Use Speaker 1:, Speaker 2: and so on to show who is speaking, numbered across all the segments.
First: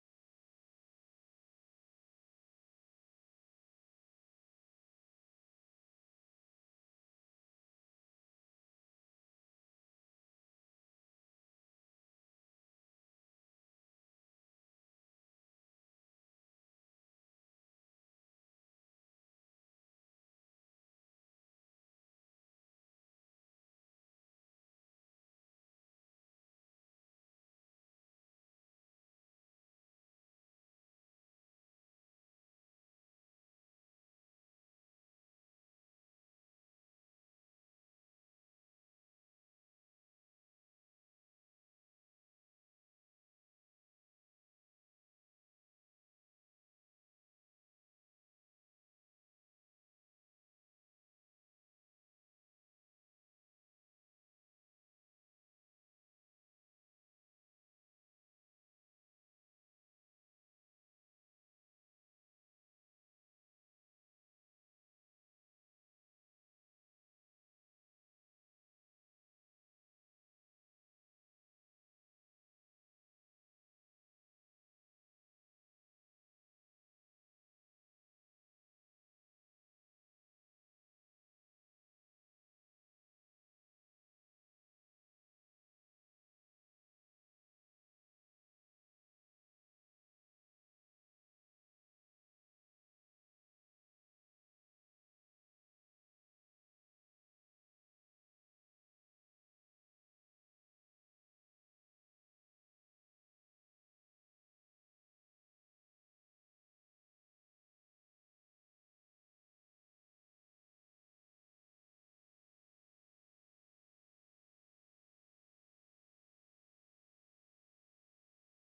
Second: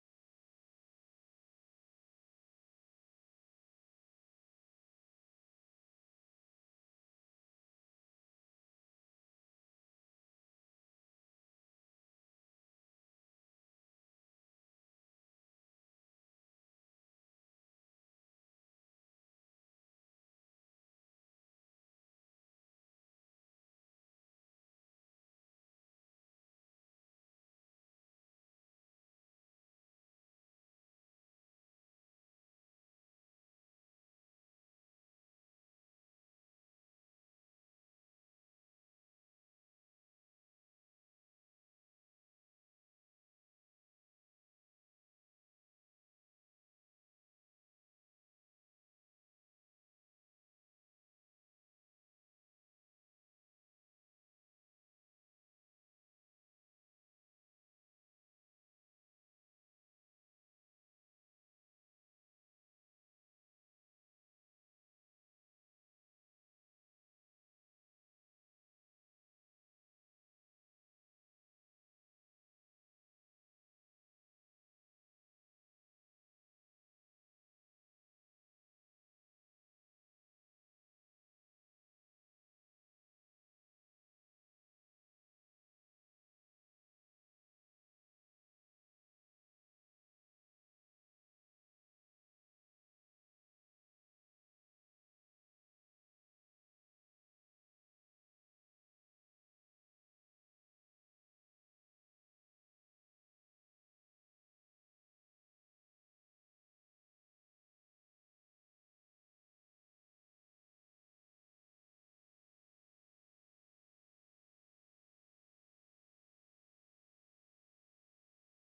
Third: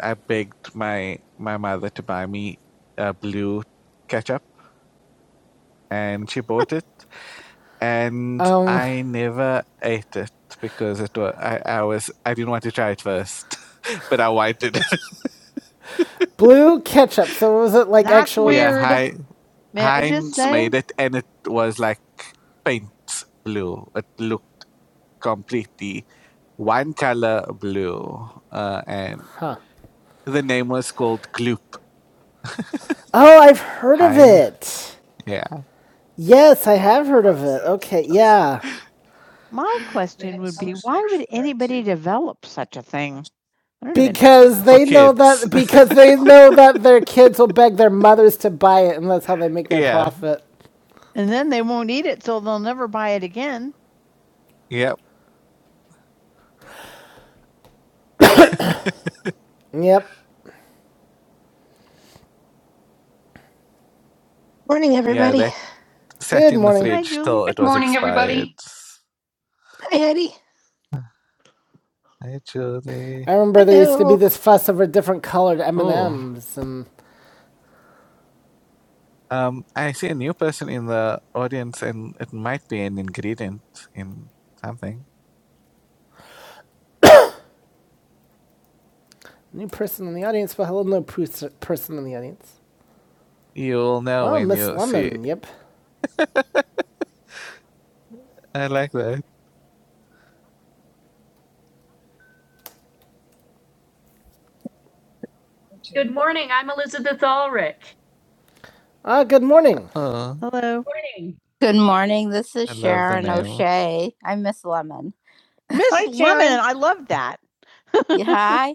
Speaker 1: I begged my my mother to buy me a blue ketchup, and she bought it, and Um. I never ate it because it was I, I was I didn't want to try it first, but I wanted it. Blue ketchup. So was it like That's actually? yeah, Weird. Hei- May Heinz made it, and it was like paint blue. It looked completely one color blue, uh, and Huh. the name was called Gloop. Oh, I've heard I'm, of it. Yeah. Yes, I have heard of it. Okay, yeah. My question would be, why would anybody develop such a thing? Because they know that because they know that their kids will beg their mothers to buy it and that's how they make their Yeah. profit. And then they won't eat it, so they'll never buy it again. Yep. Yep. Morning, Yeah, everybody. they Good morning. the Hi, it Good was morning, expired. everybody. Hi, Eddie. Hey, I remember there used to be Hello. this fuss over different colored Oh, M&Ms and M's, and um, I see a new person in the audience, and it might be an ingredient in something. new person in the audience. Well, hello, no pers- person in the audience. You'll know Oh, when Miss you see. Lemon. Yep. I like that. Good morning. I'm Elizabeth Ulrich. Ah, good morning. Oh, Hello. Morning. Good morning. This is I love the Sharon name. O'Shea. I'm Miss Lemon. Miss Hi, Lemon, Sharon. I love that. Yeah, hi.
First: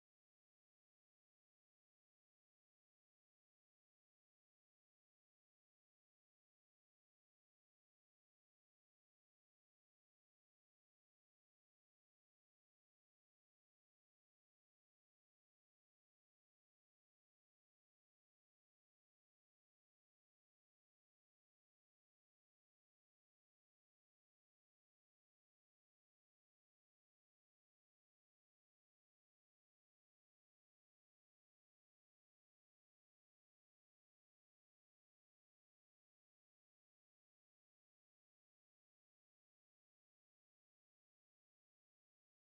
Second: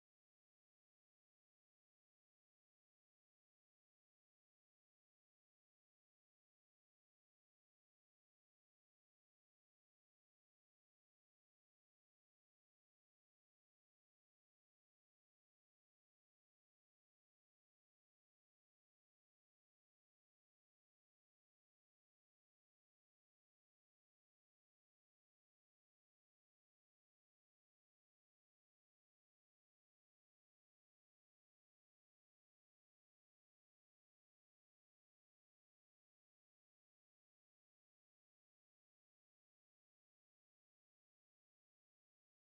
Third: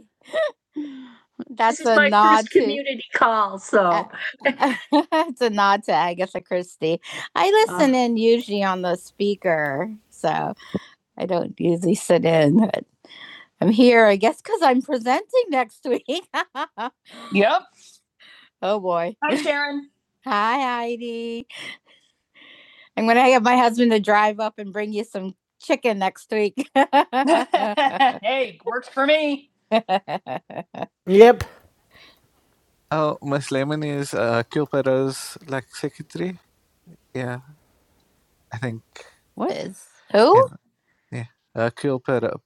Speaker 1: This That's this is a my nod first to, community call, so. it's a nod to Agatha Christie. I listen uh, in usually on the speaker, so I don't usually sit in, but I'm here, I guess, because I'm presenting next week. oh boy. Hi, Sharon. Hi, Heidi. I'm going to get my husband to drive up and bring you some chicken next week. Hey, works for me. Yep. Oh, Miss Lemon is uh, Q Perra's like secretary. Yeah. I think. What is? Who? Yeah. Uh, Keel Perro,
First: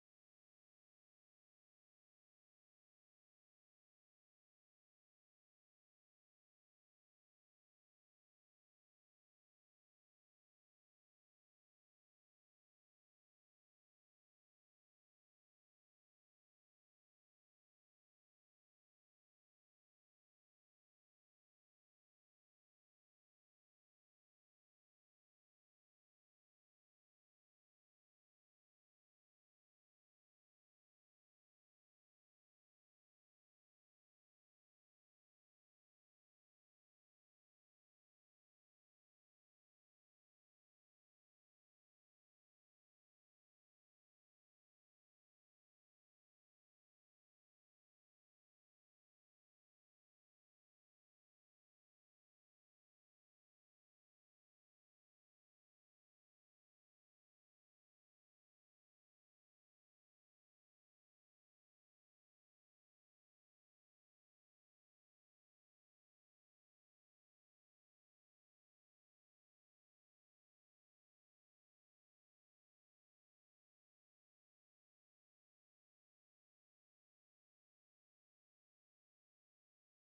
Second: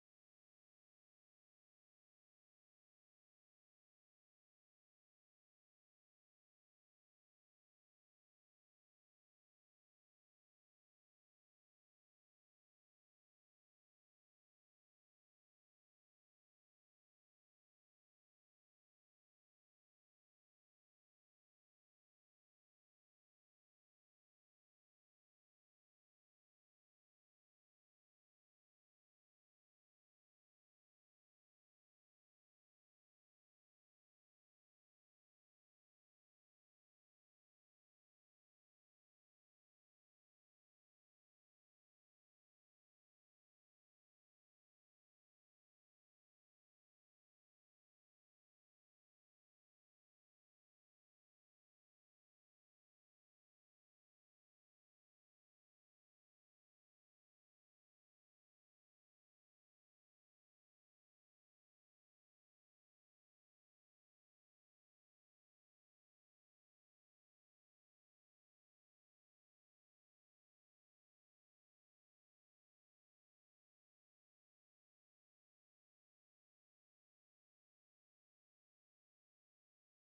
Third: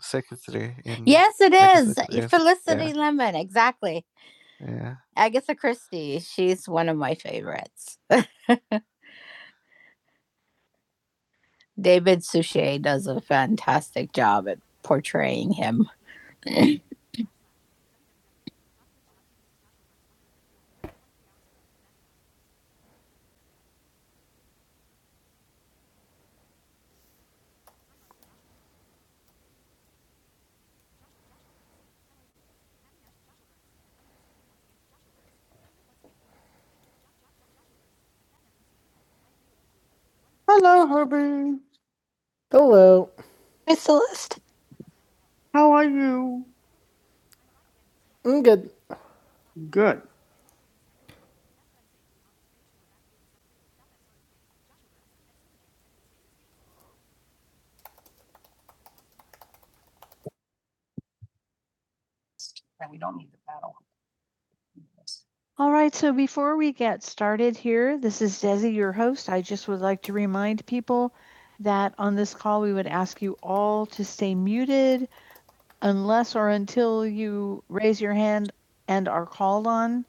Speaker 1: secretary. In, Yes, it is. yes, Felicity yeah. Lemon. Exactly. Yeah. Agatha Christie. She's one of my favorites. David Suchet does a fantastic job at portraying him. Hello. I'm good. And we don't need the battle. All right, so before we get started here, this is Desi, your host. I just would like to remind people that on this call, we would ask you all to stay muted unless or until you raise your hand and are called on.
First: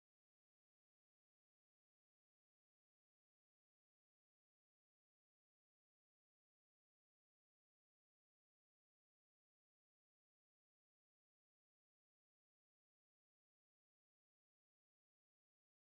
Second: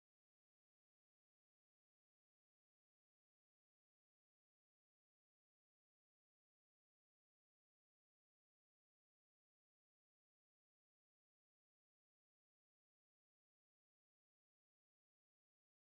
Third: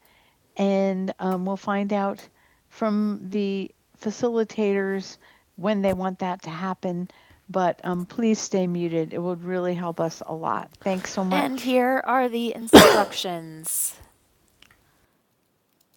Speaker 1: And um, we'll find out from the facilitators when they want that to happen. But um, please stay muted. It would really help us a lot. Thanks so much. And here are the instructions.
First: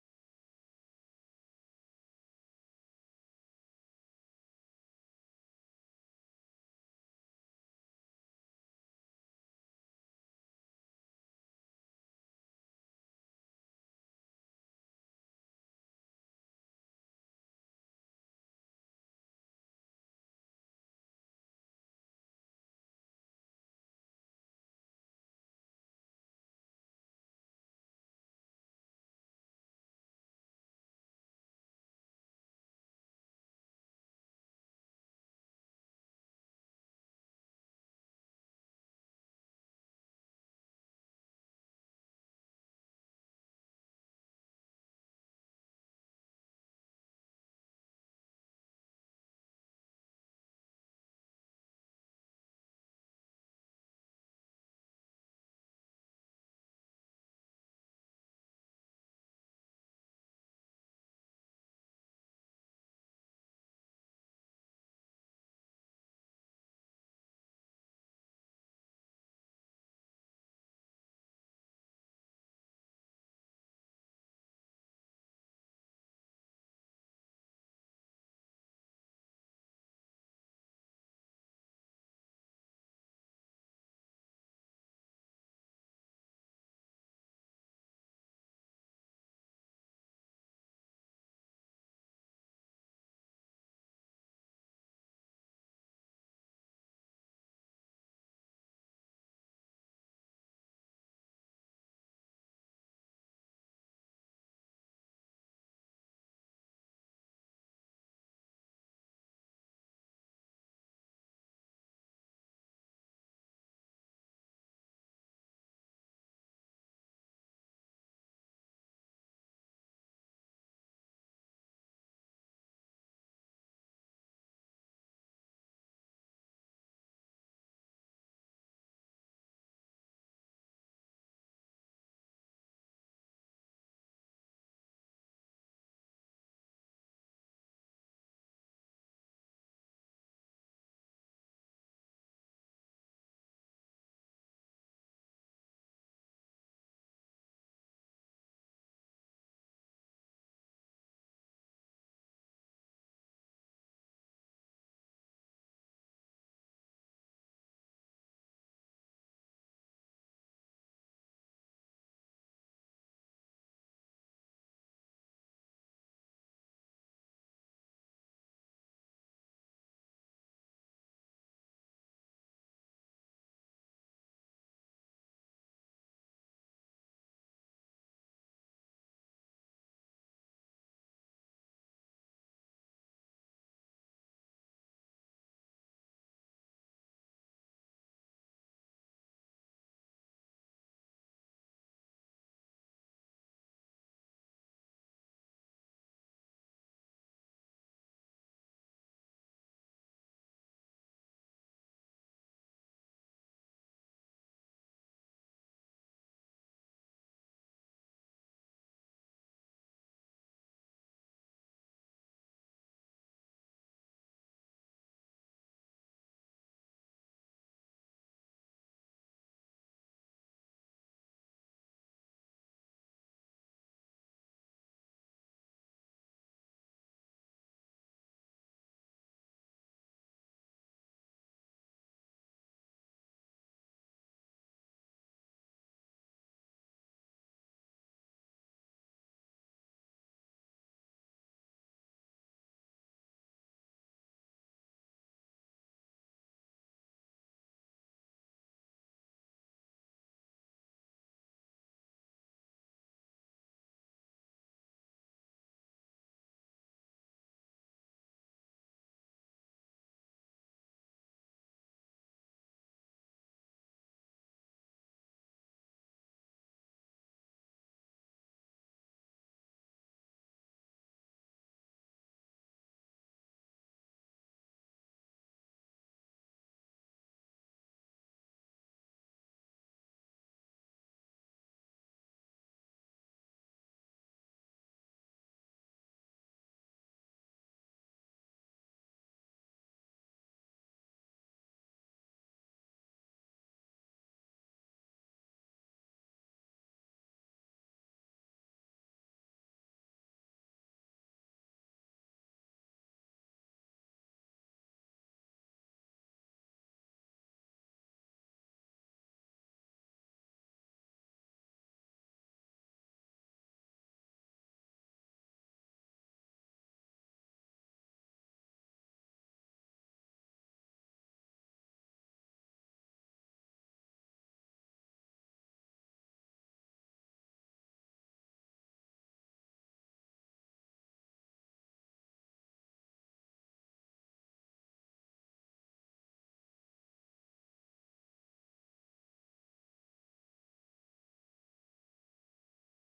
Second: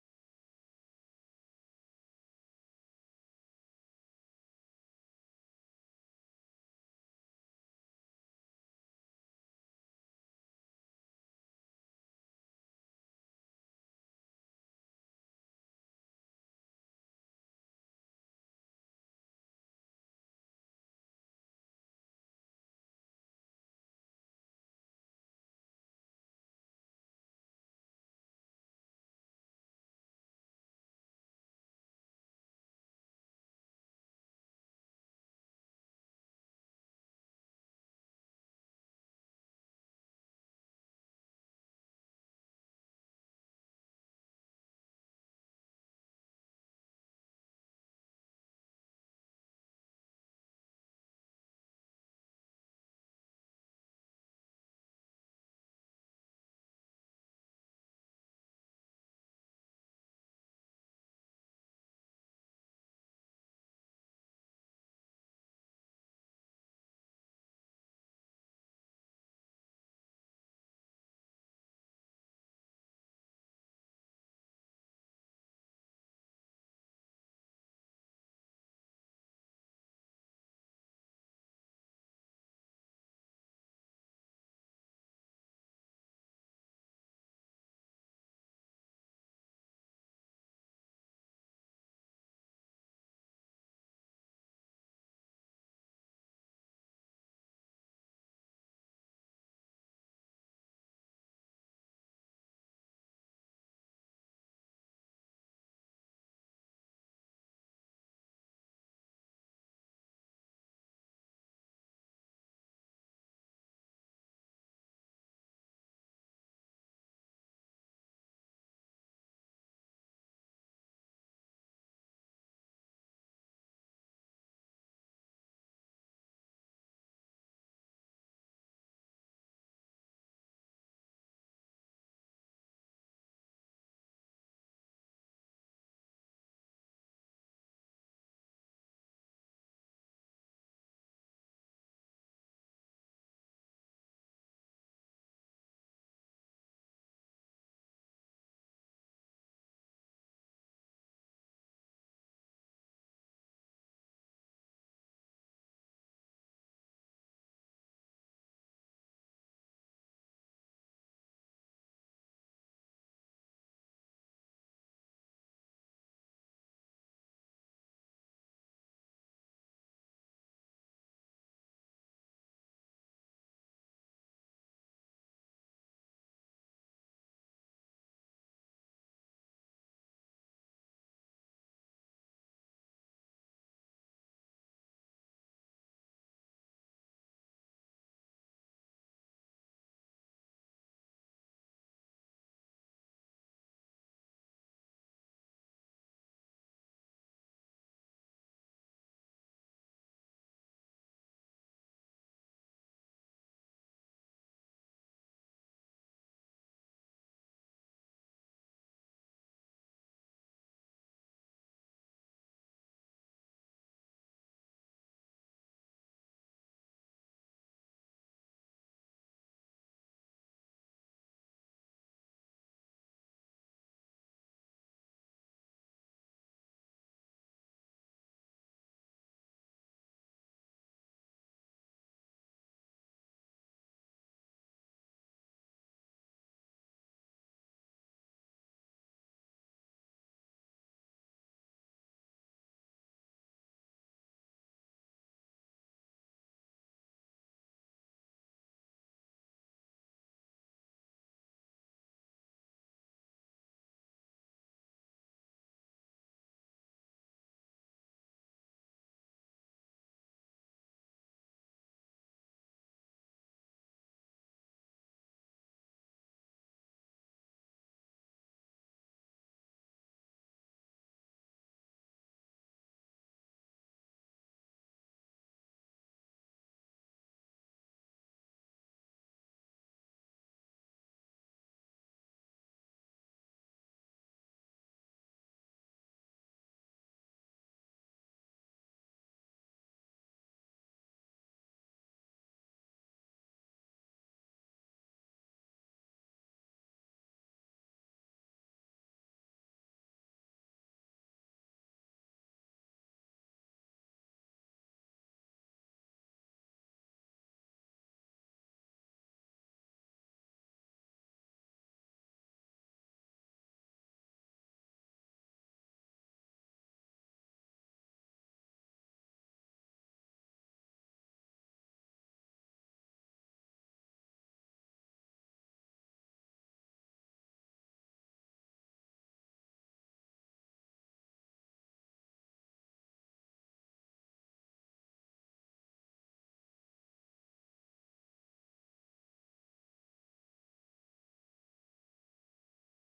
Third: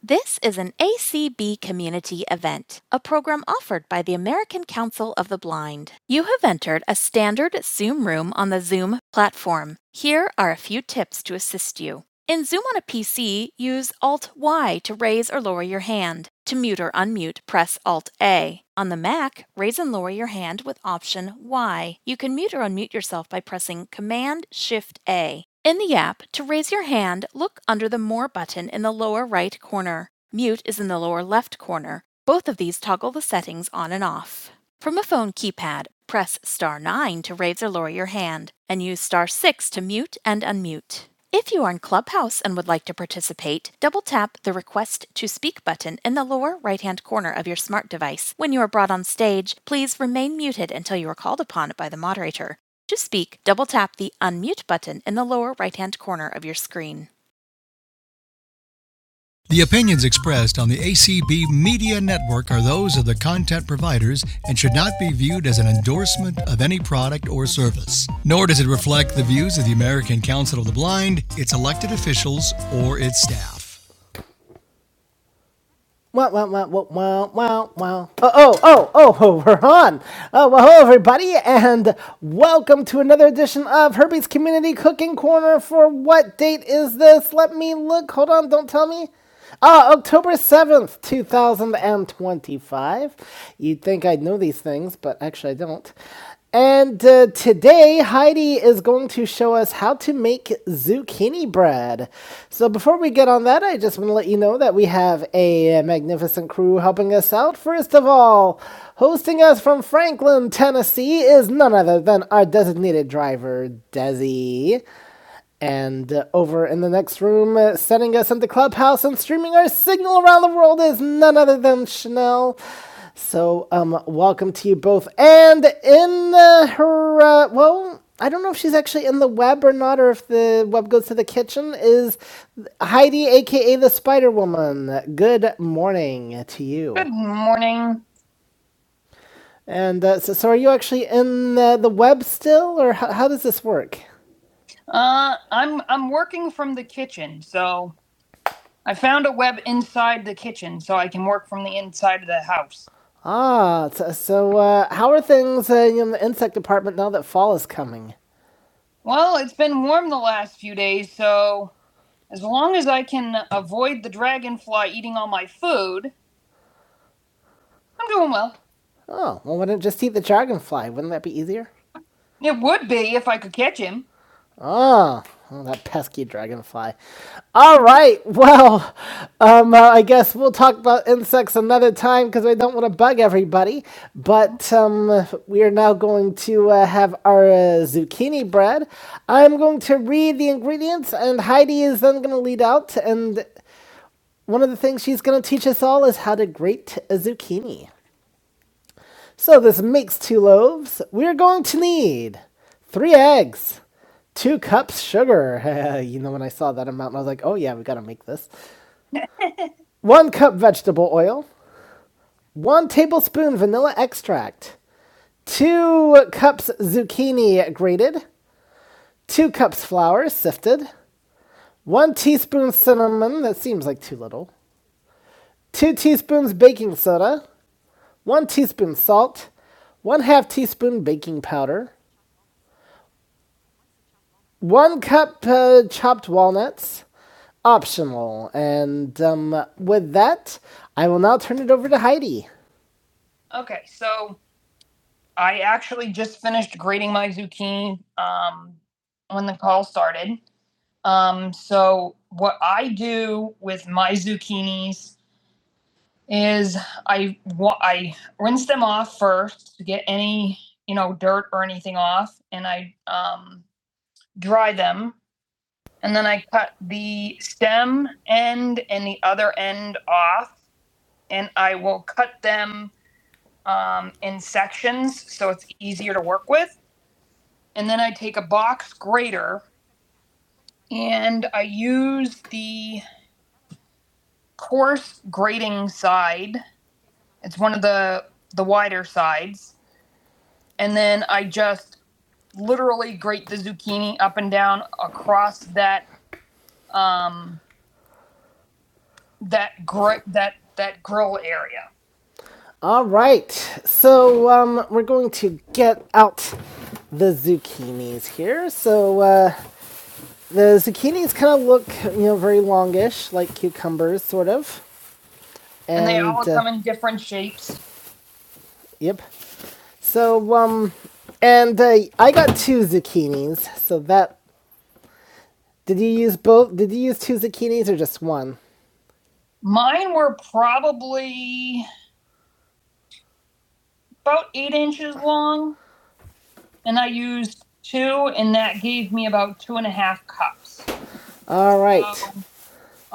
Speaker 1: This is an ACB community event, a program offered by the American Council of the Blind. You have entered a standard Zoom room on the Zoom platform. Here are a few tips to assist you. In Zoom on a PC, use Alt Y to raise or lower your hand. To mute or unmute, press Alt A. On the Mac, raise and lower your hand with Option Y. You can mute or unmute yourself by pressing Command Shift A. In the app, to raise your hand, look under the More button in the lower right corner. Mute is in the lower left corner. Both of these toggle the settings on and off. From a phone keypad, press star 9 to raise or lower your hand, and use star 6 to mute and unmute. If you are in Clubhouse and would like to participate, double tap the Request to Speak button in the lower right hand corner of your smart device. When you are brought on stage, please remain muted until you are called upon by the moderator. To speak, double tap the Unmute button in the lower right hand corner of your screen. The opinions expressed on the ACB Media Network are those of the content providers and should not be viewed as an endorsement of any product or service. Nor does it reflect the views of the American Council of the Blind, its elected officials, or its staff. Wow, wow, wow, wow, wow, wow, wow. Oh, oh, oh, oh, we're on. Oh, well, hello, everybody, and welcome to another edition of Herbie's Community Cooking Corner. For what date is this? Let me look. Hold on, don't tell me. Ah, uh, October 7th, 2025. You'd think I'd know these things, but actually I don't. And uh, today, Heidi is going to show us how to make zucchini bread. So, before we get on that, I just want to let you know that we have a magnificent crew helping us out. First of all, hosting us from Franklin, Tennessee, is none other than our designated driver, Desi. And uh, over in the next room, uh, setting us in the clubhouse and streaming our signal around the world is none other than Chanel. So, um, welcome to you both. And in uh, her, uh, well, I don't know if she's actually in the web or not, or if the web goes to the kitchen, is Heidi, aka the Spider Woman. Good morning to you. Good morning. And uh, so, so, are you actually in the, the web still, or how, how does this work? Uh, I'm I'm working from the kitchen, so I found a web inside the kitchen, so I can work from the inside of the house. Ah, so, so uh, how are things uh, in the insect department now that fall is coming? Well, it's been warm the last few days, so as long as I can avoid the dragonfly eating all my food, I'm doing well. Oh, well, wouldn't it just eat the dragonfly? Wouldn't that be easier? It would be if I could catch him. Ah, oh, well, that pesky dragonfly. All right. Well, um, uh, I guess we'll talk about insects another time because I don't want to bug everybody. But um, we are now going to uh, have our uh, zucchini bread. I'm going to read the ingredients, and Heidi is then going to lead out. And one of the things she's going to teach us all is how to grate a zucchini. So this makes two loaves. We're going to need three eggs two cups sugar. you know, when I saw that amount, I was like, oh yeah, we gotta make this. 1 cup vegetable oil, 1 tablespoon vanilla extract, 2 cups zucchini grated, 2 cups flour sifted, 1 teaspoon cinnamon, that seems like too little, 2 teaspoons baking soda, 1 teaspoon salt, 1 half teaspoon baking powder, 1 cup uh, chopped walnuts, optional. And um, with that, I will now turn it over to Heidi. Okay, so I actually just finished grading my zucchini um, when the call started. Um, so what I do with my zucchinis is I I rinse them off first to get any you know dirt or anything off, and I um, dry them, and then I cut the stem end and the other end off, and I will cut them um, in sections so it's easier to work with And then I take a box grater and I use the coarse grating side. It's one of the the wider sides. And then I just literally grate the zucchini up and down across that that gr- that that grill area. All right, so um, we're going to get out the zucchinis here. So uh, the zucchinis kind of look, you know, very longish, like cucumbers, sort of. and, and they all uh, come in different shapes. Yep. So um, and uh, I got two zucchinis. So that did you use both? Did you use two zucchinis or just one? Mine were probably about eight inches long, and I used two, and that gave me about two and a half cups. All right. So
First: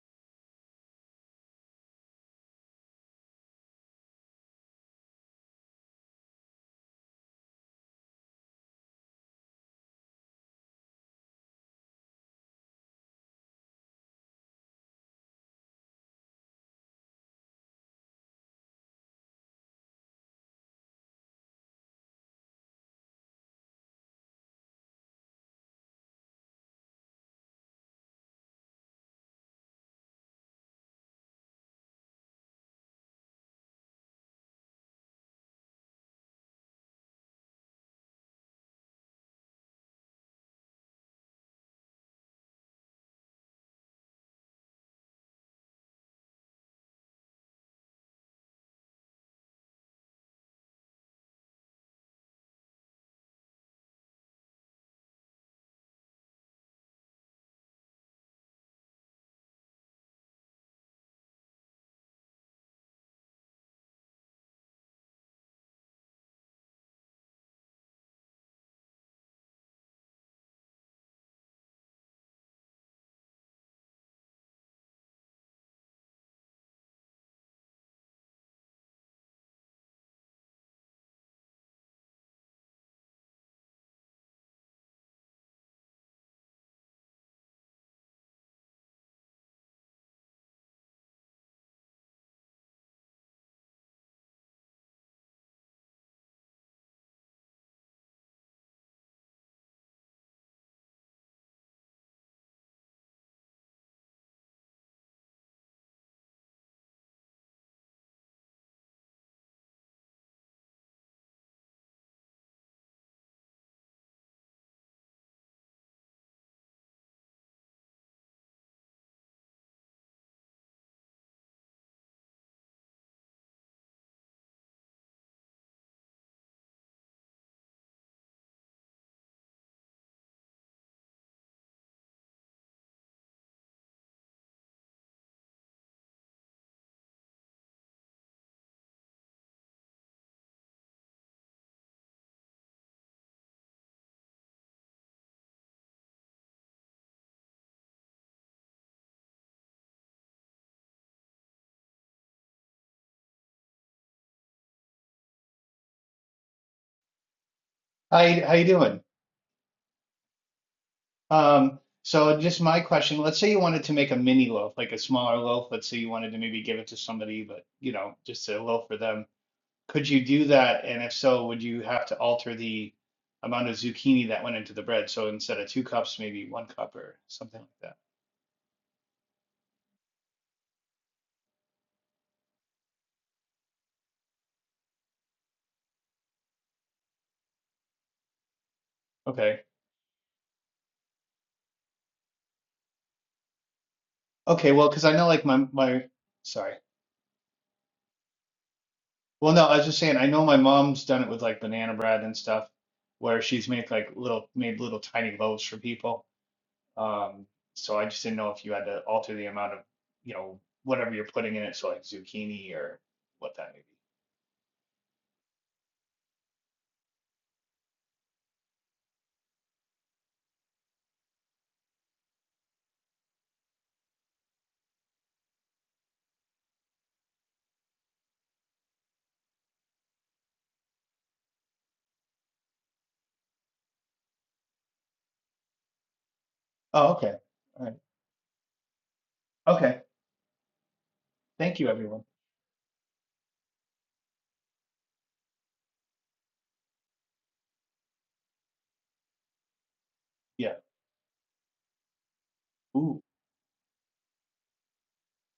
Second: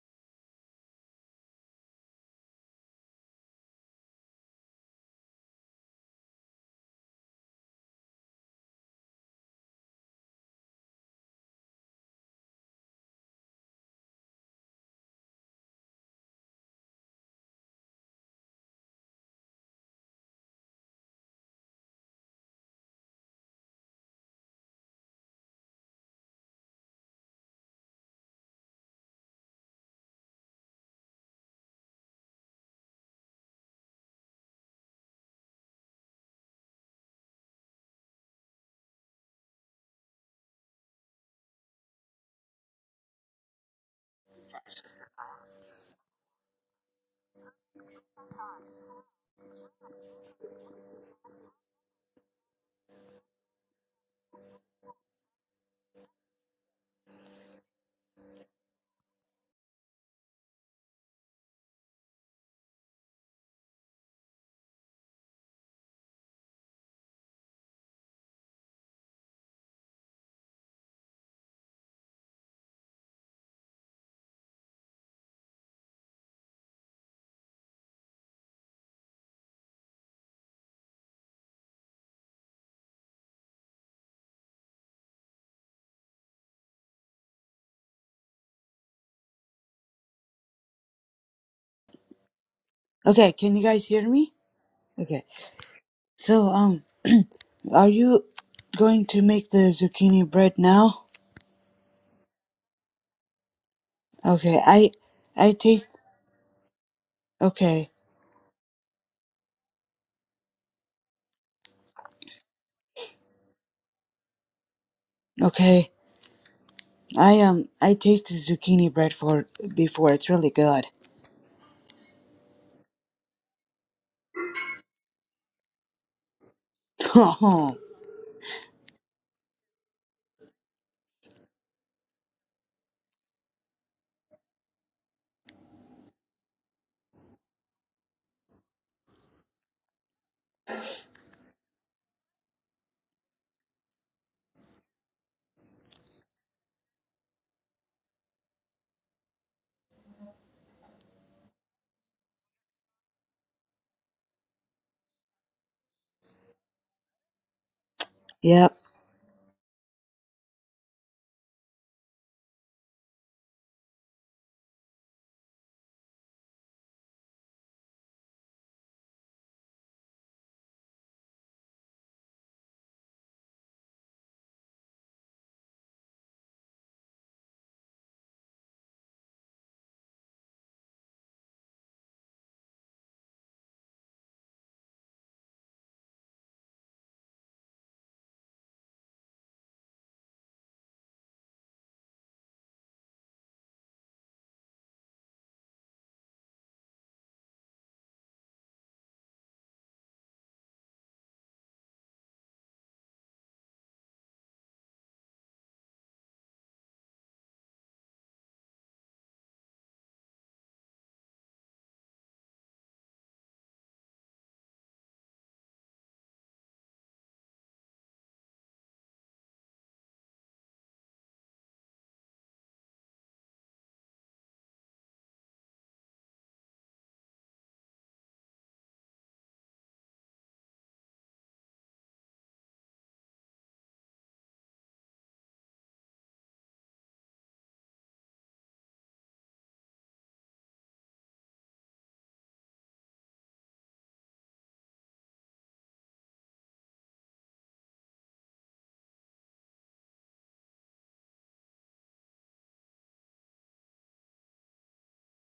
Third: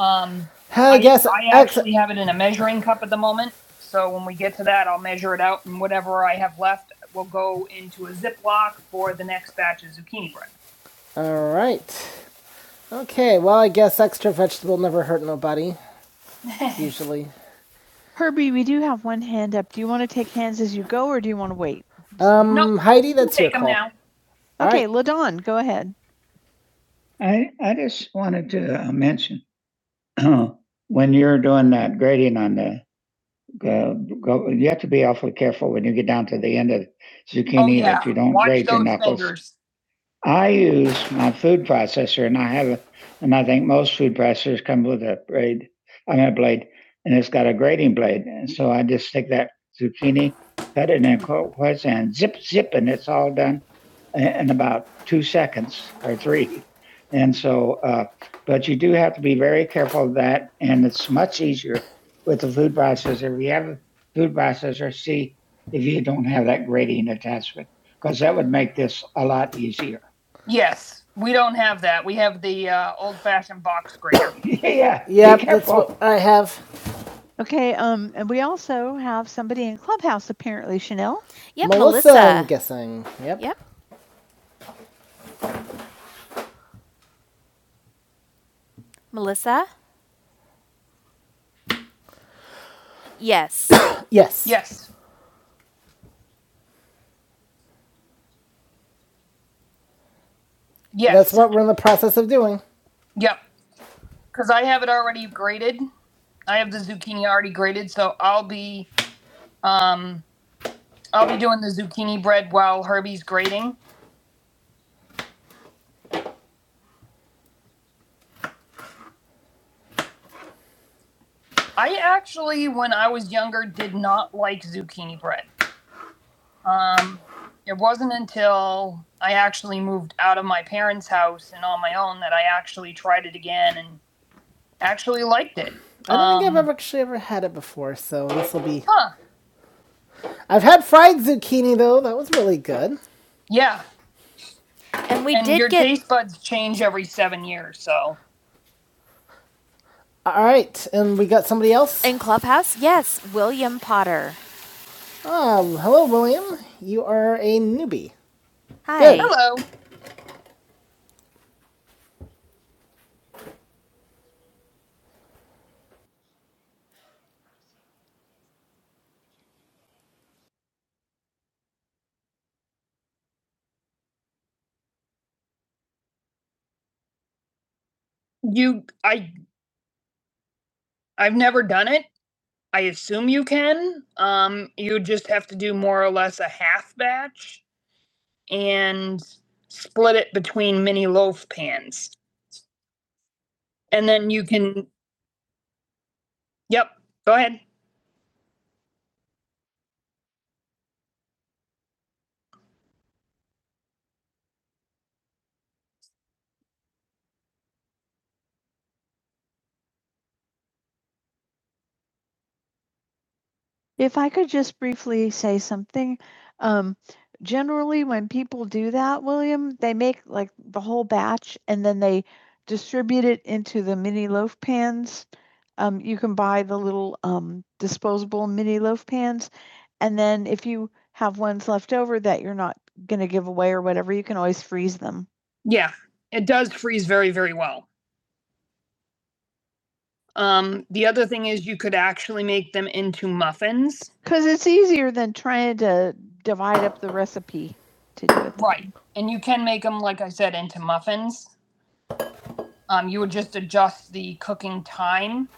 Speaker 1: Um, Hell yes, I ex- actually ex- have it in a measuring cup at the moment. So when we get to that, I'll measure it out, and whatever I have left will go into a Ziploc for the next batch of zucchini bread. All right. Okay. Well, I guess extra vegetable never hurt nobody. Usually. Herbie, we do have one hand up. Do you want to take hands as you go, or do you want to wait? Um, Nope, Heidi, that's Take your them call. Take them now. All Okay, Ladon, go ahead. I, I just wanted to uh, mention when you're doing that grading on the uh, go, you have to be awfully careful when you get down to the end of zucchini Oh, yeah. that you don't Watch break your knuckles. fingers. I use my food processor, and I have, a, and I think most food processors come with a blade. I mean, a blade, and it's got a grating blade. And so I just take that zucchini, cut it in a quartz, and zip, zip, and it's all done in about two seconds or three. And so, uh, but you do have to be very careful of that, and it's much easier with the food processor. If you have a food processor, see if you don't have that grating attachment, because that would make this a lot easier. Yes, we don't have that. We have the uh, old-fashioned box grater. yeah, yeah. be that's careful. what I have. Okay, um, and we also have somebody in Clubhouse apparently, Chanel. Yep, Melissa, Melissa. I'm guessing. Yep. Yep, Melissa.
Speaker 2: Okay, can you
Speaker 1: Yes.
Speaker 2: guys hear me?
Speaker 1: Yes. Yes.
Speaker 2: Okay. So, um, are you going to make the zucchini bread now?
Speaker 1: Yes. That's what we're in the process of doing. Yep. Because
Speaker 2: Okay,
Speaker 1: I have it
Speaker 2: I
Speaker 1: already
Speaker 2: I
Speaker 1: graded.
Speaker 2: taste
Speaker 1: I have the zucchini already graded,
Speaker 2: Okay.
Speaker 1: so I'll be um I'll be doing the zucchini bread while Herbie's grading.
Speaker 2: Okay. I um I tasted zucchini bread for before. It's really good.
Speaker 1: I actually, when I was younger, did not like zucchini bread. Um, it
Speaker 2: Oh,
Speaker 1: wasn't until I actually moved out of my parents' house and on my own that I actually tried it again and actually liked it. I don't um, think I've Um, ever actually ever had it before, so this will be huh? I've had fried zucchini though. That was really good. Yeah, And we and did your get taste buds change every seven years, so All right, and we got somebody else. in Clubhouse, yes, William Potter. Um, hello, William. You are a newbie.
Speaker 3: How you, how you
Speaker 2: yep.
Speaker 3: doing?
Speaker 1: Hi. Good. hello.
Speaker 3: Um, so just my question, let's say you wanted to make a mini loaf, like a smaller loaf. Let's say you wanted to maybe give it to somebody, but you know, just a loaf for them. Could you do that? And if so, would you have to alter the amount of zucchini that went into the bread? So instead of two cups, maybe one cup or something like that.
Speaker 1: You, I, I've never done it. I assume you can. Um, you just have to do more or less a half batch and
Speaker 3: Okay.
Speaker 1: split it between mini loaf pans, and then you
Speaker 3: Okay,
Speaker 1: can.
Speaker 3: well, because I know like my my sorry.
Speaker 1: Yep, go ahead.
Speaker 3: Well, no, I was just saying I know my mom's done it with like banana bread and stuff, where she's made like little made little tiny loaves for people. Um, so I just didn't know if you had to alter the amount of, you know, whatever you're putting in it, so like zucchini or what that may be.
Speaker 1: If I could just briefly say something, um, generally when people do that, William, they make like the whole batch and then they distribute it into the mini loaf pans. Um, you can buy the little um, disposable mini loaf pans. And then if you have ones left over that you're not going to give away or whatever, you can always freeze them. Yeah, it does freeze
Speaker 3: Oh,
Speaker 1: very,
Speaker 3: okay.
Speaker 1: very well.
Speaker 3: All right. Okay.
Speaker 1: Um, the other thing is you
Speaker 3: Thank you,
Speaker 1: could
Speaker 3: everyone.
Speaker 1: actually make them into muffins. Because it's easier than trying to divide up the recipe to do it. Right. And you can make them, like I said,
Speaker 3: Yeah.
Speaker 1: into muffins. Um, you
Speaker 3: Ooh,
Speaker 1: would just adjust the cooking time.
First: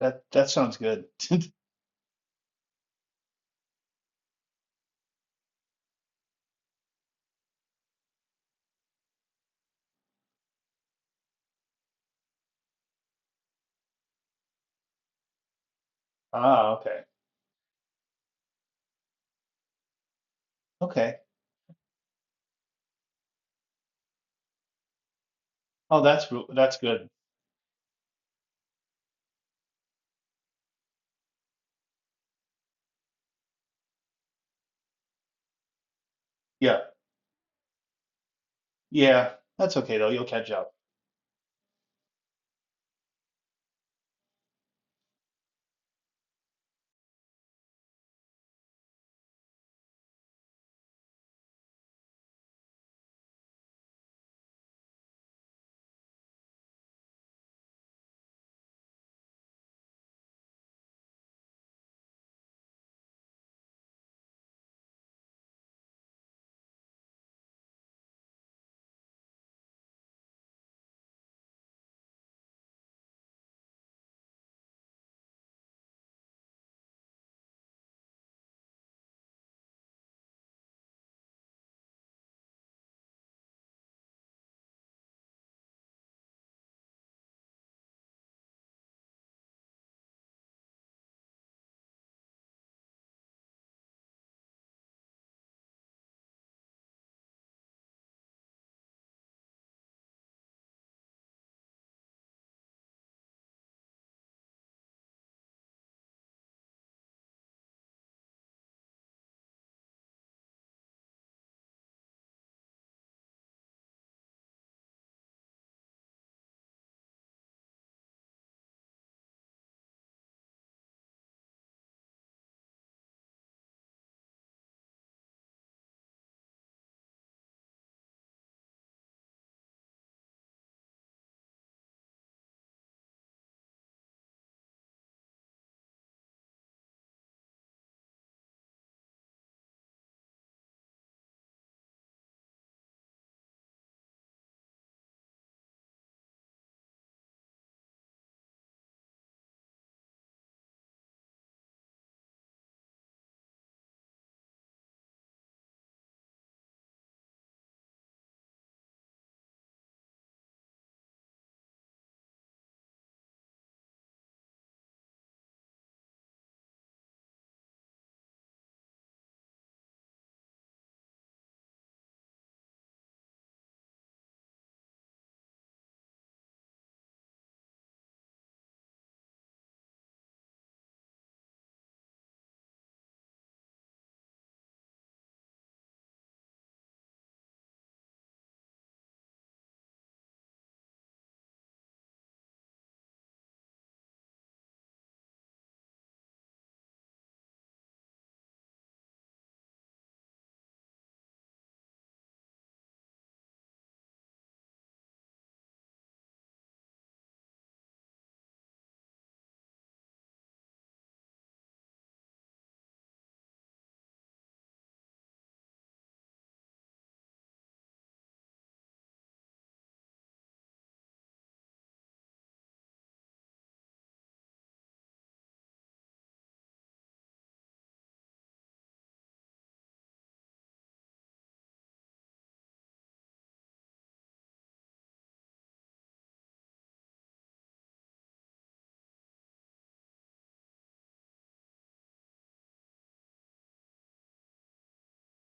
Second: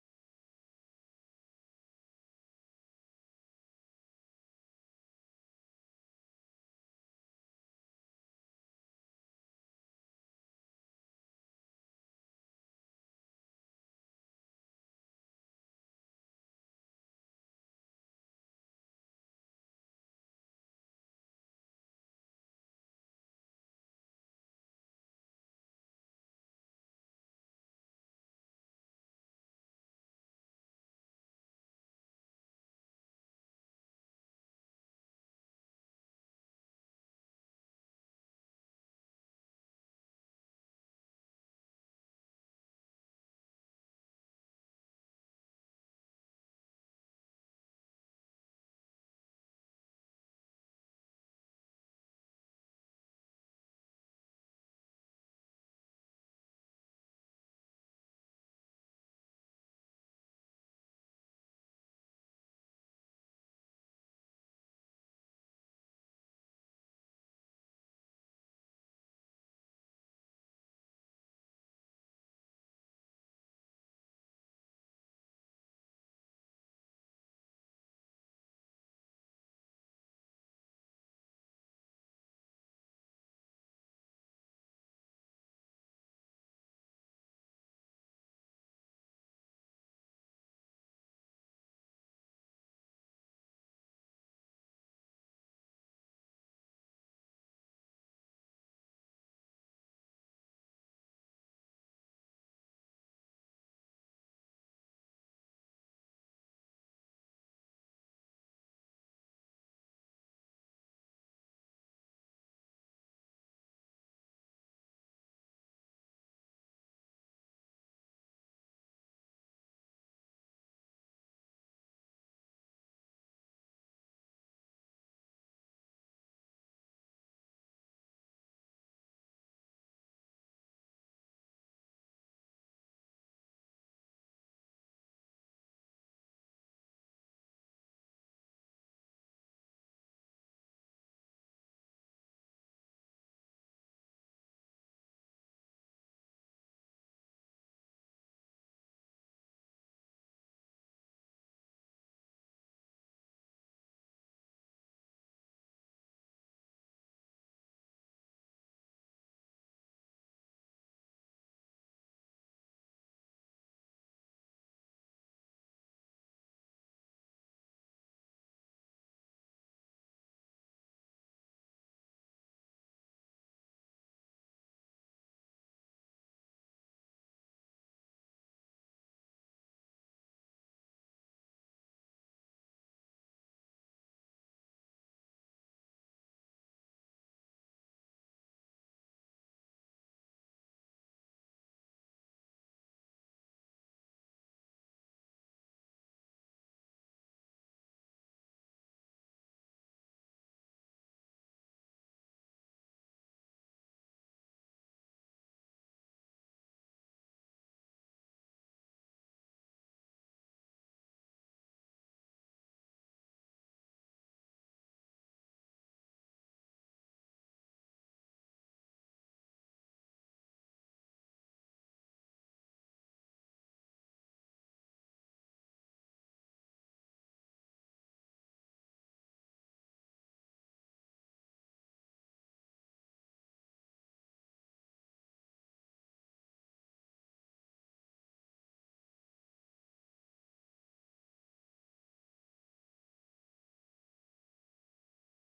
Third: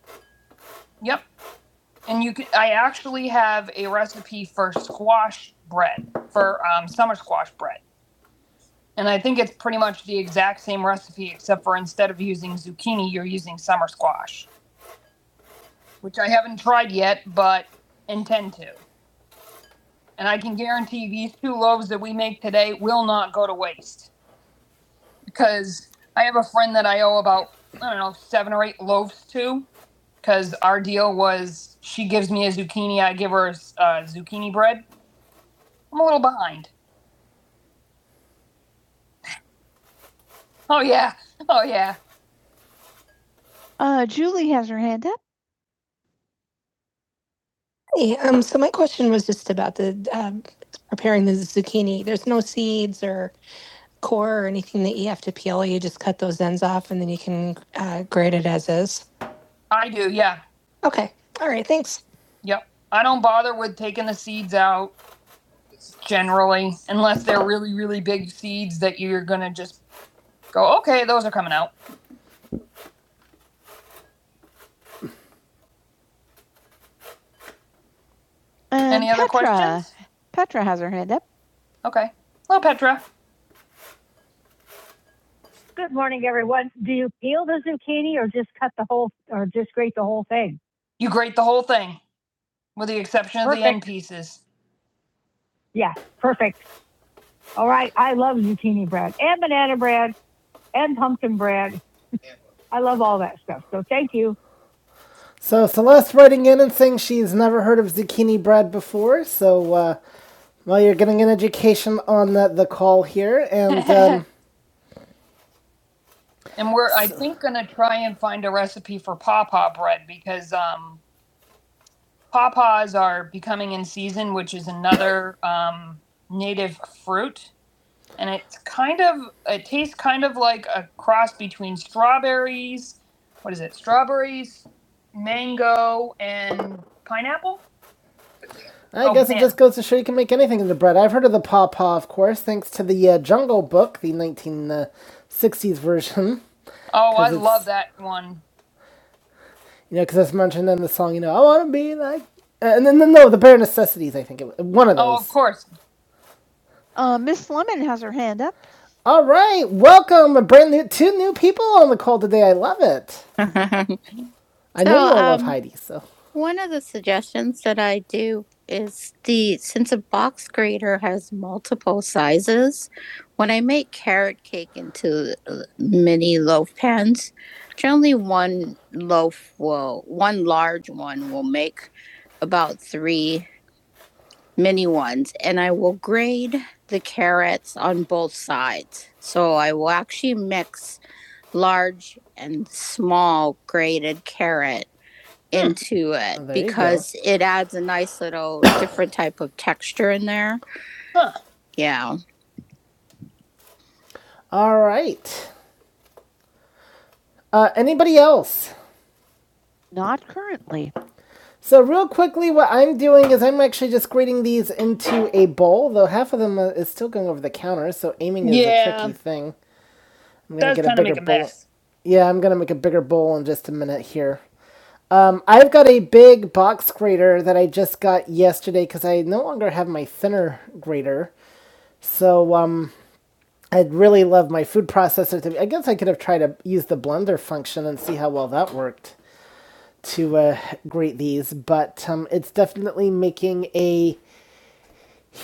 Speaker 3: that that sounds good.
Speaker 1: Yep. And you could, I actually have a recipe for squash bread, for um, summer squash bread. And I think it's pretty much the exact same recipe, except for instead of using zucchini, you're using summer squash, which I haven't
Speaker 3: Ah,
Speaker 1: tried
Speaker 3: okay.
Speaker 1: yet, but intend to. And I can guarantee
Speaker 3: Okay.
Speaker 1: these two loaves that we make today will not go to waste because
Speaker 3: Oh,
Speaker 1: I
Speaker 3: that's
Speaker 1: have a
Speaker 3: ru-
Speaker 1: friend
Speaker 3: that's
Speaker 1: that I
Speaker 3: good.
Speaker 1: owe about, I don't know, seven or eight loaves to because our deal was she gives me a zucchini, I give her a, uh, zucchini bread. I'm a little behind.
Speaker 3: Yeah. Yeah. That's okay though. You'll catch up.
Speaker 1: Oh, yeah. Oh, yeah. Uh, Julie has her hand up. Hey, um, so my question was just about the um, preparing the zucchini. There's no seeds or core or anything that you have to peel. You just cut those ends off and then you can uh, grate it as is. I do, yeah. Okay. All right. Thanks. Yep. I don't bother with taking the seeds out generally, unless they're really, really big seeds that you're gonna just go, okay, those are coming out. Um, Any Petra. other questions? Petra has her hand up. Okay. Hello, Petra. Good morning, everyone. Do you peel the zucchini or just cut the whole, or just grate the whole thing? You grate the whole thing, with the exception perfect. of the end pieces. Yeah, perfect. All right. I love zucchini bread and banana bread and pumpkin bread I love all that stuff. So thank you. So Celeste writing in and saying she's never heard of zucchini bread before. So uh, well, you're getting an education on the, the call here, and um, And we're, I think, going to try and find a recipe for pawpaw bread because um, pawpaws are becoming in season, which is another um, native fruit and it's kind of it tastes kind of like a cross between strawberries. What is it? Strawberries, mango, and pineapple. I Oh, guess man. it just goes to show you can make anything into bread. I've heard of the pawpaw, of course, thanks to the uh, Jungle Book, the 1960s version. Oh, I love that one. You know, because it's mentioned in the song, you know, I want to be like. Uh, And then, no, no, the Bare Necessities, I think. It was, one of those. Oh, of course, Uh, Miss Lemon has her hand up. All right, welcome, a brand new two new people on the call today. I love it. I know So, you all love um, Heidi, so one of the suggestions that I do is the since a box grater has multiple sizes, when I make carrot cake into uh, mini loaf pans, generally one loaf will, one large one will make about three mini ones and I will grade the carrots on both sides. So I will actually mix large and small grated carrot Hmm. into it Oh, because it adds a nice little different type of texture in there. Yeah. All right. Uh, anybody else? Not currently. So real quickly, what I'm doing is I'm actually just grating these into a bowl, though half of them uh, is still going over the counter, so aiming is Yeah. a tricky thing. I'm gonna get a bigger make a bowl. mess. Yeah, I'm gonna make a bigger bowl in just a minute here. Um, I've got a big box grater that I just got yesterday because I no longer have my thinner grater. So um, I'd really love my food processor to. I guess I could have tried to use the blender function and see how well that worked to uh, grate these, but um, it's definitely making a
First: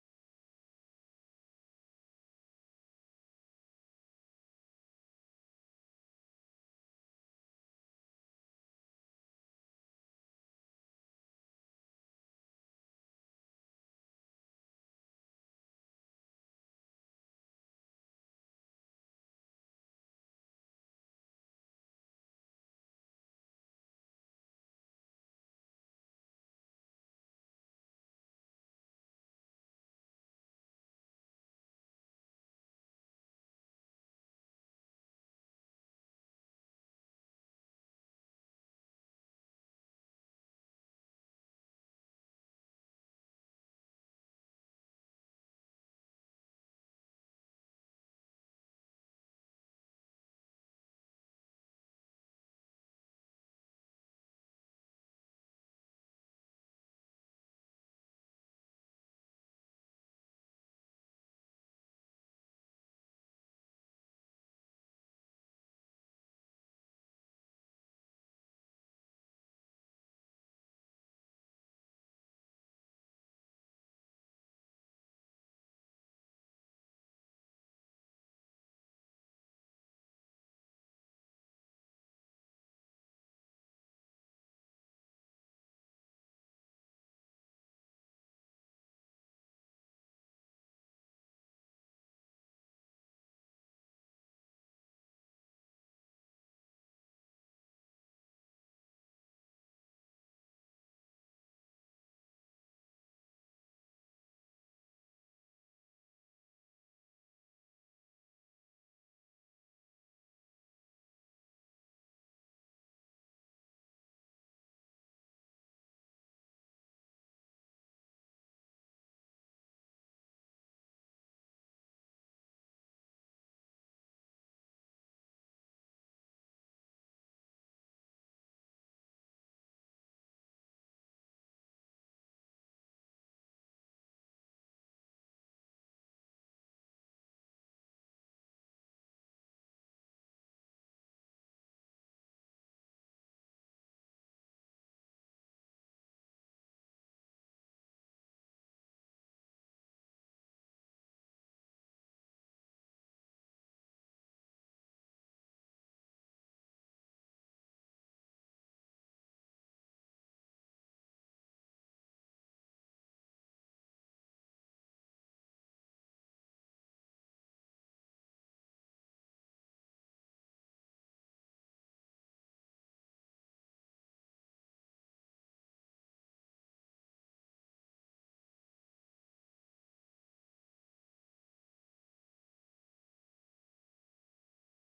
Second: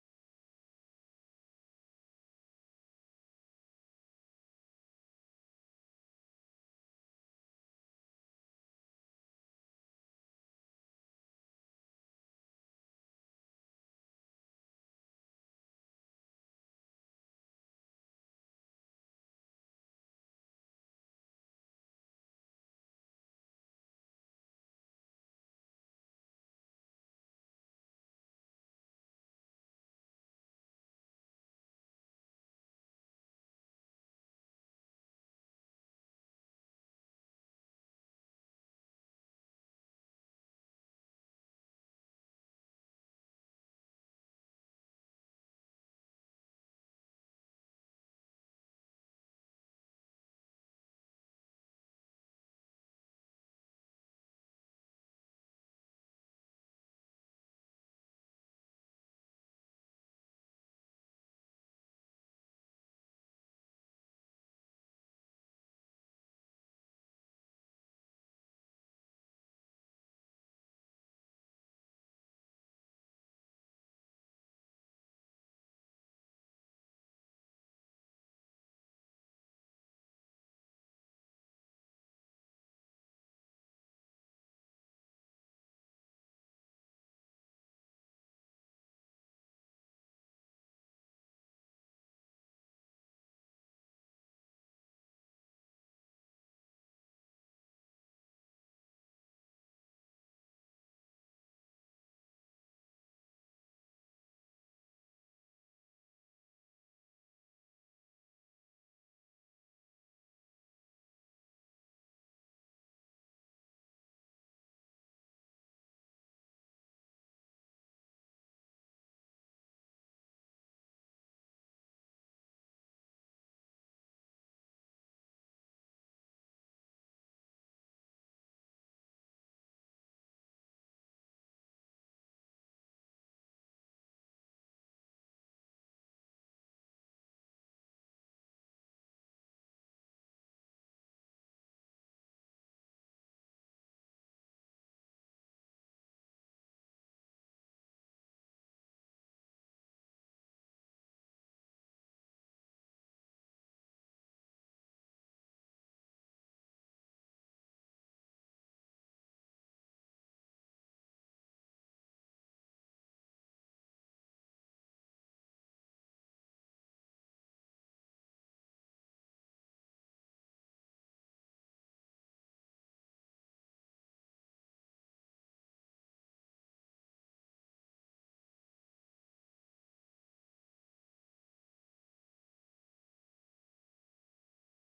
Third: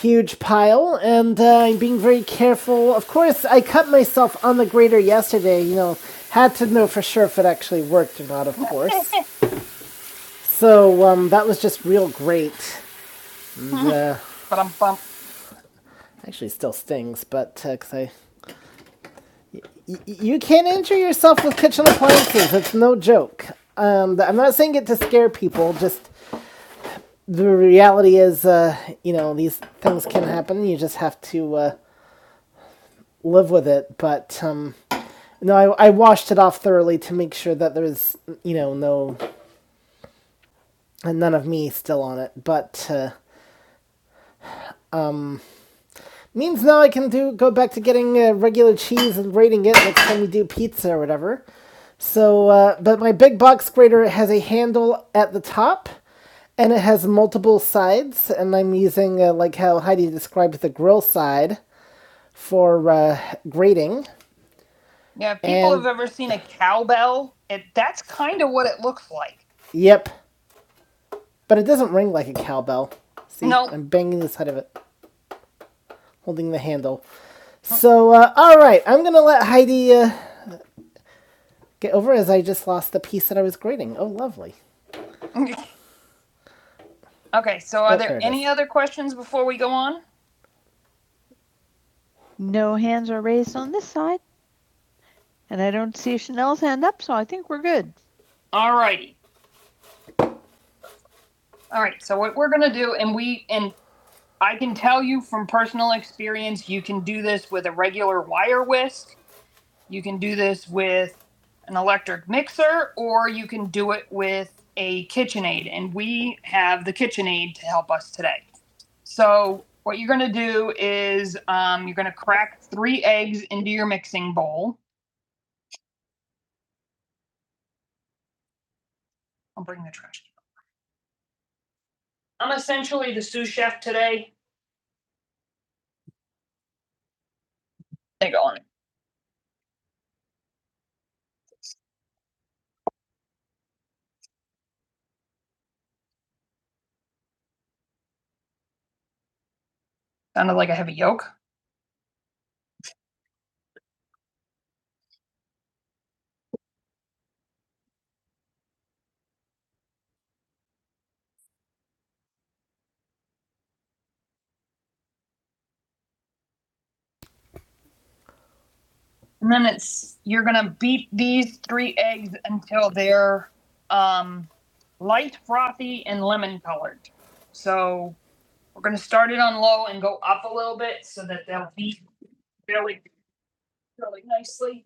Speaker 1: huge pile, and uh, I'm being very careful. Of course, I cut myself on the grater yesterday, you know, had to know for sure if it actually worked or not, of course. so um, that was just real great. Uh, actually, still stings, but because I. Y- y- you can't injure yourself with kitchen appliances, it's no joke. Um, I'm not saying it to scare people, just the reality is, uh, you know, these things can happen, you just have to uh, live with it, but. Um, No, I, I washed it off thoroughly to make sure that there's you know no none of me still on it. But uh, means now I can do go back to getting uh, regular cheese and grating it next time we do pizza or whatever. So, uh, but my big box grater has a handle at the top and it has multiple sides, and I'm using uh, like how Heidi described the grill side for uh, grating. Yeah, if people And- have ever seen a cowbell, it that's kind of what it looks like. Yep. But it doesn't ring like a cowbell. See, Nope. I'm banging the side of it, holding the handle. Oh. So, uh, all right, I'm going to let Heidi uh, get over as I just lost the piece that I was grading. Oh, lovely. Okay, so are Oh, there there it any is. other questions before we go on? No hands are raised on this side, and I don't see Chanel's hand up, so I think we're good. All righty. All right. So what we're gonna do, and we and I can tell you from personal experience, you can do this with a regular wire whisk, You can do this with an electric mixer or you can do it with a KitchenAid. And we have the KitchenAid to help us today. So, what you're going to do is um, you're going to crack three eggs into your mixing bowl. I'll bring the trash. I'm essentially the sous chef today. They go on. Sounded like a heavy yolk. And then it's you're gonna beat these three eggs until they're um, light, frothy, and lemon colored. So We're gonna start it on low and go up a little bit so that they'll beat really, really nicely.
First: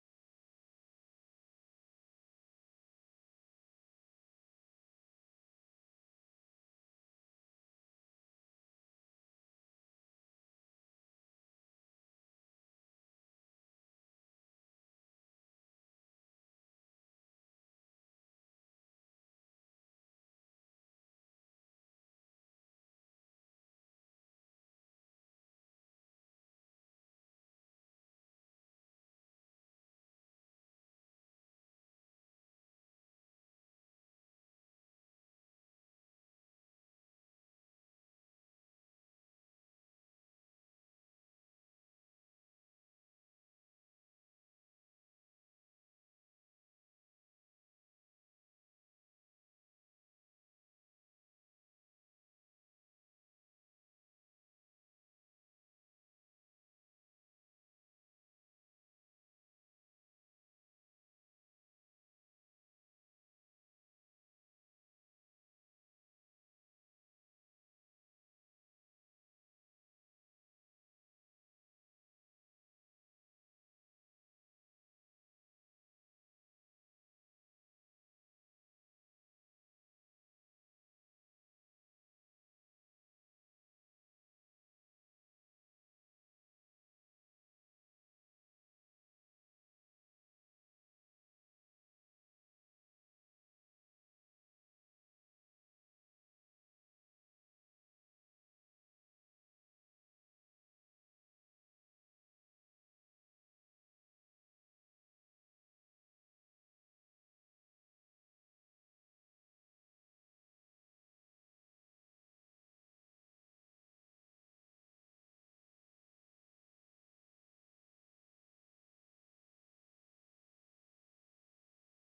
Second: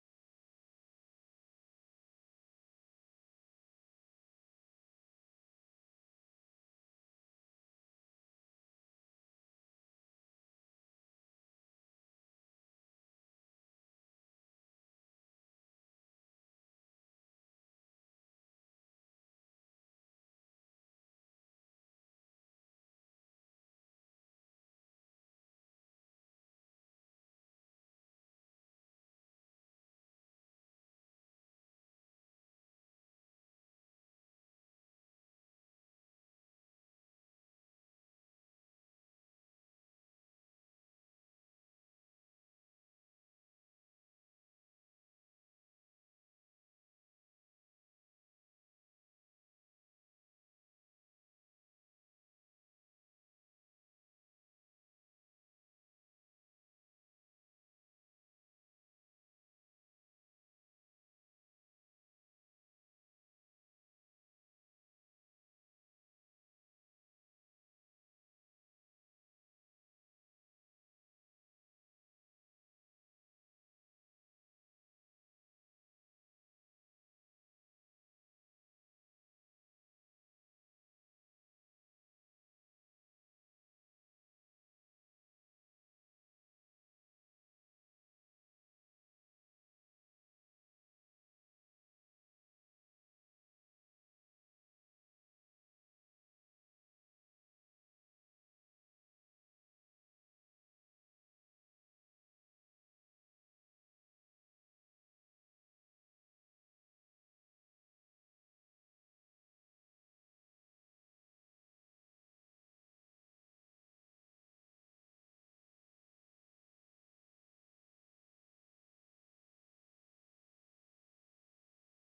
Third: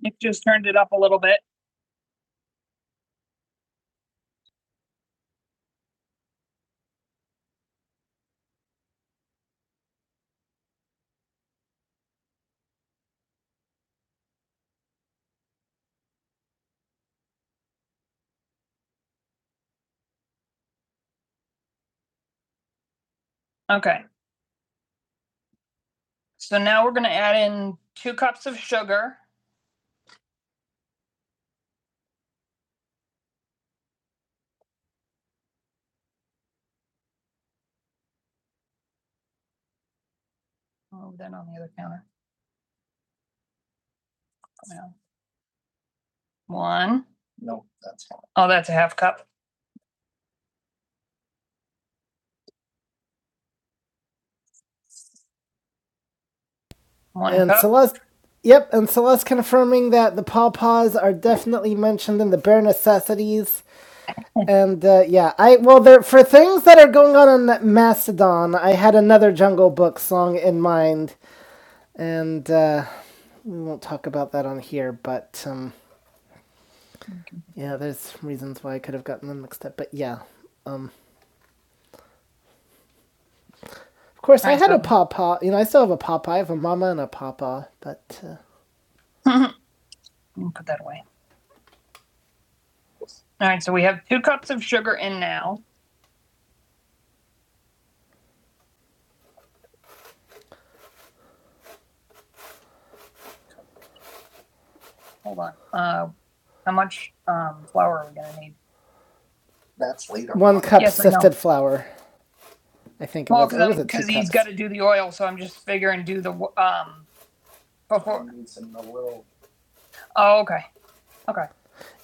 Speaker 1: Nick just turned it up a little bit. Okay, so now we're gonna add in two cups of sugar. Oh, then on the other counter. Yeah. One. Nope, that's fine. Oh, that's a half cup. One And cup. Celeste, yep, and Celeste confirming that the pawpaws are definitely mentioned in the bare necessities. and uh, yeah, I well, there for things that are going on in Mastodon, I had another Jungle Book song in mind And uh, we won't talk about that on here, but um, yeah, there's reasons why I could have gotten them mixed up. But yeah, um, of course, I Right, had a but- papa. You know, I still have a papa. I have a mama and a papa. But uh, put that away. All right, so we have two cups of sugar in now. Hold on. Uh, how much um, flour are we gonna need? one cup Yes, I know. sifted no. flour. I think Well, because he's got to do the oil, so I'm just figuring do the um before. Oh, okay, okay.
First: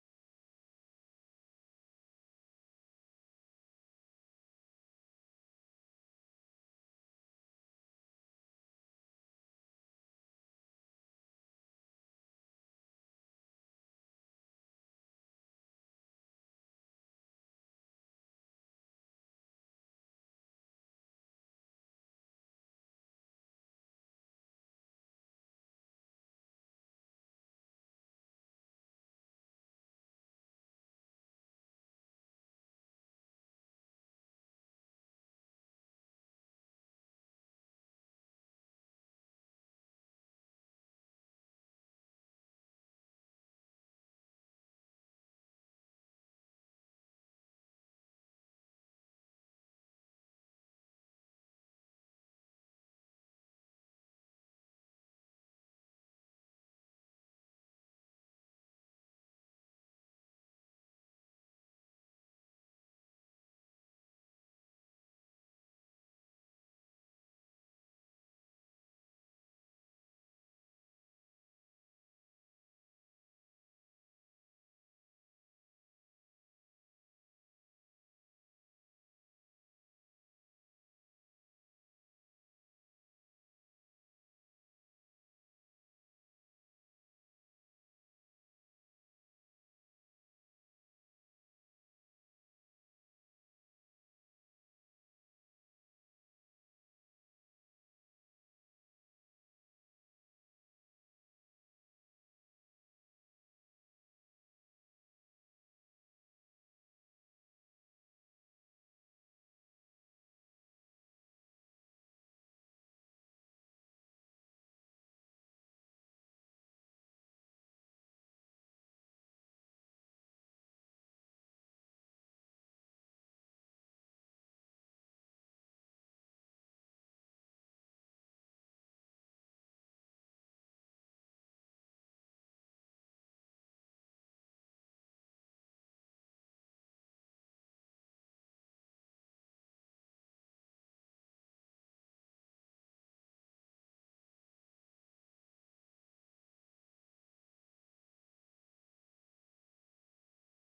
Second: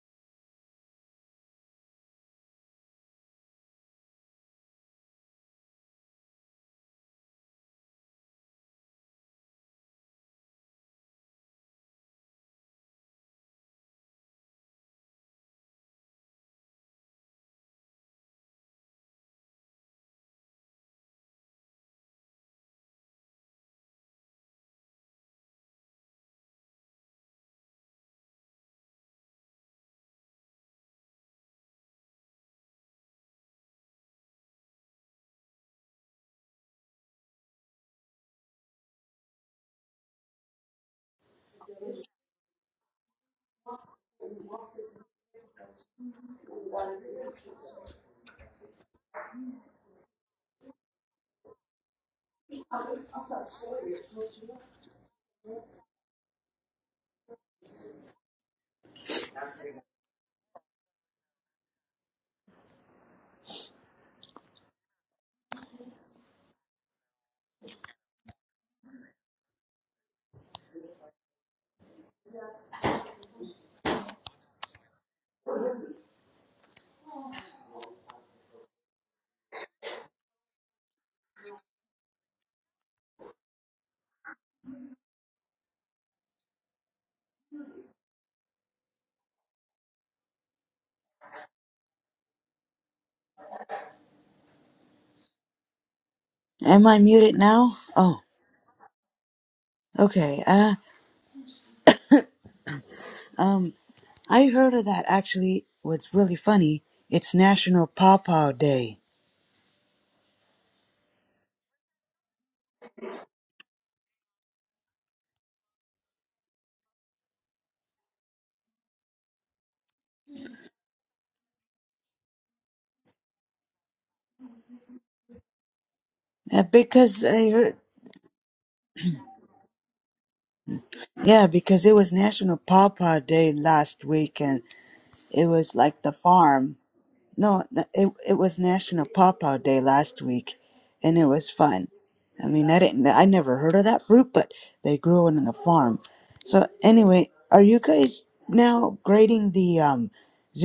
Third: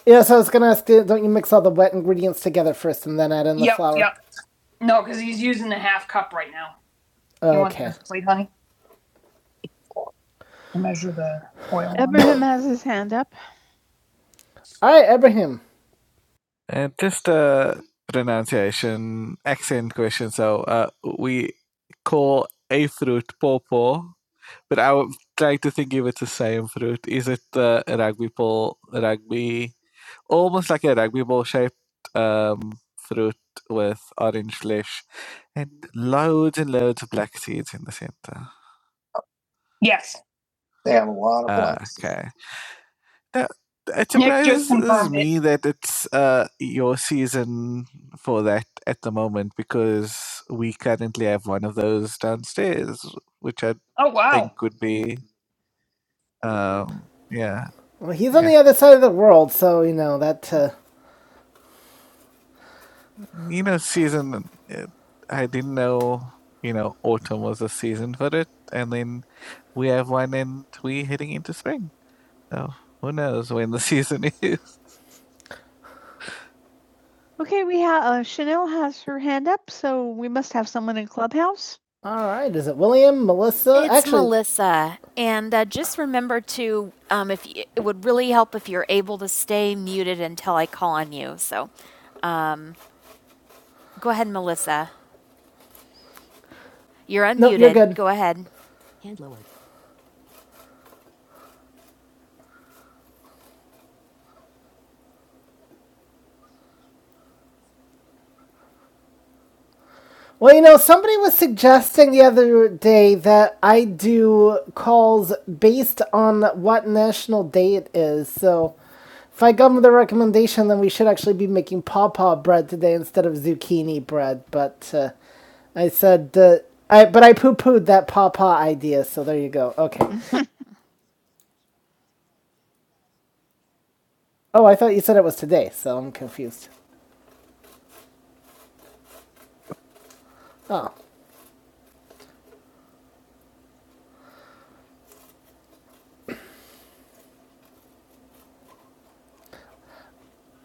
Speaker 1: Yeah, so I was gonna ask, don't you mix all the wet ingredients together first and then add in the yep, flour? yep. yep. No, because he's using a half cup right now. Oh, You want Okay. this plate, honey? To measure the oil. Abraham has his hand up. All right, Abraham. And just a pronunciation accent question. So uh, we call a fruit popo But I'm trying to think if it's the same fruit. Is it the rugby ball, rugby, almost like a rugby ball shaped um, fruit with orange flesh and loads and loads of black seeds in the center? Yes. A lot of Uh, points. okay. That, it Nick just surprises confirmed it. me that it's uh, your season for that at the moment because we currently have one of those downstairs, which I Oh wow. think would be Um, yeah, Well, he's on yeah. the other side of the world, so you know that. Uh, you know, season. It, I didn't know. You know, autumn was a season for it, and then we have one, and we heading into spring. So who knows when the season is? Okay, we have uh, Chanel has her hand up, so we must have someone in Clubhouse. All right. Is it William, Melissa? It's Actually, Melissa, and uh, just remember to um, if y- it would really help if you're able to stay muted until I call on you. So go ahead, Melissa.
Speaker 2: Am I
Speaker 1: You're
Speaker 2: muted
Speaker 1: unmuted. No, you're
Speaker 2: now?
Speaker 1: good. Go
Speaker 2: Oh,
Speaker 1: ahead.
Speaker 2: okay. Uh um I heard of that actually. What's really funny, it's National Pawpaw Day.
Speaker 1: Well, you know, somebody was suggesting the other day that I do calls based on what national day it is. So if I come with a recommendation, then we should actually be making pawpaw bread today instead of zucchini bread. But uh, I said, uh,
Speaker 2: Uh,
Speaker 1: I, but
Speaker 2: because
Speaker 1: I
Speaker 2: I
Speaker 1: poo
Speaker 2: heard
Speaker 1: pooed that pawpaw idea. So there you go. Okay.
Speaker 2: yeah, because it was National Pawpaw Day last weekend
Speaker 1: Oh, I thought you said it was
Speaker 2: It
Speaker 1: today.
Speaker 2: was
Speaker 1: So
Speaker 2: like
Speaker 1: I'm
Speaker 2: the
Speaker 1: confused.
Speaker 2: farm. No, n- it it was National Pawpaw Day last week,
Speaker 1: Oh.
Speaker 2: and it was fun. I mean, I didn't, I never heard of that fruit, but they grew it in the farm. So anyway, are you guys now grading the um,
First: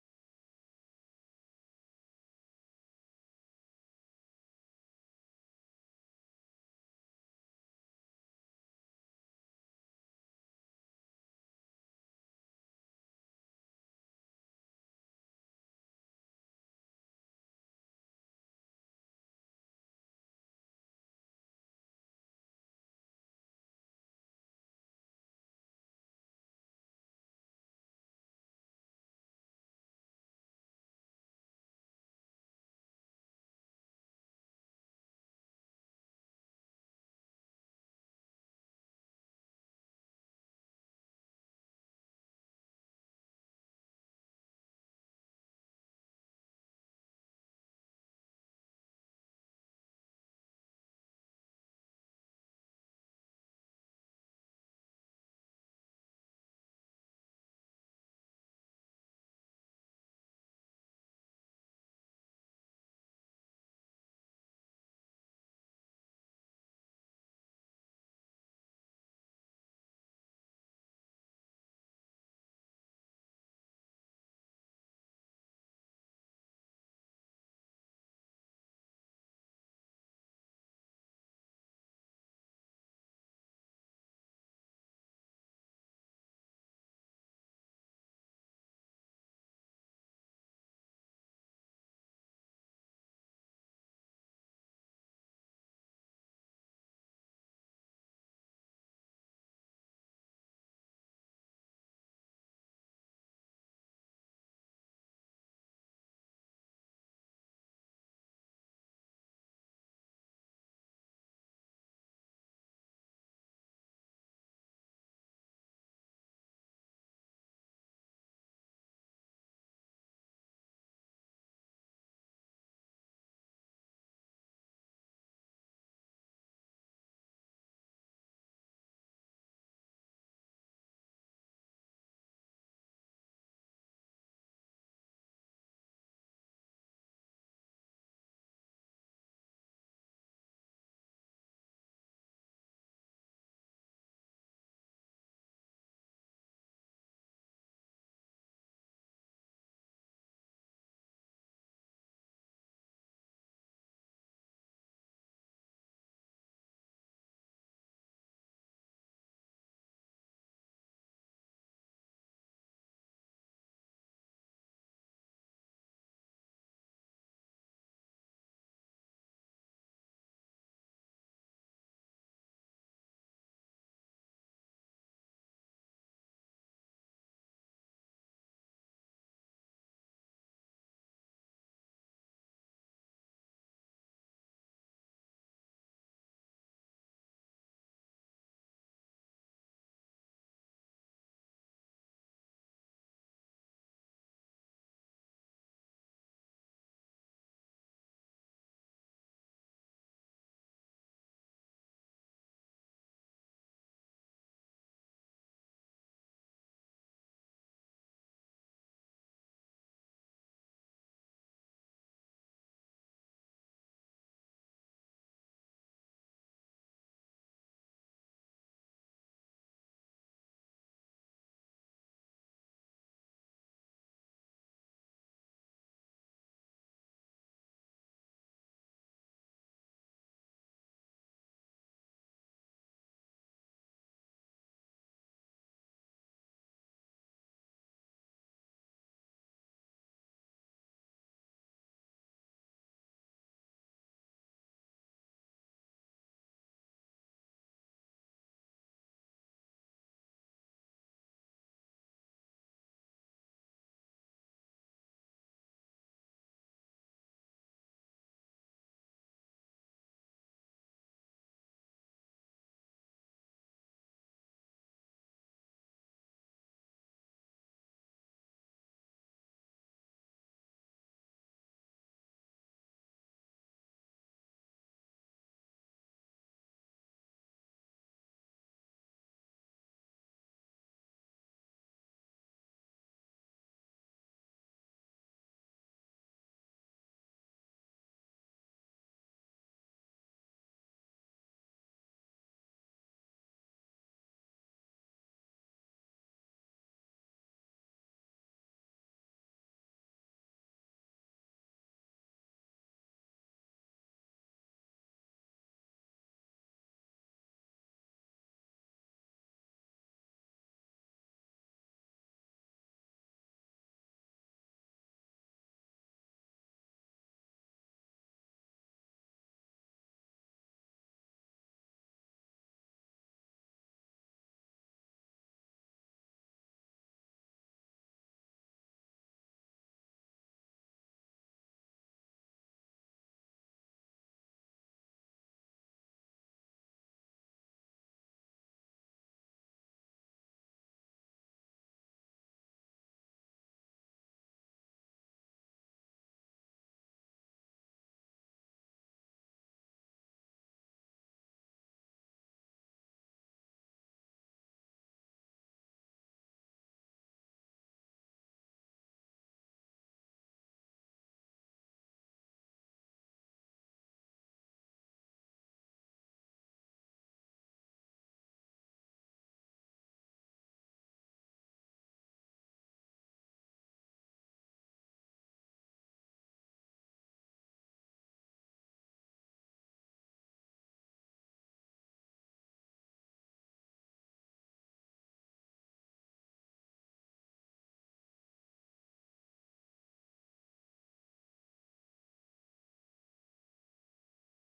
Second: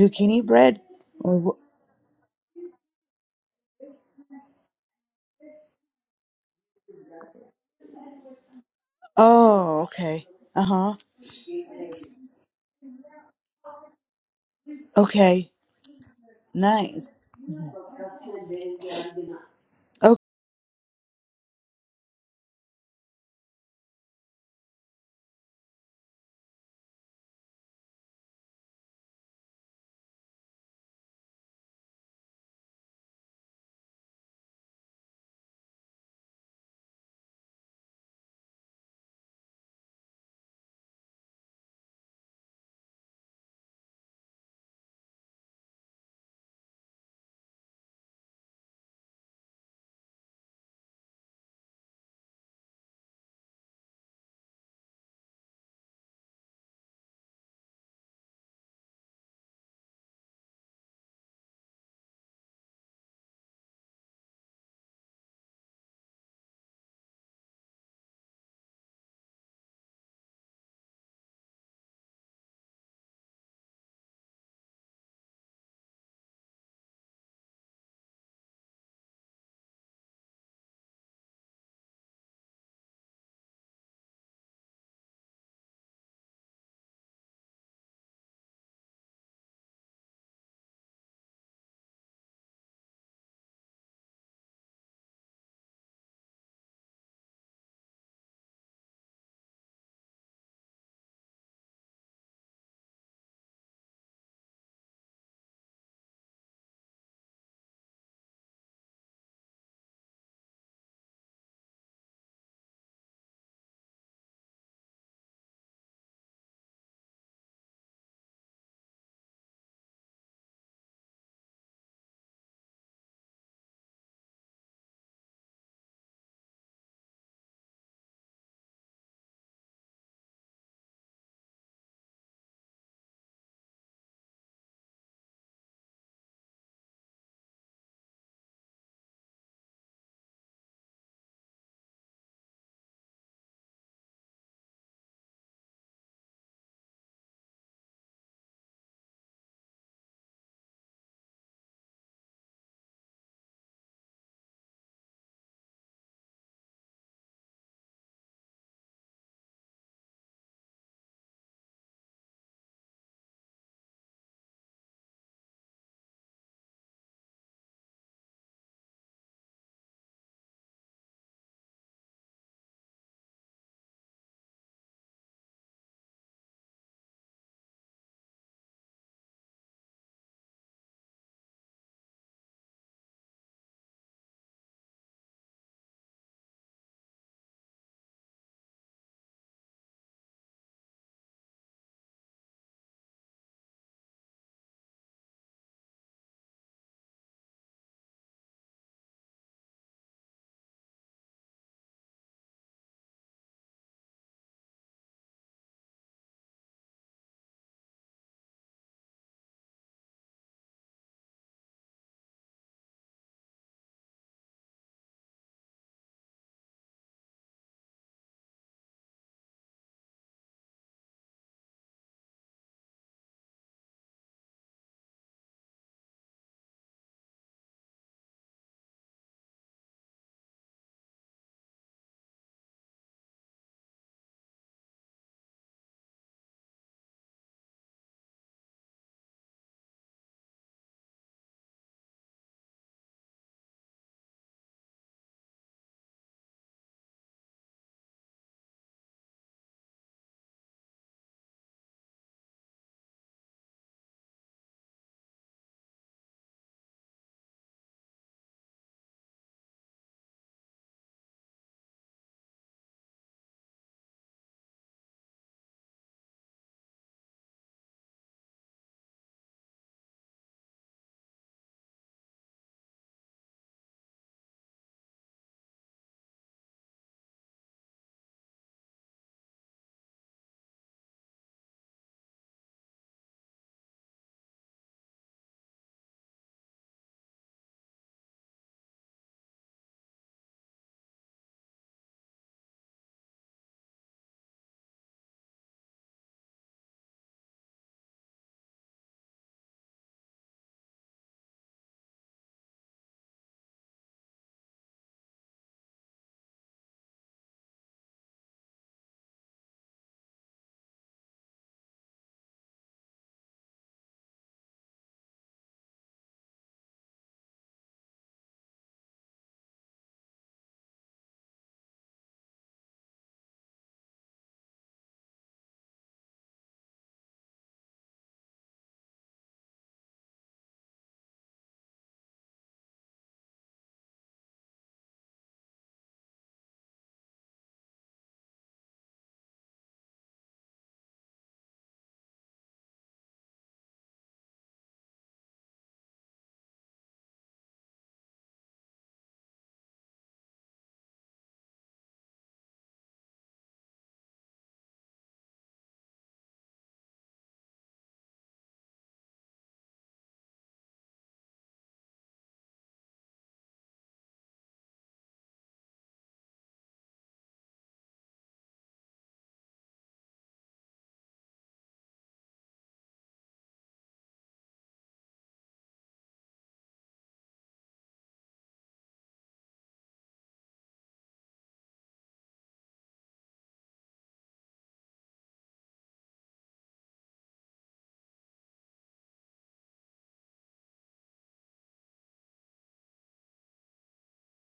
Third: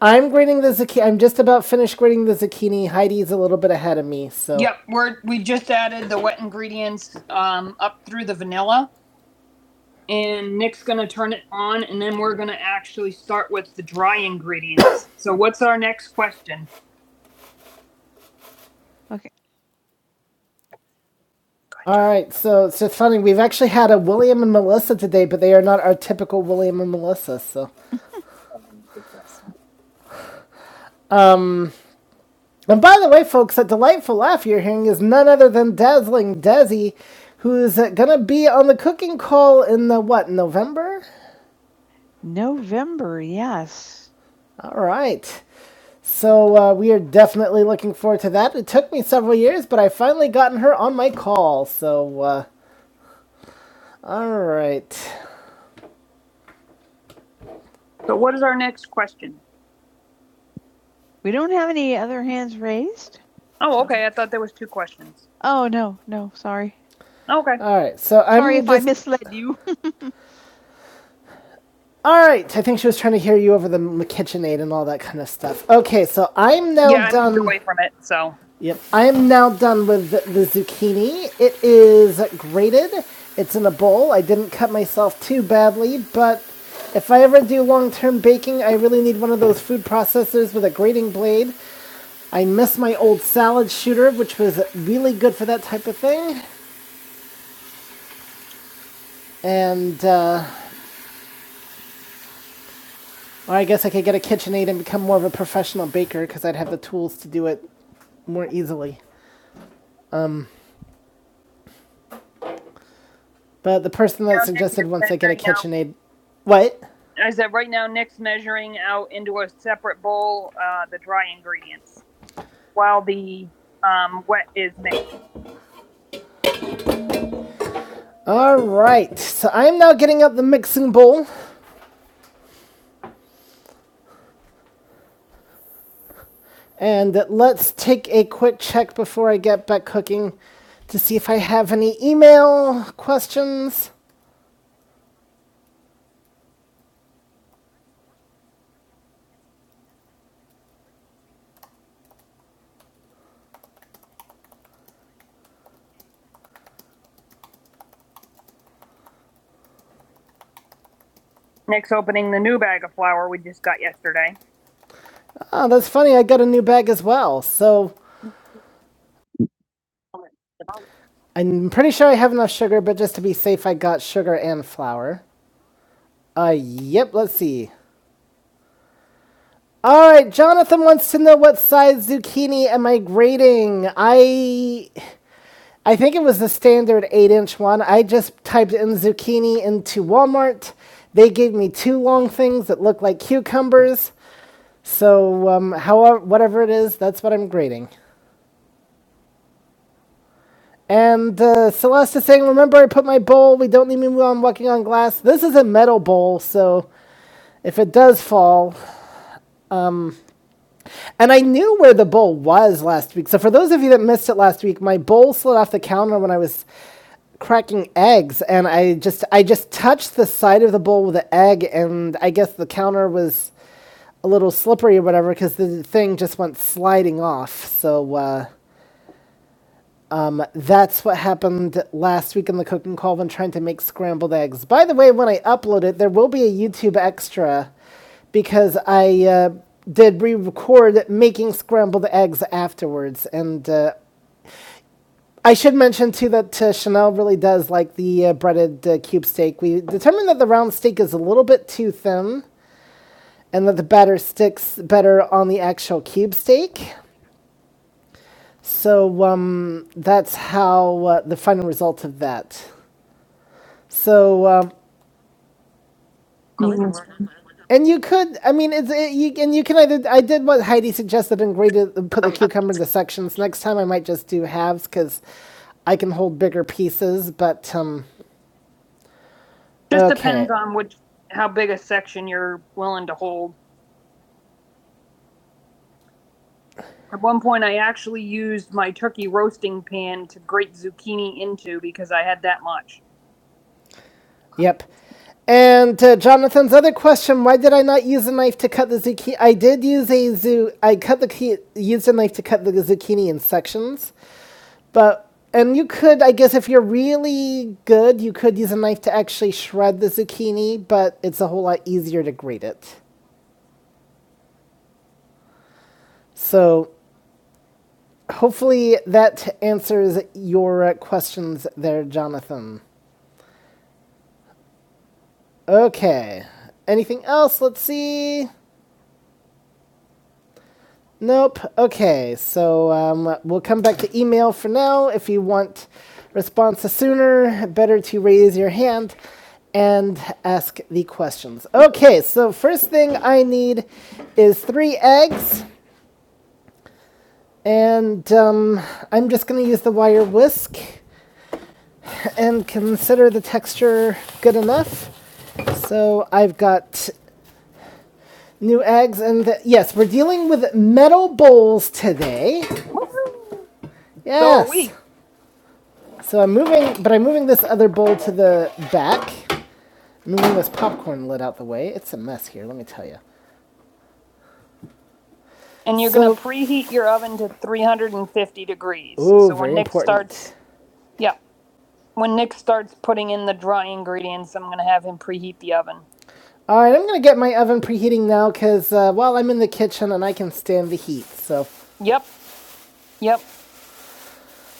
Speaker 1: I'm grading the
Speaker 2: bread?
Speaker 1: zucchini. I'm just
Speaker 2: Or wh-
Speaker 1: about finished grading the zucchini. Heidi's a little bit ahead of me, so Yep, we're we just added the wet ingredients um, up through the vanilla,
Speaker 2: oh, okay.
Speaker 1: and
Speaker 2: Uh
Speaker 1: Nick's
Speaker 2: huh.
Speaker 1: gonna turn it on, and then we're gonna actually start with the dry ingredients. So,
Speaker 2: Okay.
Speaker 1: what's our next question?
Speaker 2: Nice.
Speaker 1: Okay. all right. So it's just funny. We've actually had a William and Melissa today, but they are not our typical William and Melissa. So. um, And by the way, folks, that delightful laugh you're hearing is none other than Dazzling Desi, who's uh, going to be on the cooking call in the what, November? November, yes. All right. So uh, we are definitely looking forward to that. It took me several years, but I finally gotten her on my call. So, uh, all right. So what is our next question? We don't have any other hands raised. Oh, okay. I thought there was two questions. Oh no, no, sorry. Okay. All right, so I'm sorry if just- I misled you. All right, I think she was trying to hear you over the KitchenAid and all that kind of stuff. Okay, so I'm now yeah, I moved done. Yeah, I away from it. So Yep, I am now done with the, the zucchini. It is grated. It's in a bowl. I didn't cut myself too badly, but if I ever do long-term baking, I really need one of those food processors with a grating blade I miss my old salad shooter, which was really good for that type of thing. And, uh, or I guess I could get a KitchenAid and become more of a professional baker because I'd have the tools to do it more easily. But the person that suggested once I get a KitchenAid, what? I said right now Nick's measuring out into a separate bowl uh, the dry ingredients while the um, wet is mixed. All right, so I'm now getting up the mixing bowl And let's take a quick check before I get back cooking to see if I have any email questions. Nick's opening the new bag of flour we just got yesterday. Oh, that's funny. I got a new bag as well. So I'm pretty sure I have enough sugar, but just to be safe, I got sugar and flour. Uh, yep, let's see. All right, Jonathan wants to know what size zucchini am I grading? I I think it was the standard eight inch one. I just typed in zucchini into Walmart. They gave me two long things that look like cucumbers. So, um, however, whatever it is, that's what I'm grading. And uh, Celeste is saying, Remember, I put my bowl. We don't need me on walking on glass. This is a metal bowl, so if it does fall. And I knew where the bowl was last week. So, for those of you that missed it last week, my bowl slid off the counter when I was cracking eggs and I just I just touched the side of the bowl with an egg and I guess the counter was a little slippery or whatever because the thing just went sliding off. So uh, that's what happened last week in the cooking call when trying to make scrambled eggs. By the way, when I upload it, there will be a YouTube extra because I uh, did re-record making scrambled eggs afterwards and uh, I should mention too that uh, Chanel really does like the uh, breaded uh, cube steak. We determined that the round steak is a little bit too thin, and that the batter sticks better on the actual cube steak. So um, that's how uh, the final result of that. So um, and you could, I mean, it's it, you and you can either I did what Heidi suggested and graded put the cucumber into sections. Next time I might just do halves because I can hold bigger pieces, but um, Just Okay. depends on which how big a section you're willing to hold. At one point, I actually used my turkey roasting pan to grate zucchini into because I had that much. Yep. And uh, Jonathan's other question: Why did I not use a knife to cut the zucchini? I did use a zoo. I cut the key, used a knife to cut the zucchini in sections, but and you could, I guess, if you're really good, you could use a knife to actually shred the zucchini, but it's a whole lot easier to grate it. So Hopefully that answers your uh, questions there, Jonathan. Okay. Anything else? Let's see. Nope. Okay. So um, we'll come back to email for now. If you want responses sooner, better to raise your hand and ask the questions. Okay. So first thing I need is three eggs, and um, I'm just going to use the wire whisk and consider the texture good enough. So I've got new eggs, and the, yes, we're dealing with metal bowls today. Yes. So, are we. So I'm moving, but I'm moving this other bowl to the back. Moving this popcorn lid out the way. It's a mess here, let me tell you. And you're so, going So, to preheat your oven to 350 degrees. ooh, So when very Nick important. starts, yeah, when Nick starts putting in the dry ingredients, I'm going to have him preheat the oven. All right, I'm gonna get my oven preheating now, cause uh, while well, I'm in the kitchen and I can stand the heat. So, Yep, yep.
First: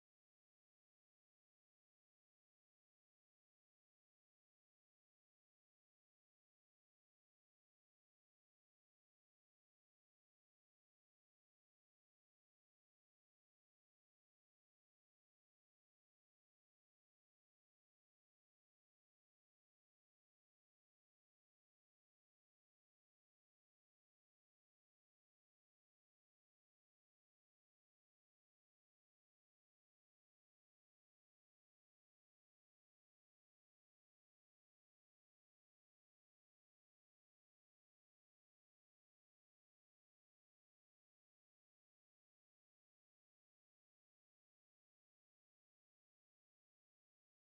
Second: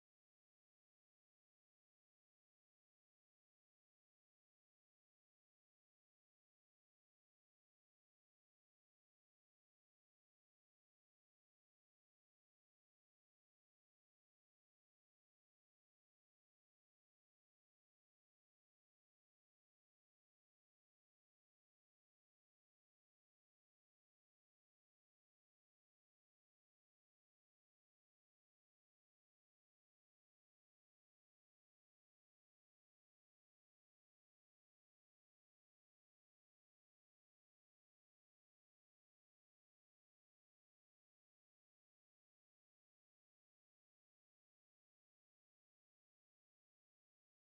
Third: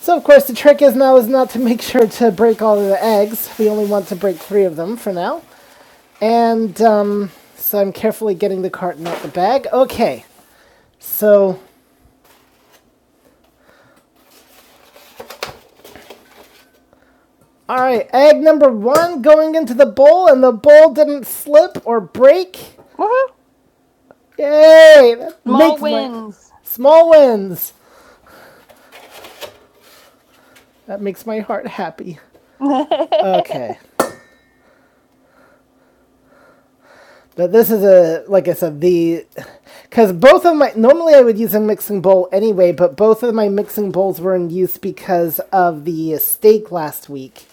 Speaker 1: So, of course, the trick is now is not to make sure to break all of the eggs. We only want to break three of them for now. And um, so I'm carefully getting the carton out the bag. Okay, so, all right, egg number one going into the bowl, and the bowl didn't slip or break. Yay! That Small makes my- wins. My, small wins. That makes my heart happy. Okay. But this is a like I said the because both of my normally I would use a mixing bowl anyway, but both of my mixing bowls were in use because of the steak last week.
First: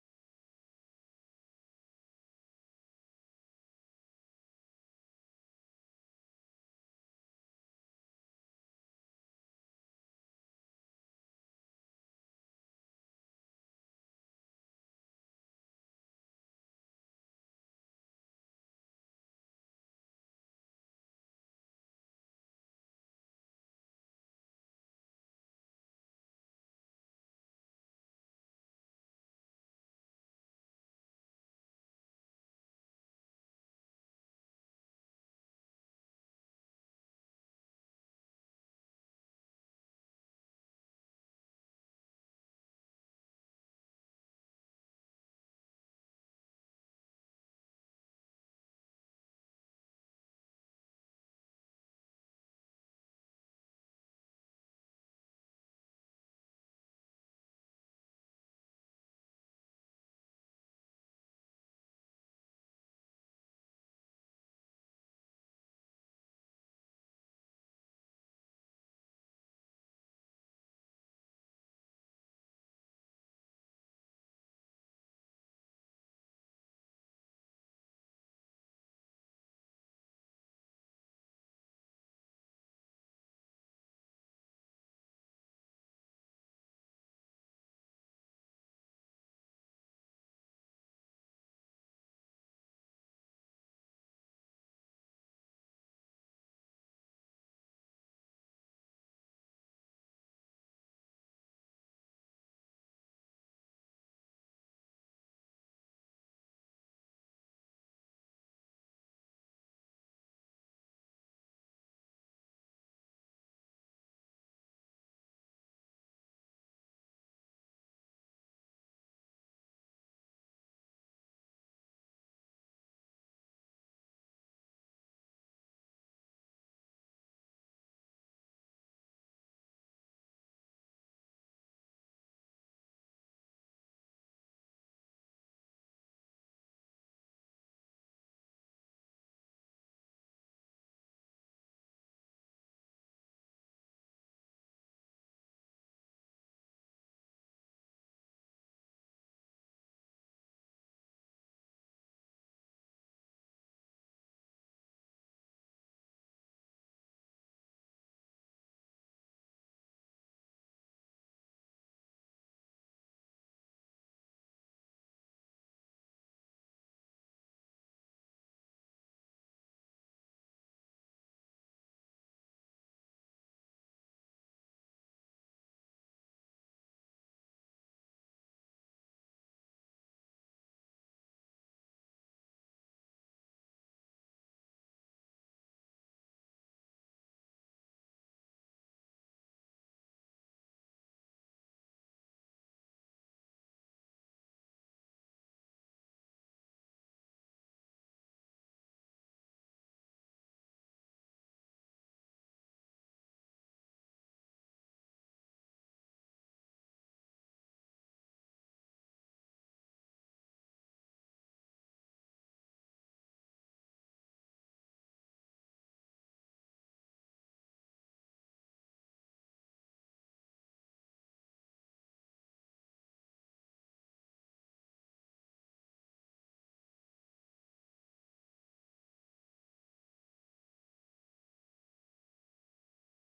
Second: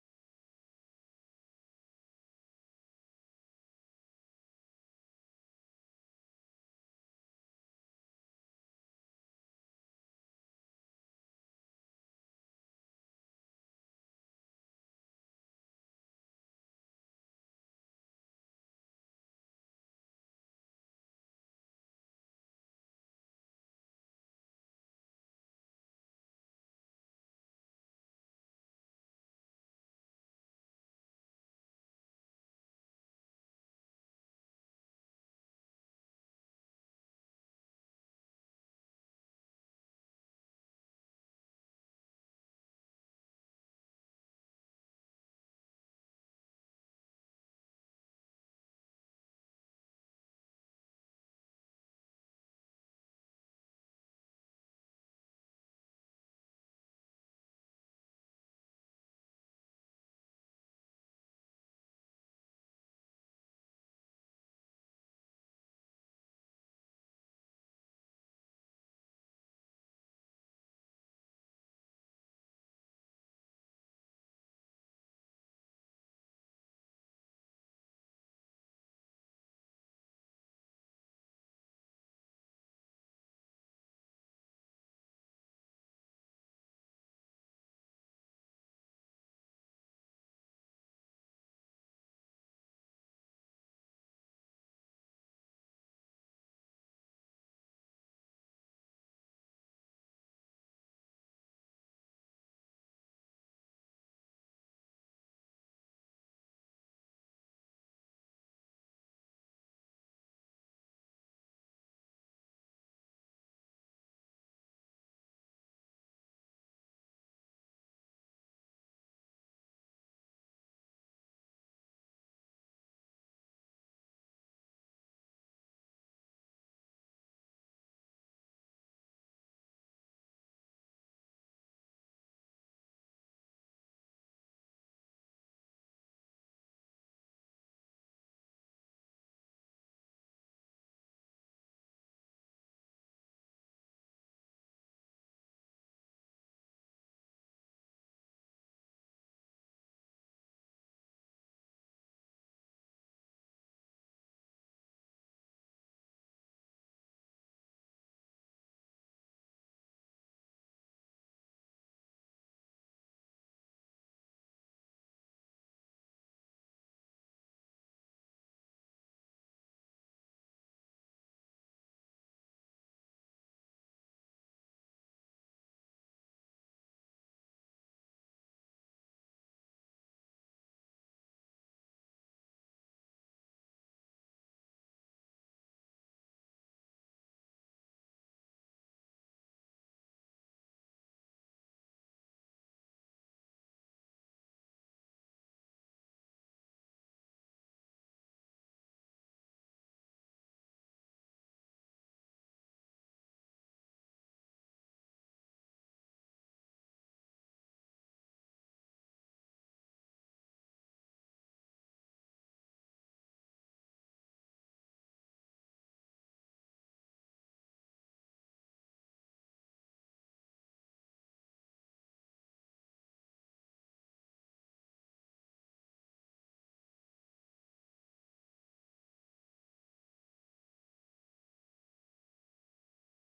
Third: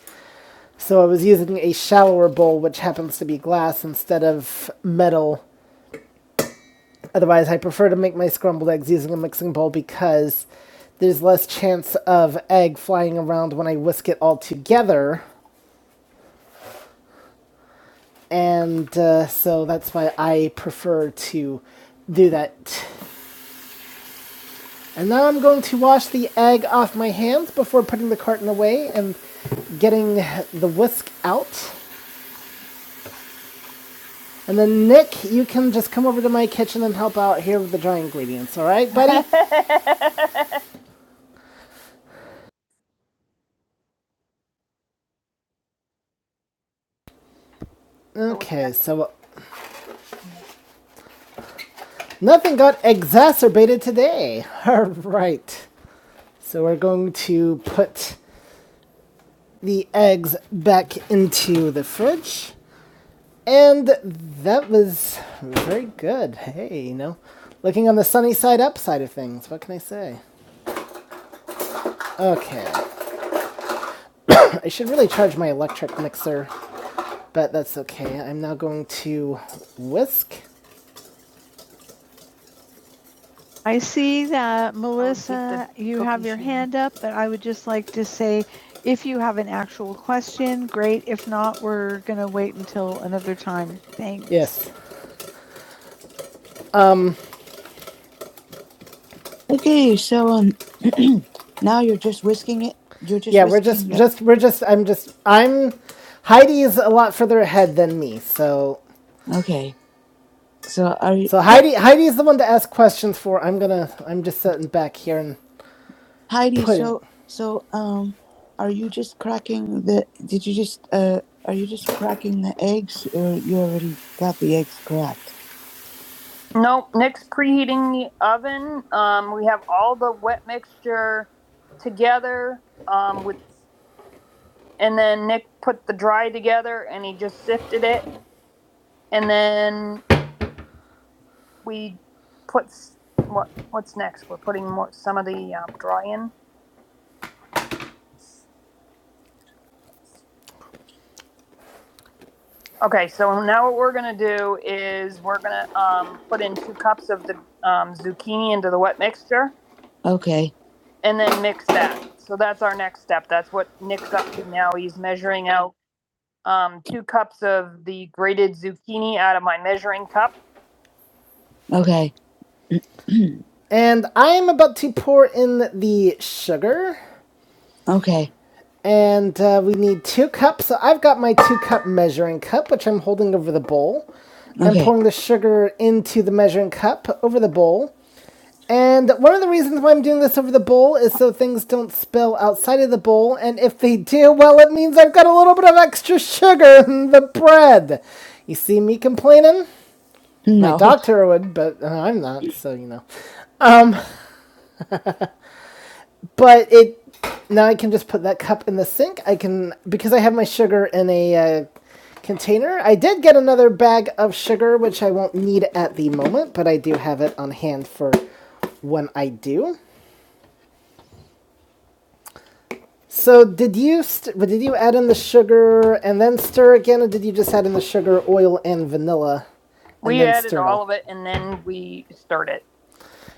Speaker 1: So I was using a shallower bowl, which happens to be glass instead of metal. Otherwise, I prefer to make my scrambled eggs using a mixing bowl because there's less chance of egg flying around when I whisk it all together, and uh, so that's why I prefer to do that And now I'm going to wash the egg off my hands before putting the carton away and getting the whisk out. And then Nick, you can just come over to my kitchen and help out here with the dry ingredients, all right, buddy? okay, so nothing got exacerbated today. All right. So we're going to put the eggs back into the fridge. And that was very good. Hey, you know, looking on the sunny side up side of things. What can I say? Okay, I should really charge my electric mixer, but that's okay. I'm now going to whisk. I see that, Melissa, you have your hand up, but I would just like to say if you have an actual question, great. If not, we're going to wait until another time. Thanks. Yes. Okay, so um, now you're just whisking it. You're just yeah, we're just, it? just, we're just, I'm just, I'm, Heidi's a lot further ahead than me, so okay. So are you, So Heidi, Heidi is the one to ask questions for. I'm gonna, I'm just sitting back here and Heidi? putting. So so um, are you just cracking the? Did you just uh? Are you just cracking the eggs, or you already got the eggs cracked? Nope. Nick's preheating the oven. Um, we have all the wet mixture together. Um, with and then Nick put the dry together, and he just sifted it, and then we put what what's next? We're putting more, some of the um, dry in. Okay, so now what we're gonna do is we're gonna um, put in two cups of the um, zucchini into the wet mixture Okay. and then mix that. So that's our next step. That's what Nick's up to now. He's measuring out um, two cups of the grated zucchini out of my measuring cup. Okay. And I'm about to pour in the sugar. Okay. And uh, we need two cups. So I've got my two cup measuring cup, which I'm holding over the bowl. Okay. I'm Okay. pouring the sugar into the measuring cup over the bowl. And one of the reasons why I'm doing this over the bowl is so things don't spill outside of the bowl. And if they do, well, it means I've got a little bit of extra sugar in the bread. You see me complaining? No. My No. doctor would, but uh, I'm not, so you know. Um. but it now I can just put that cup in the sink. I can because I have my sugar in a uh, container. I did get another bag of sugar, which I won't need at the moment, but I do have it on hand for when I do. So did you st- did you add in the sugar and then stir again, or did you just add in the sugar, oil, and vanilla? and We added all of it and then we stirred it.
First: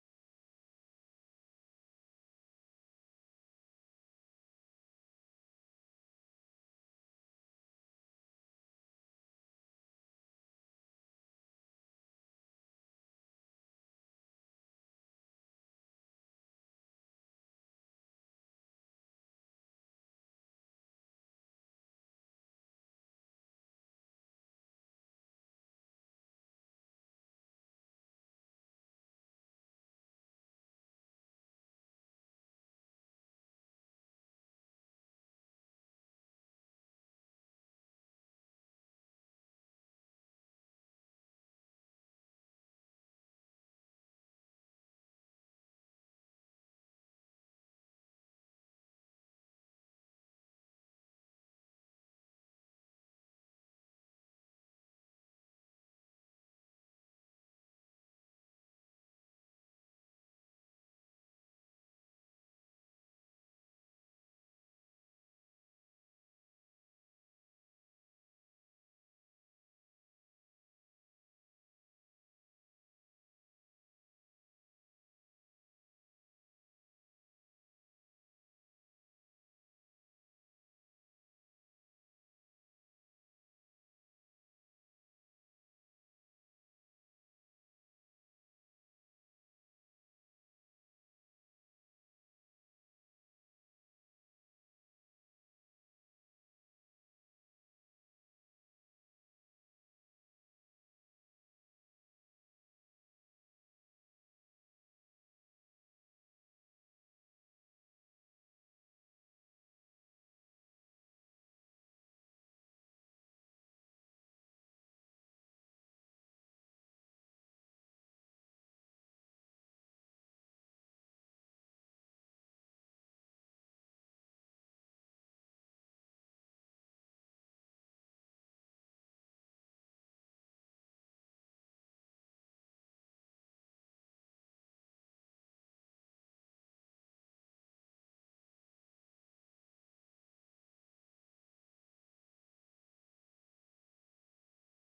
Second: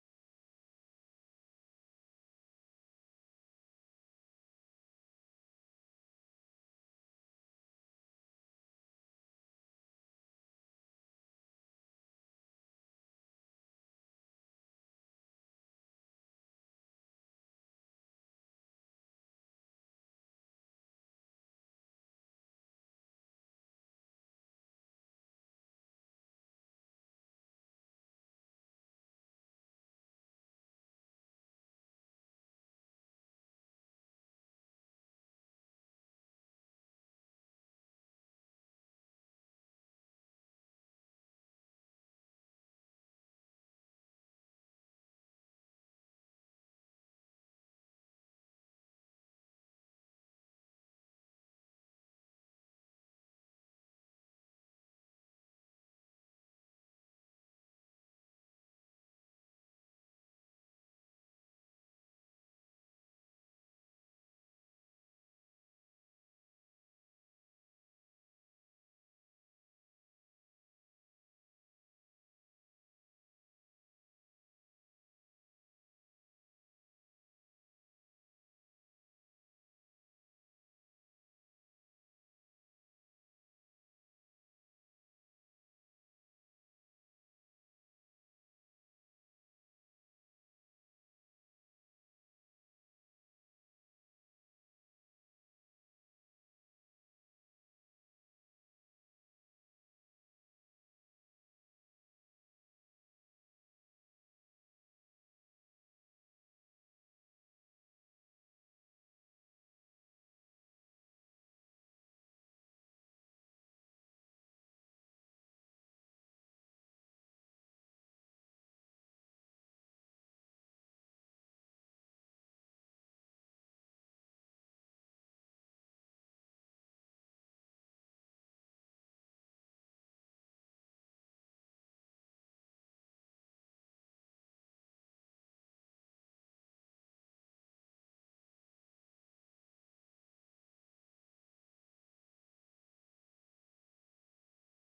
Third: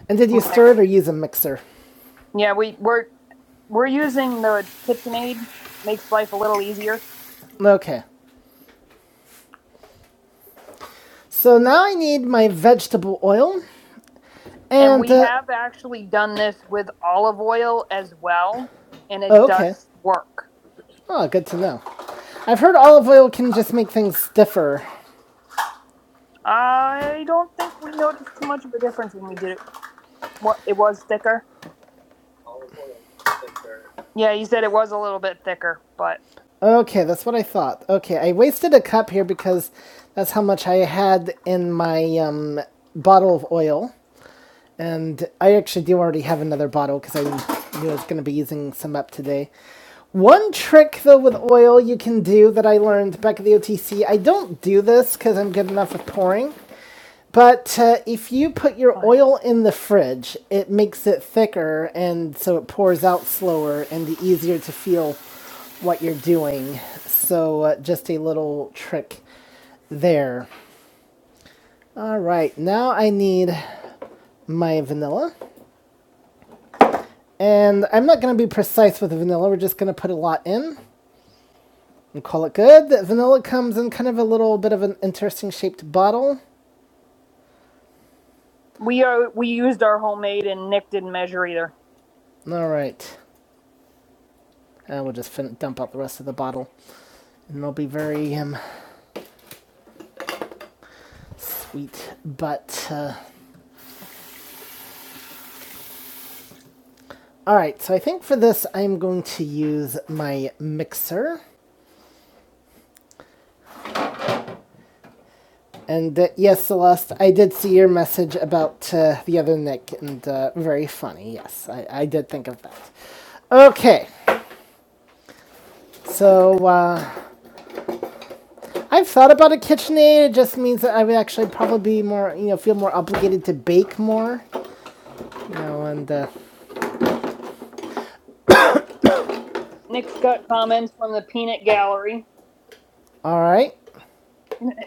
Speaker 1: And did you stir it or use a mixer? Yeah, we were. We're using the KitchenAid Makes life a little easier. Okay. So now I need my vegetable oil. And, And, we uh, have actually done this with olive oil as well, and it Oh, okay. does work. oh, good to know. I've heard olive oil can just make things stiffer. I don't think we noticed too much of a difference when we did it. it was thicker. Yeah, you said it was a little bit thicker, but Okay, that's what I thought. Okay, I wasted a cup here because that's how much I had in my um, bottle of oil. And I actually do already have another bottle because I knew I was going to be using some up today. One trick, though, with oil you can do that I learned back at the OTC, I don't do this because I'm good enough at pouring. But uh, if you put your oil in the fridge, it makes it thicker and so it pours out slower and easier to feel what you're doing. So uh, just a little trick there. All right, now I need my vanilla. And I'm not going to be precise with the vanilla. We're just going to put a lot in and call it good. The vanilla comes in kind of a little bit of an interesting shaped bottle. We are we used our homemade and Nick didn't measure either. All right. Uh, we'll just fin- dump out the rest of the bottle. And it'll be very um, sweet. But, uh, all right. So I think for this, I'm going to use my mixer. And uh, yes, Celeste, I did see your message about uh, the other Nick, and uh, very funny. Yes, I, I did think of that. Okay, so uh, I've thought about a KitchenAid. It just means that I would actually probably be more, you know, feel more obligated to bake more, you know. And uh, Nick's got comments from the Peanut Gallery. all right,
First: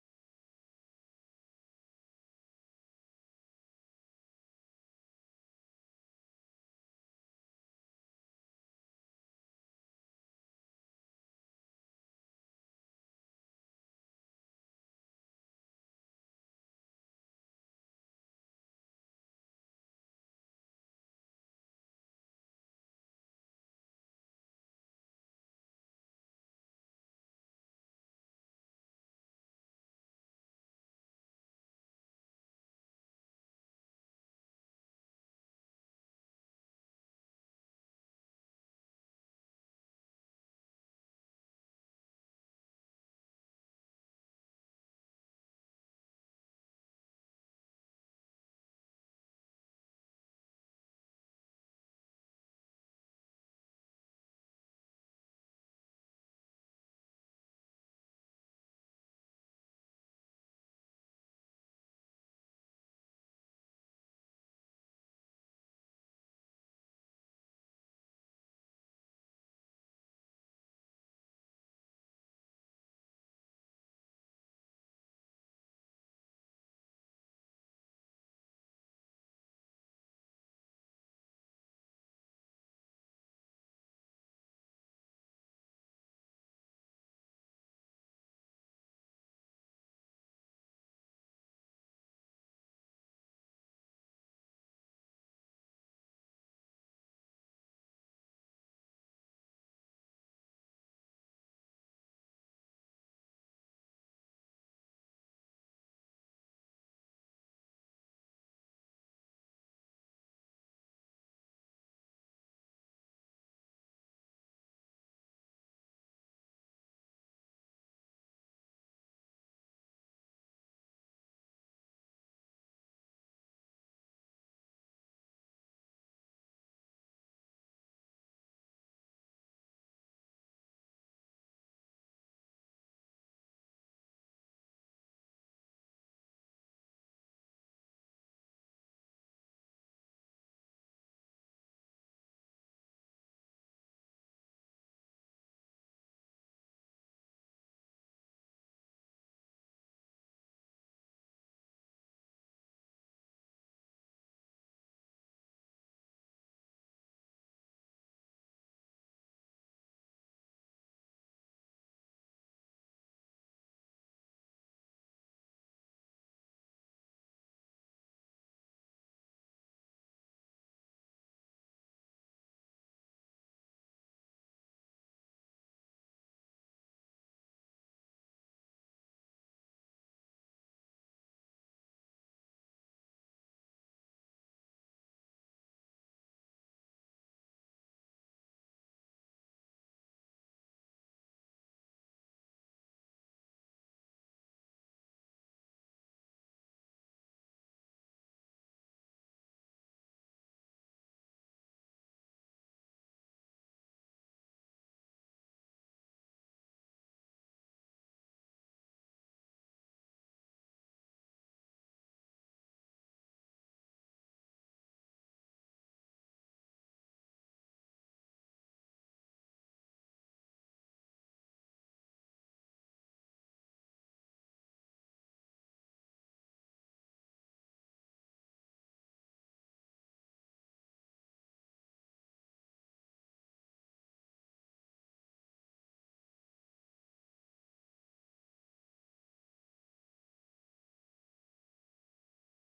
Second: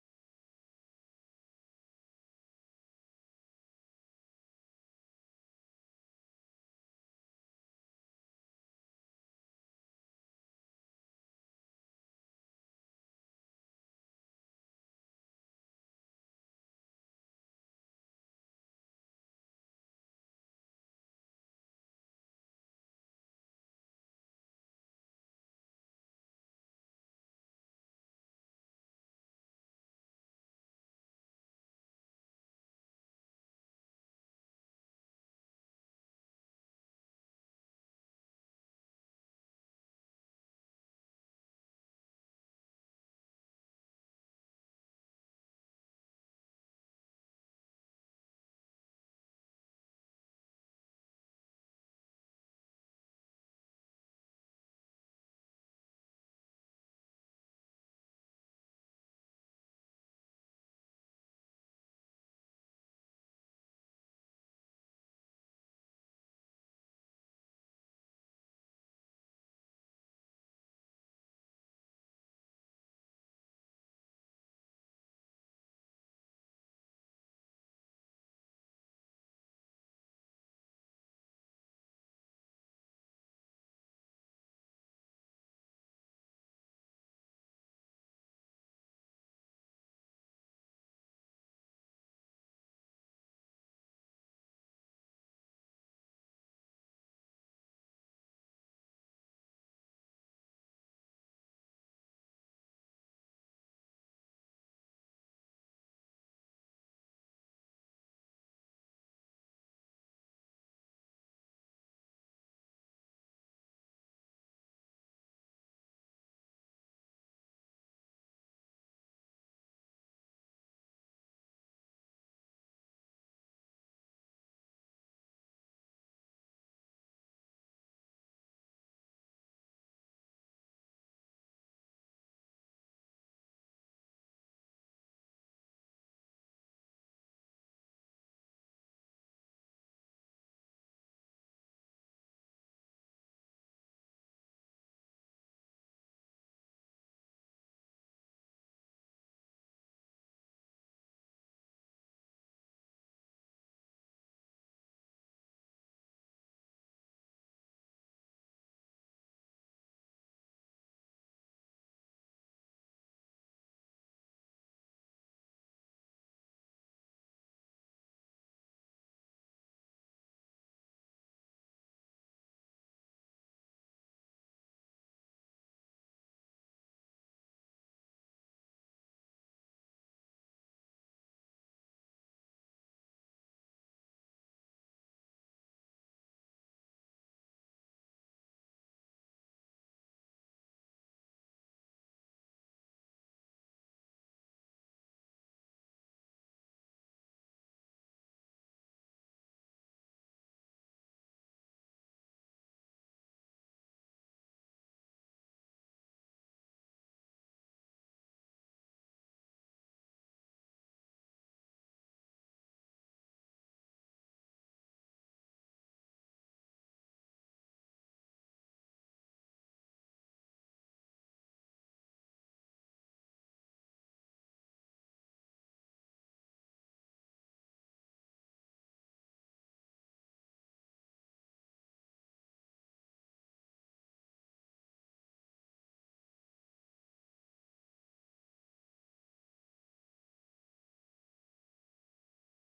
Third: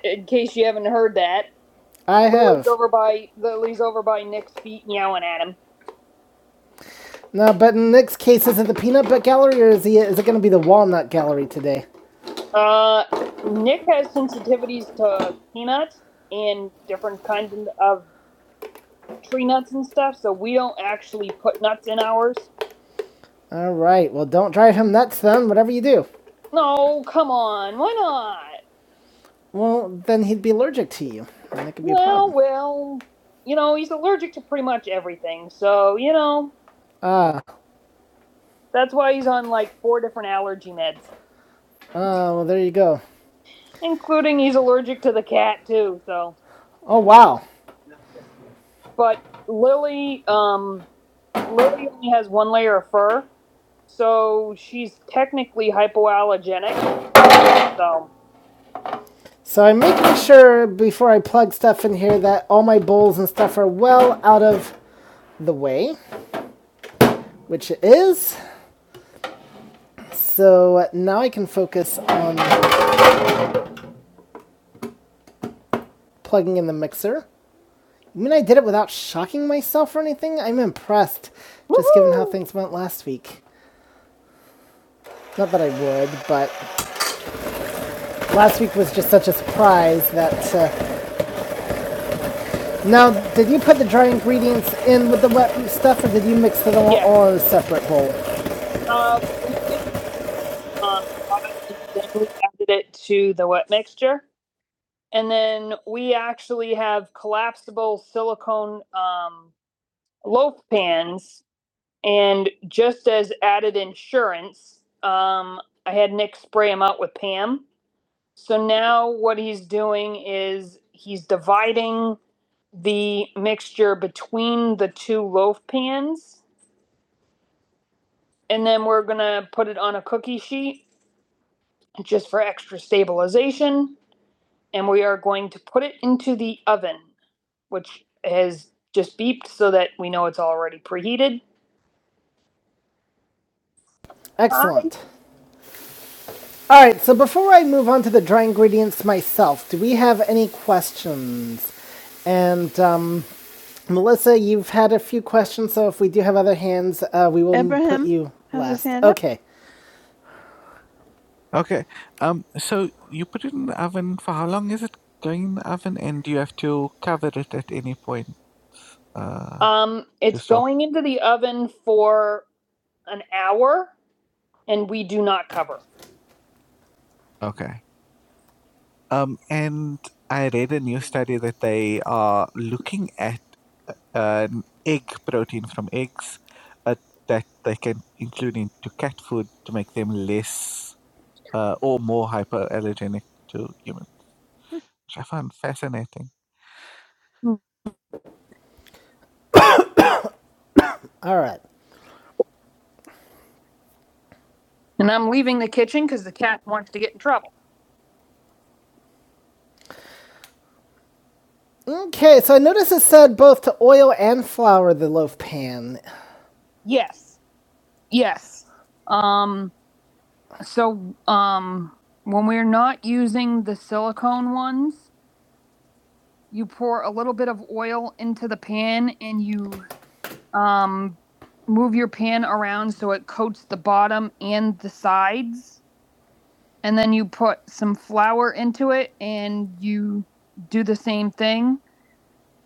Speaker 1: In case you haven't heard that, I have. lives over by that lives over by Nick's feet meowing at him. No, but in Nick's case, is it the peanut butt gallery or is he is it going to be the walnut gallery today? Uh, Nick has sensitivities to peanuts and different kinds of tree nuts and stuff, so we don't actually put nuts in ours. All right. Well, don't drive him nuts then. Whatever you do. No, come on, why not? Well, then he'd be allergic to you, and that could be a Well, a problem. well, well, you know, he's allergic to pretty much everything, so, you know, Ah. Uh. That's why he's on like four different allergy meds, Oh, well, there you go. including he's allergic to the cat too. So, Oh, wow. but Lily, um, Lily only has one layer of fur, so she's technically hypoallergenic. So, So I'm making sure before I plug stuff in here that all my bowls and stuff are well out of the way, which it is. So now I can focus on plugging in the mixer. I mean, I did it without shocking myself or anything. I'm impressed, Woo-hoo! just given how things went last week. Not that I would, but last week was just such a surprise that. Uh, now, did you put the dry ingredients in with the wet stuff, or did you mix it all, Yeah. all in a separate bowl? Um, um, we added it to the wet mixture, and then we actually have collapsible silicone um, loaf pans And just as added insurance, um, I had Nick spray him out with Pam. So now what he's doing is he's dividing the mixture between the two loaf pans. And then we're going to put it on a cookie sheet just for extra stabilization. And we are going to put it into the oven, which has just beeped so that we know it's already preheated. Excellent. All right, so before I move on to the dry ingredients myself, do we have any questions? And um, Melissa, you've had a few questions, so if we do have other hands, uh, we will Abraham, put you last. Okay. Okay. Um. So you put it in the oven. For how long is it going in the oven? And do you have to cover it at any point? Uh, Um, it's going into the oven for an hour, and we do not cover. Okay. Um, and I read a new study that they are looking at an egg protein from eggs uh, that they can include into cat food to make them less uh, or more hypoallergenic to humans, which I found fascinating. All right. And I'm leaving the kitchen because the cat wants to get in trouble. Okay, so I noticed it said both to oil and flour the loaf pan. Yes. Yes. Um, So, um, when we're not using the silicone ones, you pour a little bit of oil into the pan and you um, move your pan around so it coats the bottom and the sides. And then you put some flour into it and you do the same thing.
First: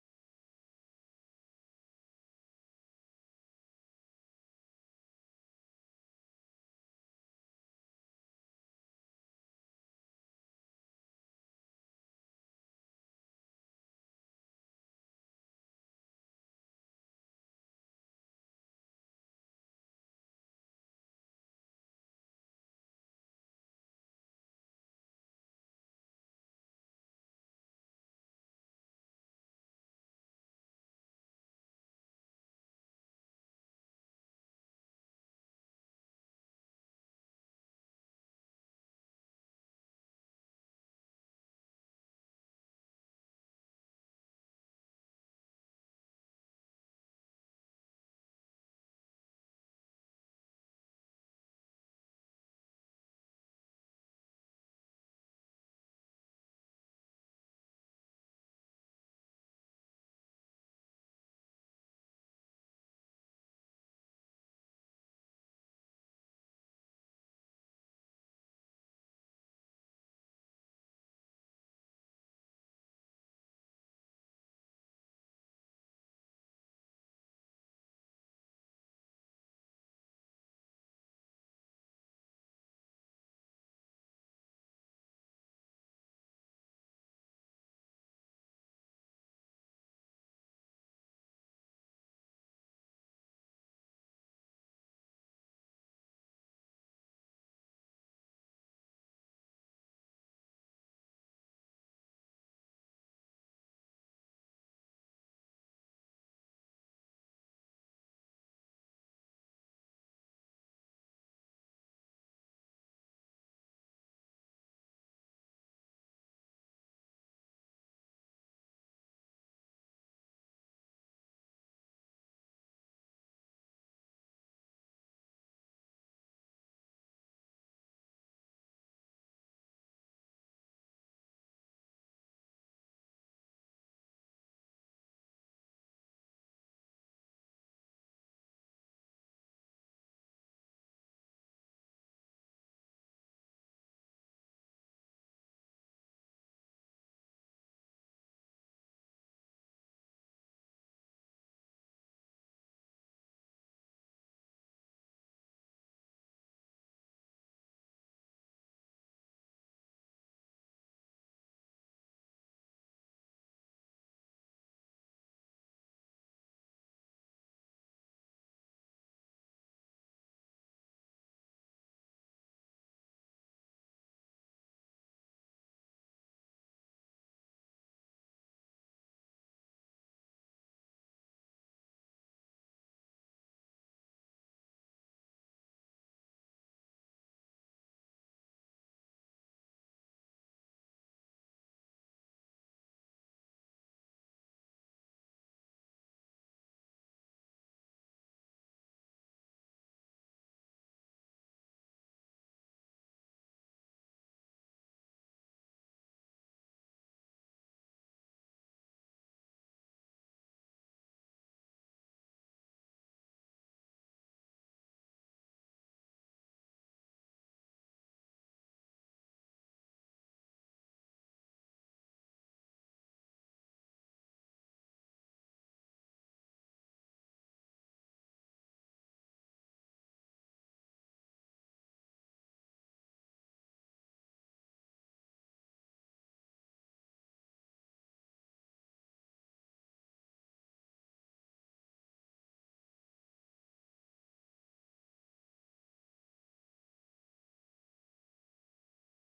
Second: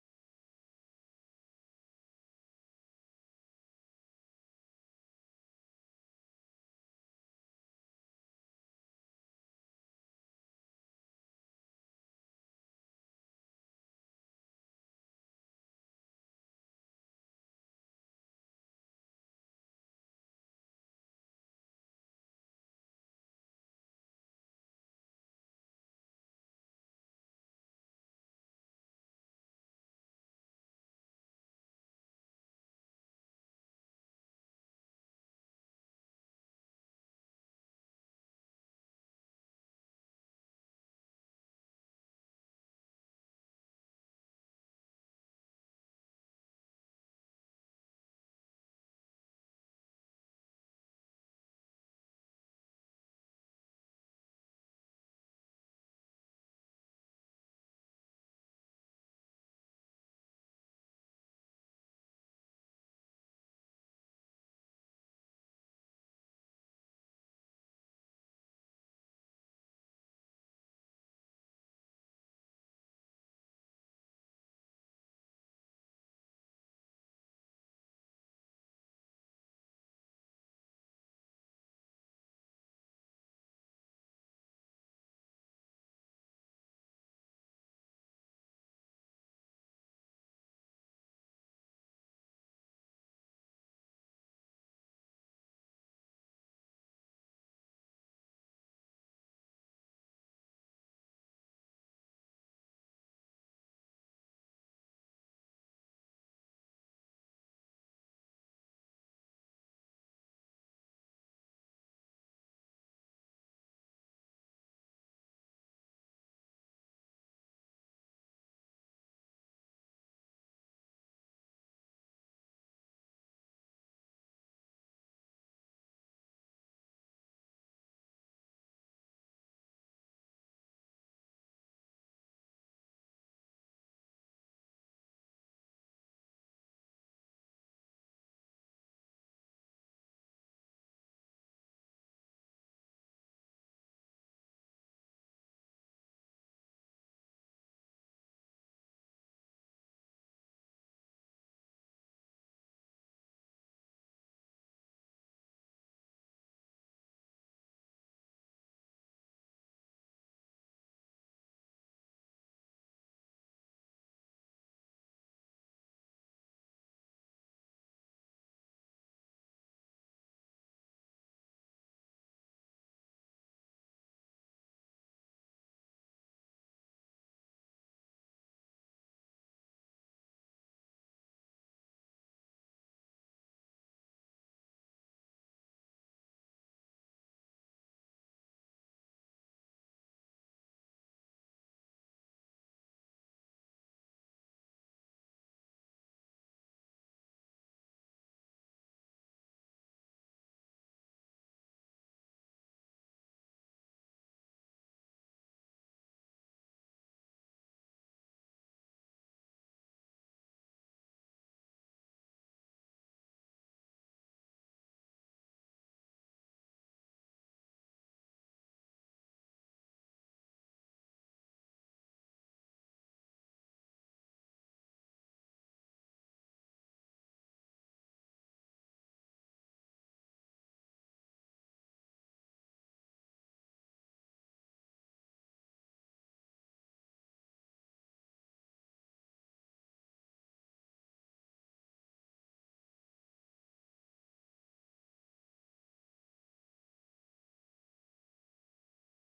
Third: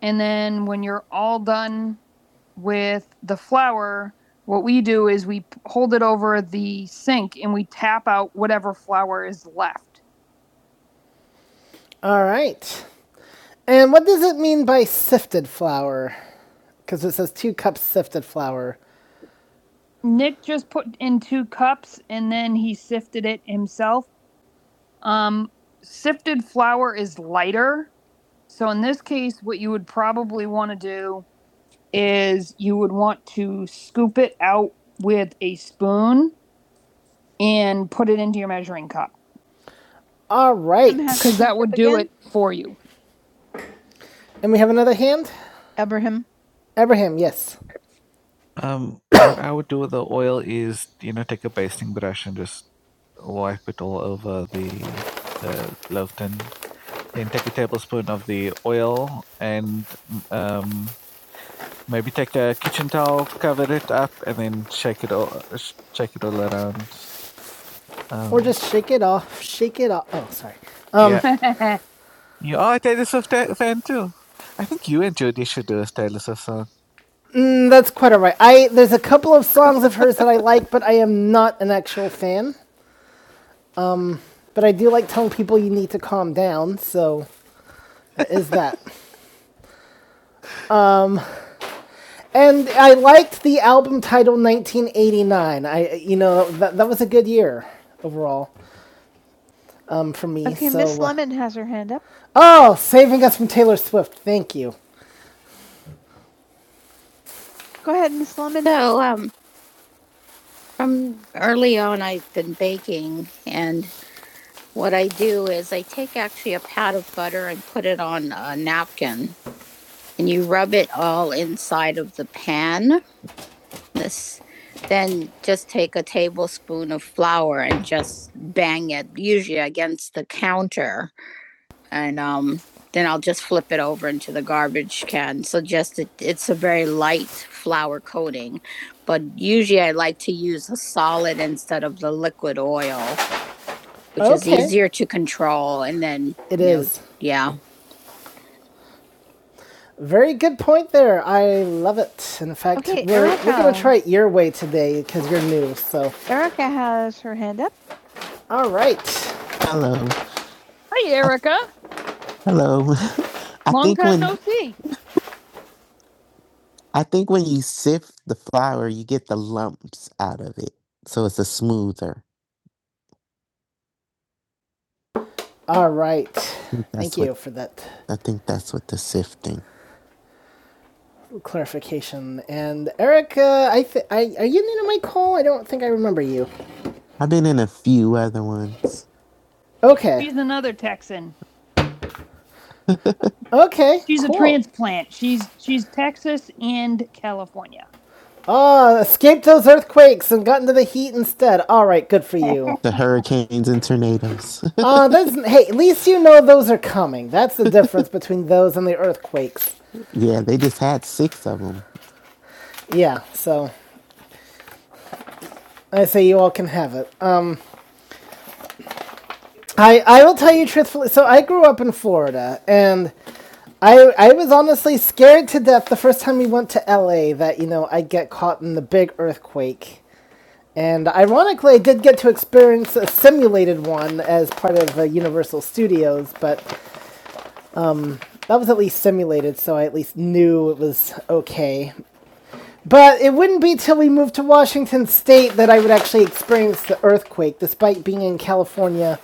Speaker 1: And then when you're all done with the flour, what we do is we hold it over the sink and we tap out whatever flour is left. All right. And what does it mean by sifted flour? Because it says two cups sifted flour. Nick just put in two cups and then he sifted it himself. Sifted flour is lighter. So in this case, what you would probably want to do is you would want to scoop it out with a spoon and put it into your measuring cup All right. because that would do it for you. And we have another hand? Abraham. Abraham, yes. I would do with the oil is, you know, take a basting brush and just wipe it all over the, the loaf tin. Then take a tablespoon of the oil and maybe take a kitchen towel, cover it up, and then shake it all, shake it all around. Um, Or Um, just shake it off. Shake it off. Oh, sorry. Um, yeah. You are a Taylor Swift ta- fan too. I think you and Judy should do a Taylor Swift song. mm, that's quite all right. I there's a couple of songs of hers that I like, but I am not an actual fan. But I do like telling people you need to calm down, so that is that. and I liked the album title 1989. I, you know, that, that was a good year overall um, for me. Okay, so, Miss Lemon has her hand up. Oh, saving us from Taylor Swift. Thank you. Go ahead, Miss Lemon. So, um, from early on, I've been baking, and what I do is I take actually a pat of butter and put it on a napkin, and you rub it all inside of the pan, this then just take a tablespoon of flour and just bang it usually against the counter and um then I'll just flip it over into the garbage can. So just it, it's a very light flour coating, but usually I like to use a solid instead of the liquid oil, which okay. is Okay. easier to control. And then it is, know, yeah, Very good point there. I love it. In fact, Okay, we're, we're going to try it your way today because you're new. So, Erica has her hand up. all right. Hello. Hi, Erica. Uh, Hello. I Long think time when no see. I flour, you get the lumps out of it. So it's a smoother. All right. Thank you What, for that I think that's what the sifting. clarification. And Erica, I, th- I are you new to my call? I don't think I remember you. I've been in a few other ones. Okay. She's another Texan. Okay. She's cool. a transplant. She's she's Texas and California. Ah, escaped those earthquakes and got into the heat instead. All right, good for you. The hurricanes and tornadoes. Ah, that's hey. At least you know those are coming. That's the difference between those and the earthquakes. yeah, they just had six of them. Yeah, so I say you all can have it. Um, I I will tell you truthfully. So I grew up in Florida, and I I was honestly scared to death the first time we went to LA that you know I'd get caught in the big earthquake. And ironically, I did get to experience a simulated one as part of uh, Universal Studios, but that was at least simulated, so I at least knew it was okay. But it wouldn't be till we moved to Washington State that I would actually experience the earthquake, despite being in California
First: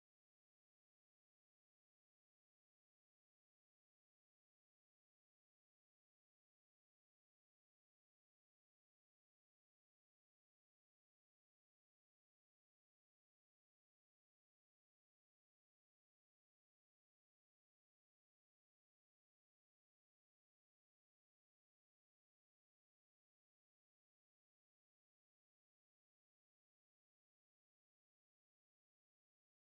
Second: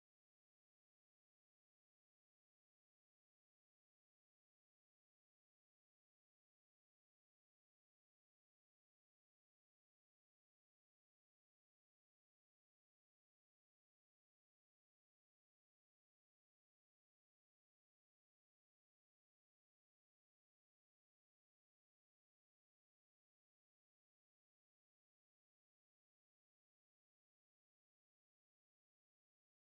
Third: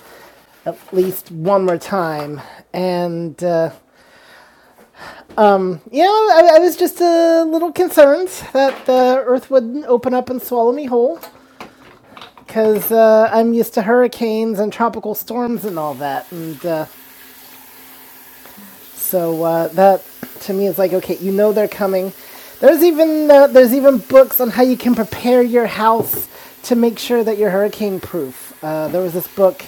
Speaker 1: at least one more time. And uh, Yeah, I, I was just a little concerned that the Earth wouldn't open up and swallow me whole, because uh, I'm used to hurricanes and tropical storms and all that. And uh, so uh, that to me is like, okay, you know they're coming. There's even uh, there's even books on how you can prepare your house to make sure that you're hurricane proof. Uh, there was this book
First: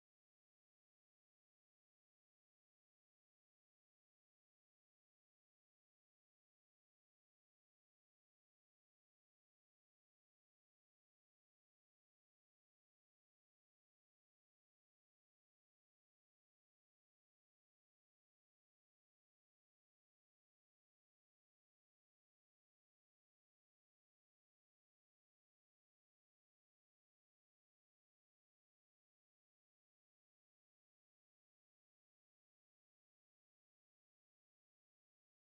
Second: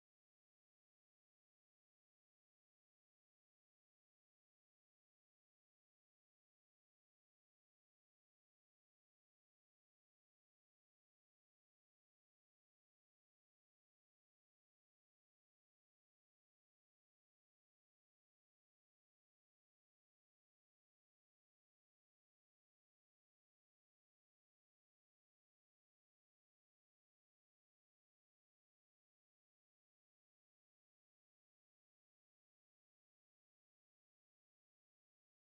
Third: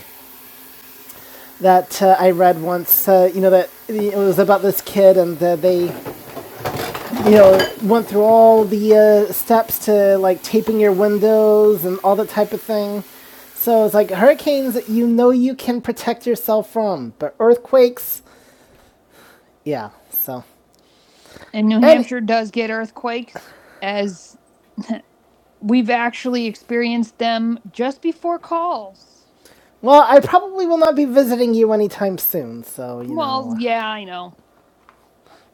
Speaker 1: that uh, I read once. Uh, you know that it was about this kid and uh, they you know, went through all the uh, steps to like taping your windows and all that type of thing. So it's like hurricanes, you know, you can protect yourself from, but earthquakes, yeah. So And New And- Hampshire and, does get earthquakes, as we've actually experienced them just before calls. well, I probably will not be visiting you anytime soon. So you Well, know, Well, yeah, I know.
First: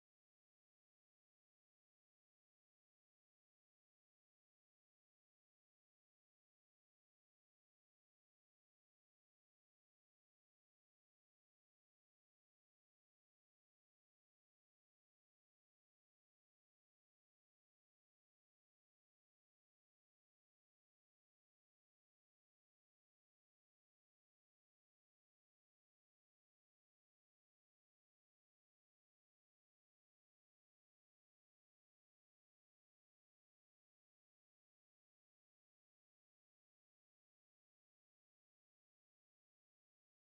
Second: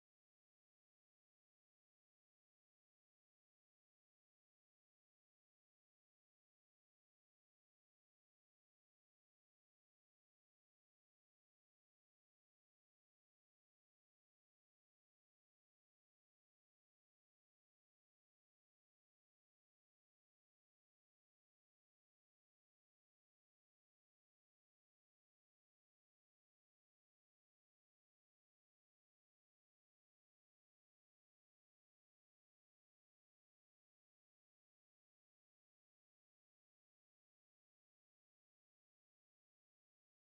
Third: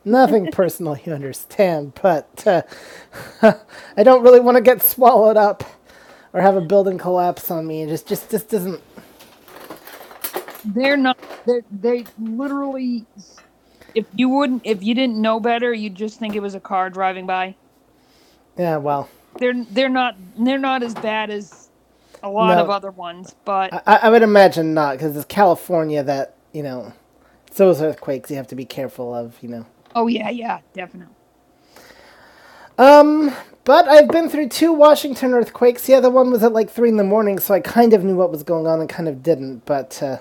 Speaker 1: nothing personal, you understand. But uh, I don't really want to get swallowed up. or have a building collapse on me. It just just just doesn't. They're not. They they literally. If you wouldn't, if you didn't know better, you'd just think it was a car driving by. Yeah, well, They're they're not they're not as bad as a lot No. of other ones, but I, I would imagine not because it's California that you know it's those earthquakes you have to be careful of. You know, oh yeah, yeah, definitely. Um, but I've been through two Washington earthquakes. Yeah, The other one was at like three in the morning, so I kind of knew what was going on and kind of didn't. But uh,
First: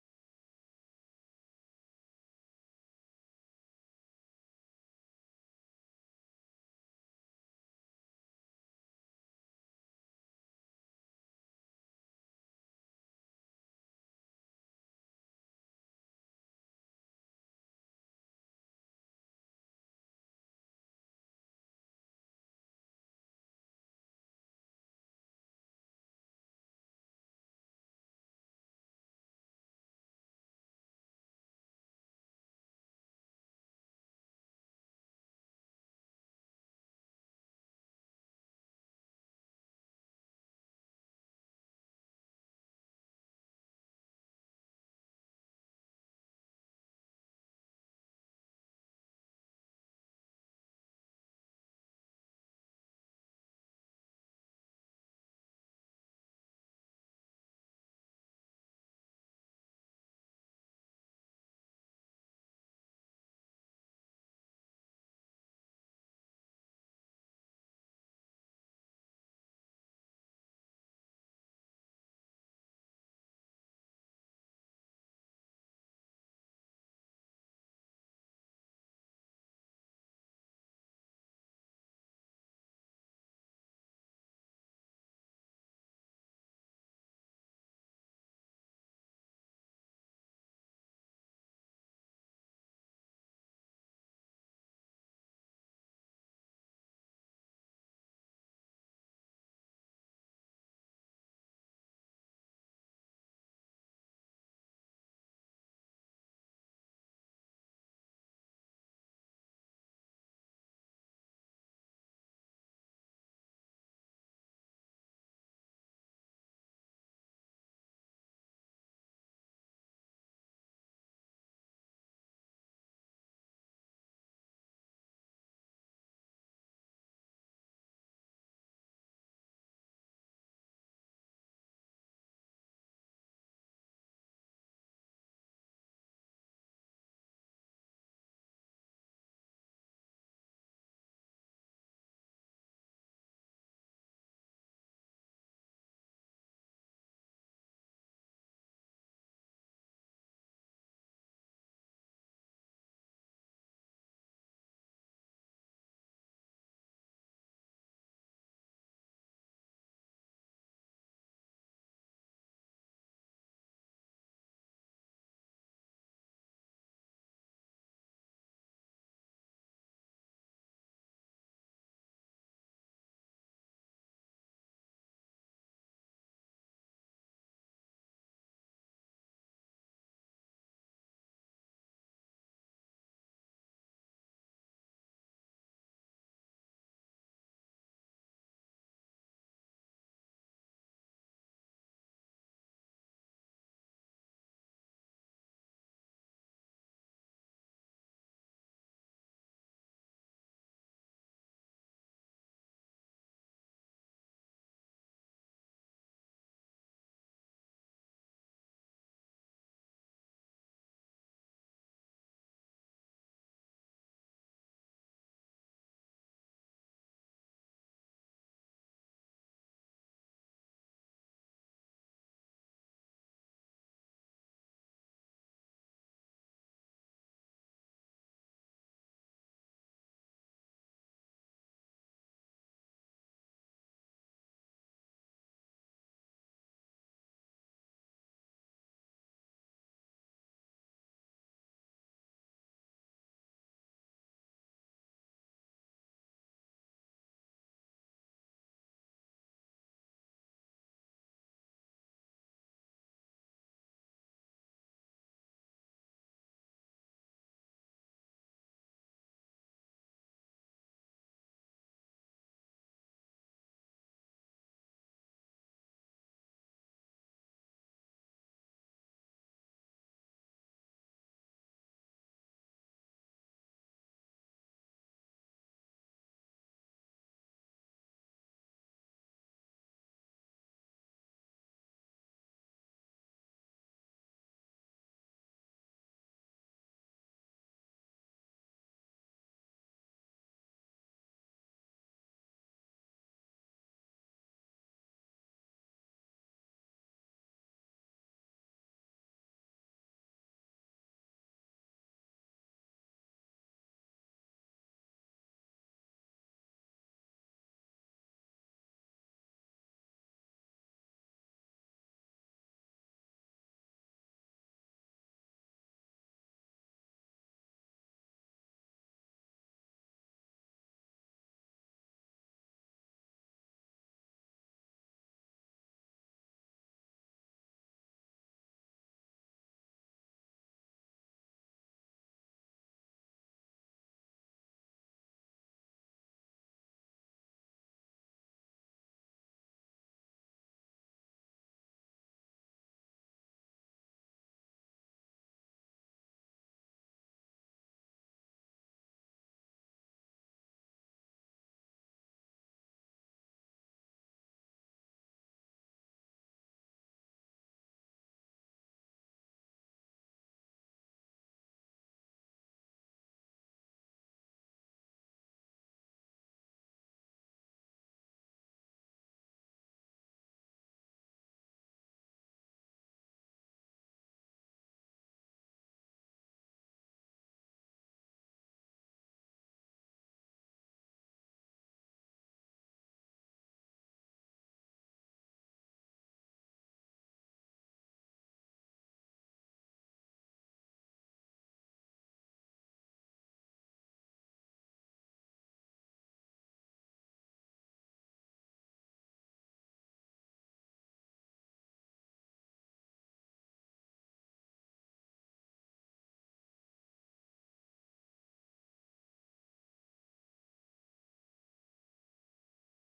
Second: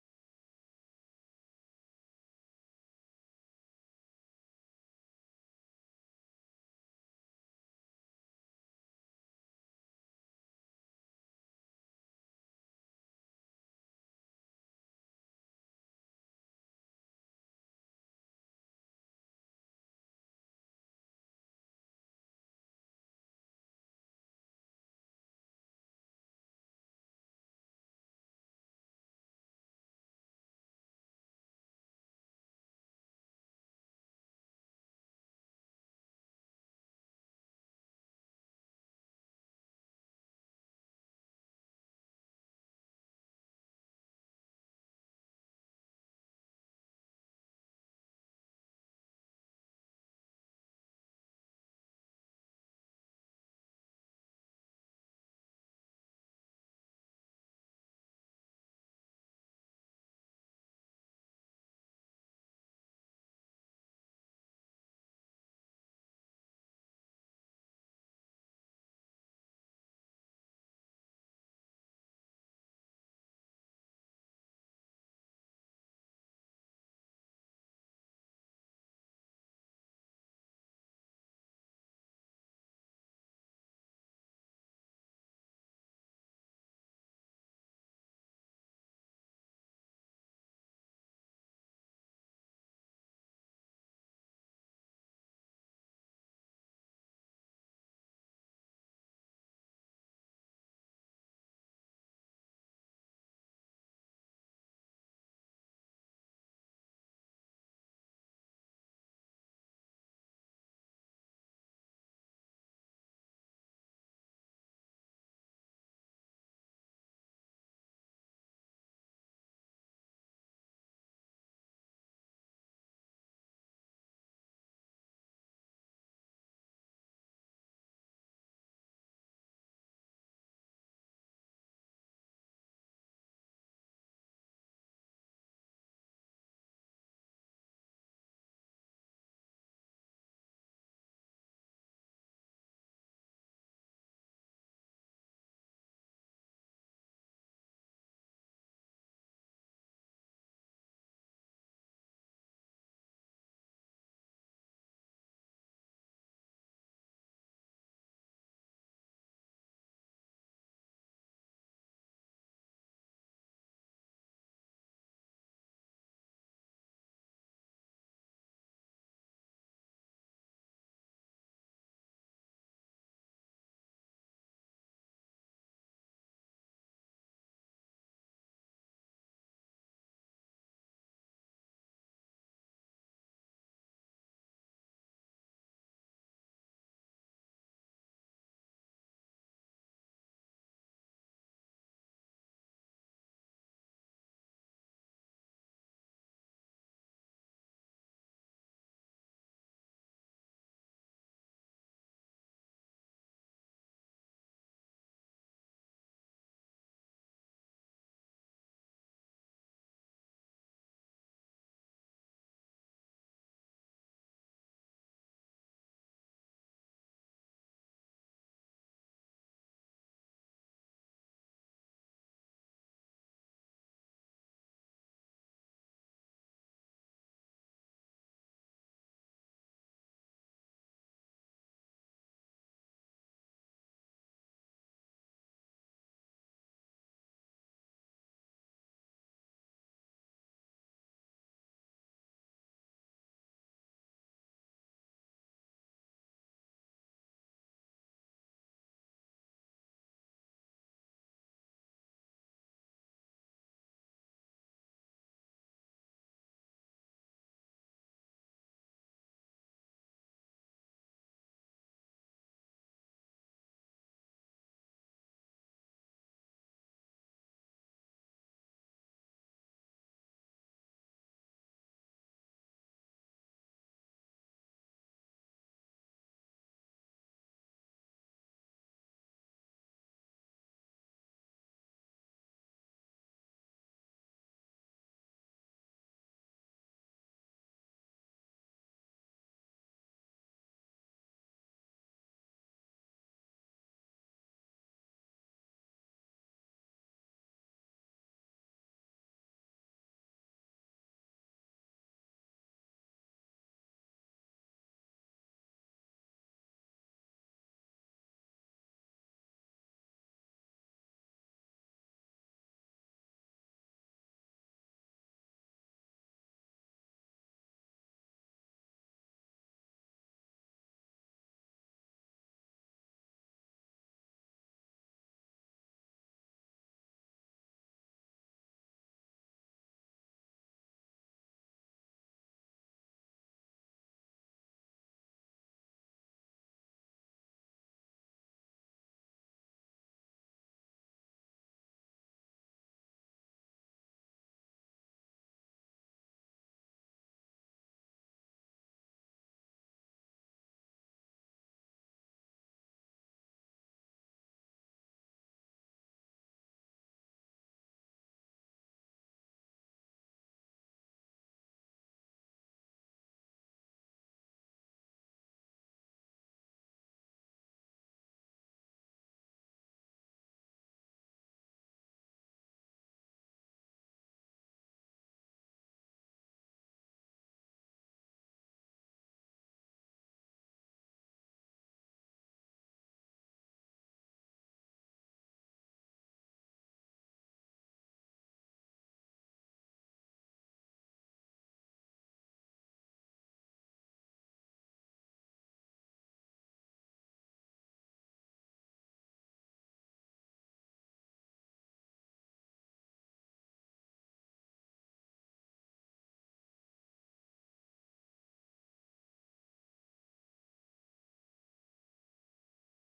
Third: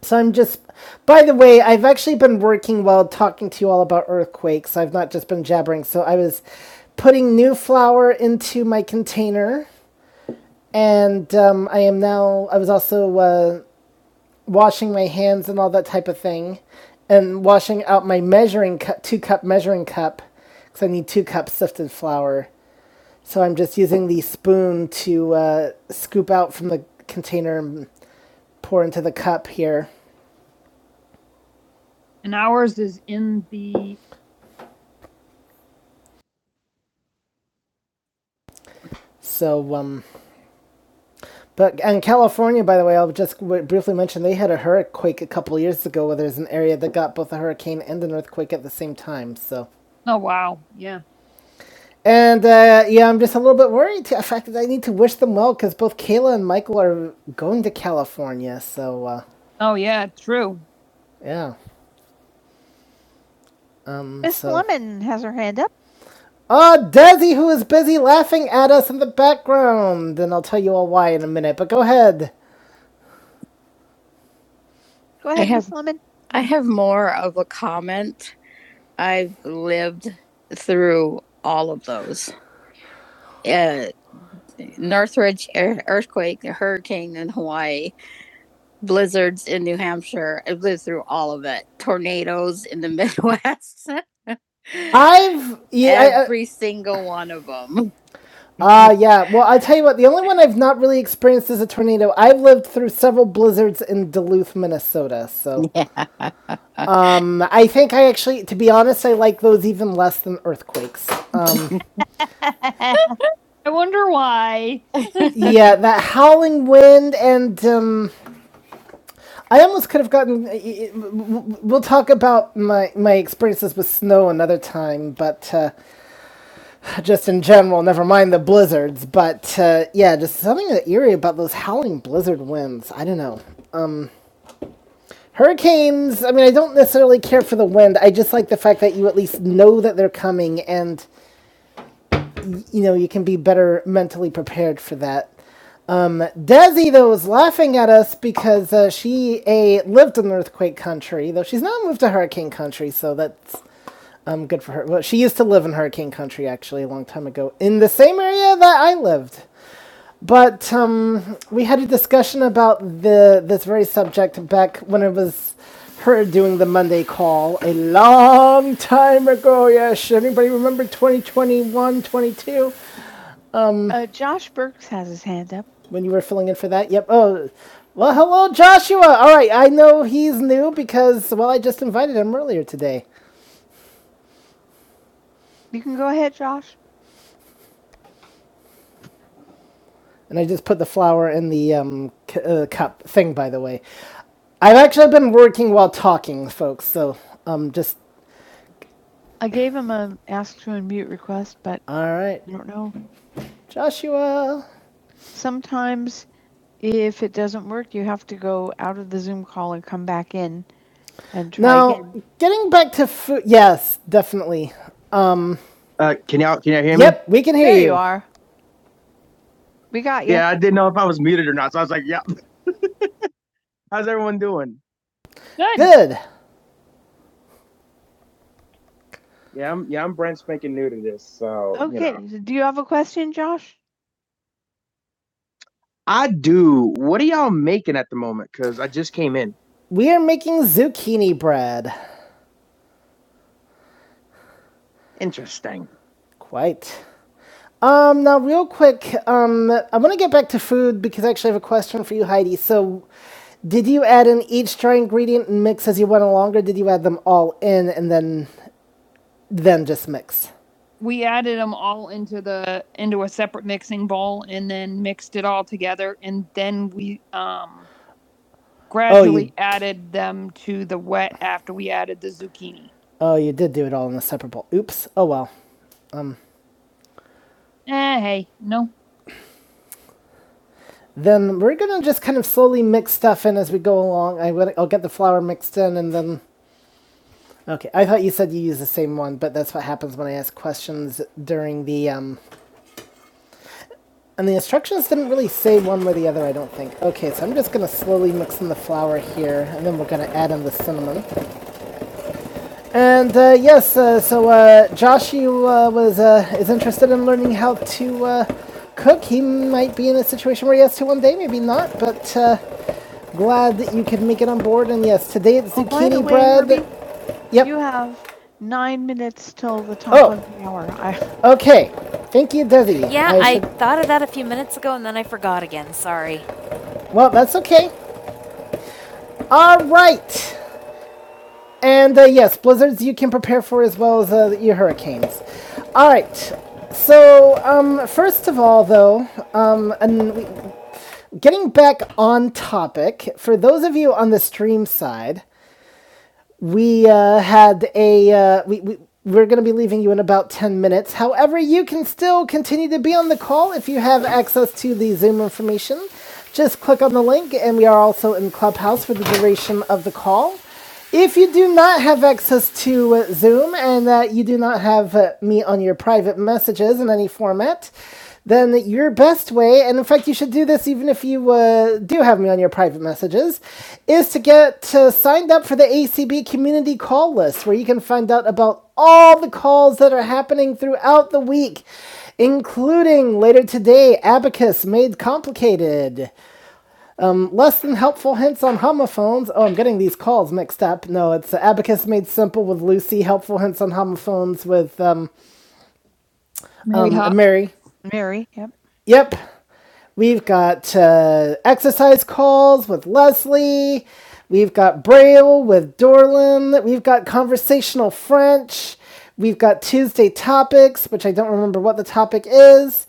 Speaker 1: so I'm just. By the way, I've actually been working while talking to you all about earthquakes. I've not just been jabbering. So I was putting new flour into my container, and um, I am now. I was also uh, washing my hands and all that type of thing, and washing out my measuring cup, two cup measuring cup, because I need two cups sifted flour So I'm just using the spoon to uh, scoop out from the container and pour into the cup here. And ours is in the. So, um, but and California, by the way, I'll just briefly mention they had a hurricane a couple years ago where there's an area that got both a hurricane and an earthquake at the same time. So, Oh, wow. Yeah. and uh, yeah, I'm just a little bit worried. The fact that I need to wish them well because both Kayla and Michael are going to California. So, uh, Oh, yeah. True. yeah, Um, Miss so- Lemon has her hand up. Ah, oh, Desi, who is busy laughing at us in the background, and I'll tell you all why in a minute. But go ahead. Go ahead, have- Miss Lemon. I have more of a comment. I've lived through all of those. Uh, Northridge e-, earthquake, hurricane in Hawaii, blizzards in New Hampshire. I've lived through all of it. Tornadoes in the Midwest. I've yeah, every I- I- Every single one of them. Ah, uh, yeah. Well, I tell you what, the only one I've not really experienced is a tornado. I've lived through several blizzards in Duluth, Minnesota. So, Yeah. um, I think I actually, to be honest, I like those even less than earthquakes. Um, I wonder why. yeah, that howling wind, and um, I almost could have gotten. We'll talk about my my experiences with snow another time, but uh, just in general, never mind the blizzards. But uh, yeah, just something eerie about those howling blizzard winds. I don't know. Hurricanes, I mean, I don't necessarily care for the wind. I just like the fact that you at least know that they're coming and, you know, you can be better mentally prepared for that. Desi, though, is laughing at us because uh, she, A, lived in earthquake country, though she's now moved to hurricane country, so that's um, good for her. Well, she used to live in hurricane country, actually, a long time ago, in the same area that I lived. But um, we had a discussion about the this very subject back when it was her doing the Monday call a long time ago. Yes, anybody remember 2021, 22? Uh, Josh Burks has his hand up. when you were filling in for that. Yep. Oh, well, hello, Joshua. All right, I know he's new because well, I just invited him earlier today, You can go ahead, Josh. and I just put the flower in the um, c- uh, cup thing, by the way. I've actually been working while talking, folks, so um just I gave him an ask to unmute request, but all right. I don't know. Joshua. Sometimes if it doesn't work, you have to go out of the Zoom call and come back in and try Now, again. Now, getting back to food. Yes, definitely. Um Can you hear me? yep, we can hear There you. There you are. We got you. Yeah, I was muted or not. So I was like, yeah, how's everyone doing? Good. Good. Yeah, I'm yeah, I'm brand spanking new to this. So you Okay. you know. so Do you have a question, Josh? Dude, what are y'all making at the moment? Because I just came in. We are making zucchini bread. Interesting. Quite. Um, now, real quick, um, I want to get back to food because I actually have a question for you, Heidi. So, did you add in each dry ingredient and mix as you went along, or did you add them all in and then then just mix? We added them all into the into a separate mixing bowl and then mixed it all together and then we um gradually oh, you- added them to the wet after we added the zucchini. Oh, you did do it all in a separate bowl. Oops. Oh well. Eh, hey, no. Then we're gonna just kind of slowly mix stuff in as we go along. I will, I'll get the flour mixed in and then. Okay, I thought you said you use the same one, but that's what happens when I ask questions during the um. And the instructions didn't really say one way or the other. I don't think. Okay, so I'm just gonna slowly mix in the flour here, and then we're gonna add in the cinnamon. And uh, yes, uh, so uh, Josh, you uh, was uh, is interested in learning how to uh, cook. He might be in a situation where he has to one day, maybe not. But uh, glad that you could make it on board. And yes, today it's Oh, zucchini by the zucchini way, bread. Ruby, Yep. you have nine minutes till the top Oh, of the hour. I okay. Thank you, Desi. Yeah, I should... I thought of that a few minutes ago and then I forgot again. Sorry. Well, that's okay. All right. And uh, yes, blizzards you can prepare for as well as uh, your hurricanes. All right. So um, first of all, though, um, and getting back on topic for those of you on the stream side, we uh, had a uh, we, we we're going to be leaving you in about 10 minutes however you can still continue to be on the call if you have access to the zoom information just click on the link and we are also in clubhouse for the duration of the call if you do not have access to uh, zoom and uh, you do not have uh, me on your private messages in any format then your best way, and in fact, you should do this even if you uh, do have me on your private messages, is to get uh, signed up for the ACB community call list where you can find out about all the calls that are happening throughout the week, including later today Abacus Made Complicated, Um, Less Than Helpful Hints on Homophones. Oh, I'm getting these calls mixed up. No, it's Abacus Made Simple with Lucy, Helpful Hints on Homophones with um, Mary um, Mary. Mary. Yep. Yep. We've got uh, exercise calls with Leslie. We've got Braille with Dorlin. We've got conversational French. We've got Tuesday topics, which I don't remember what the topic is.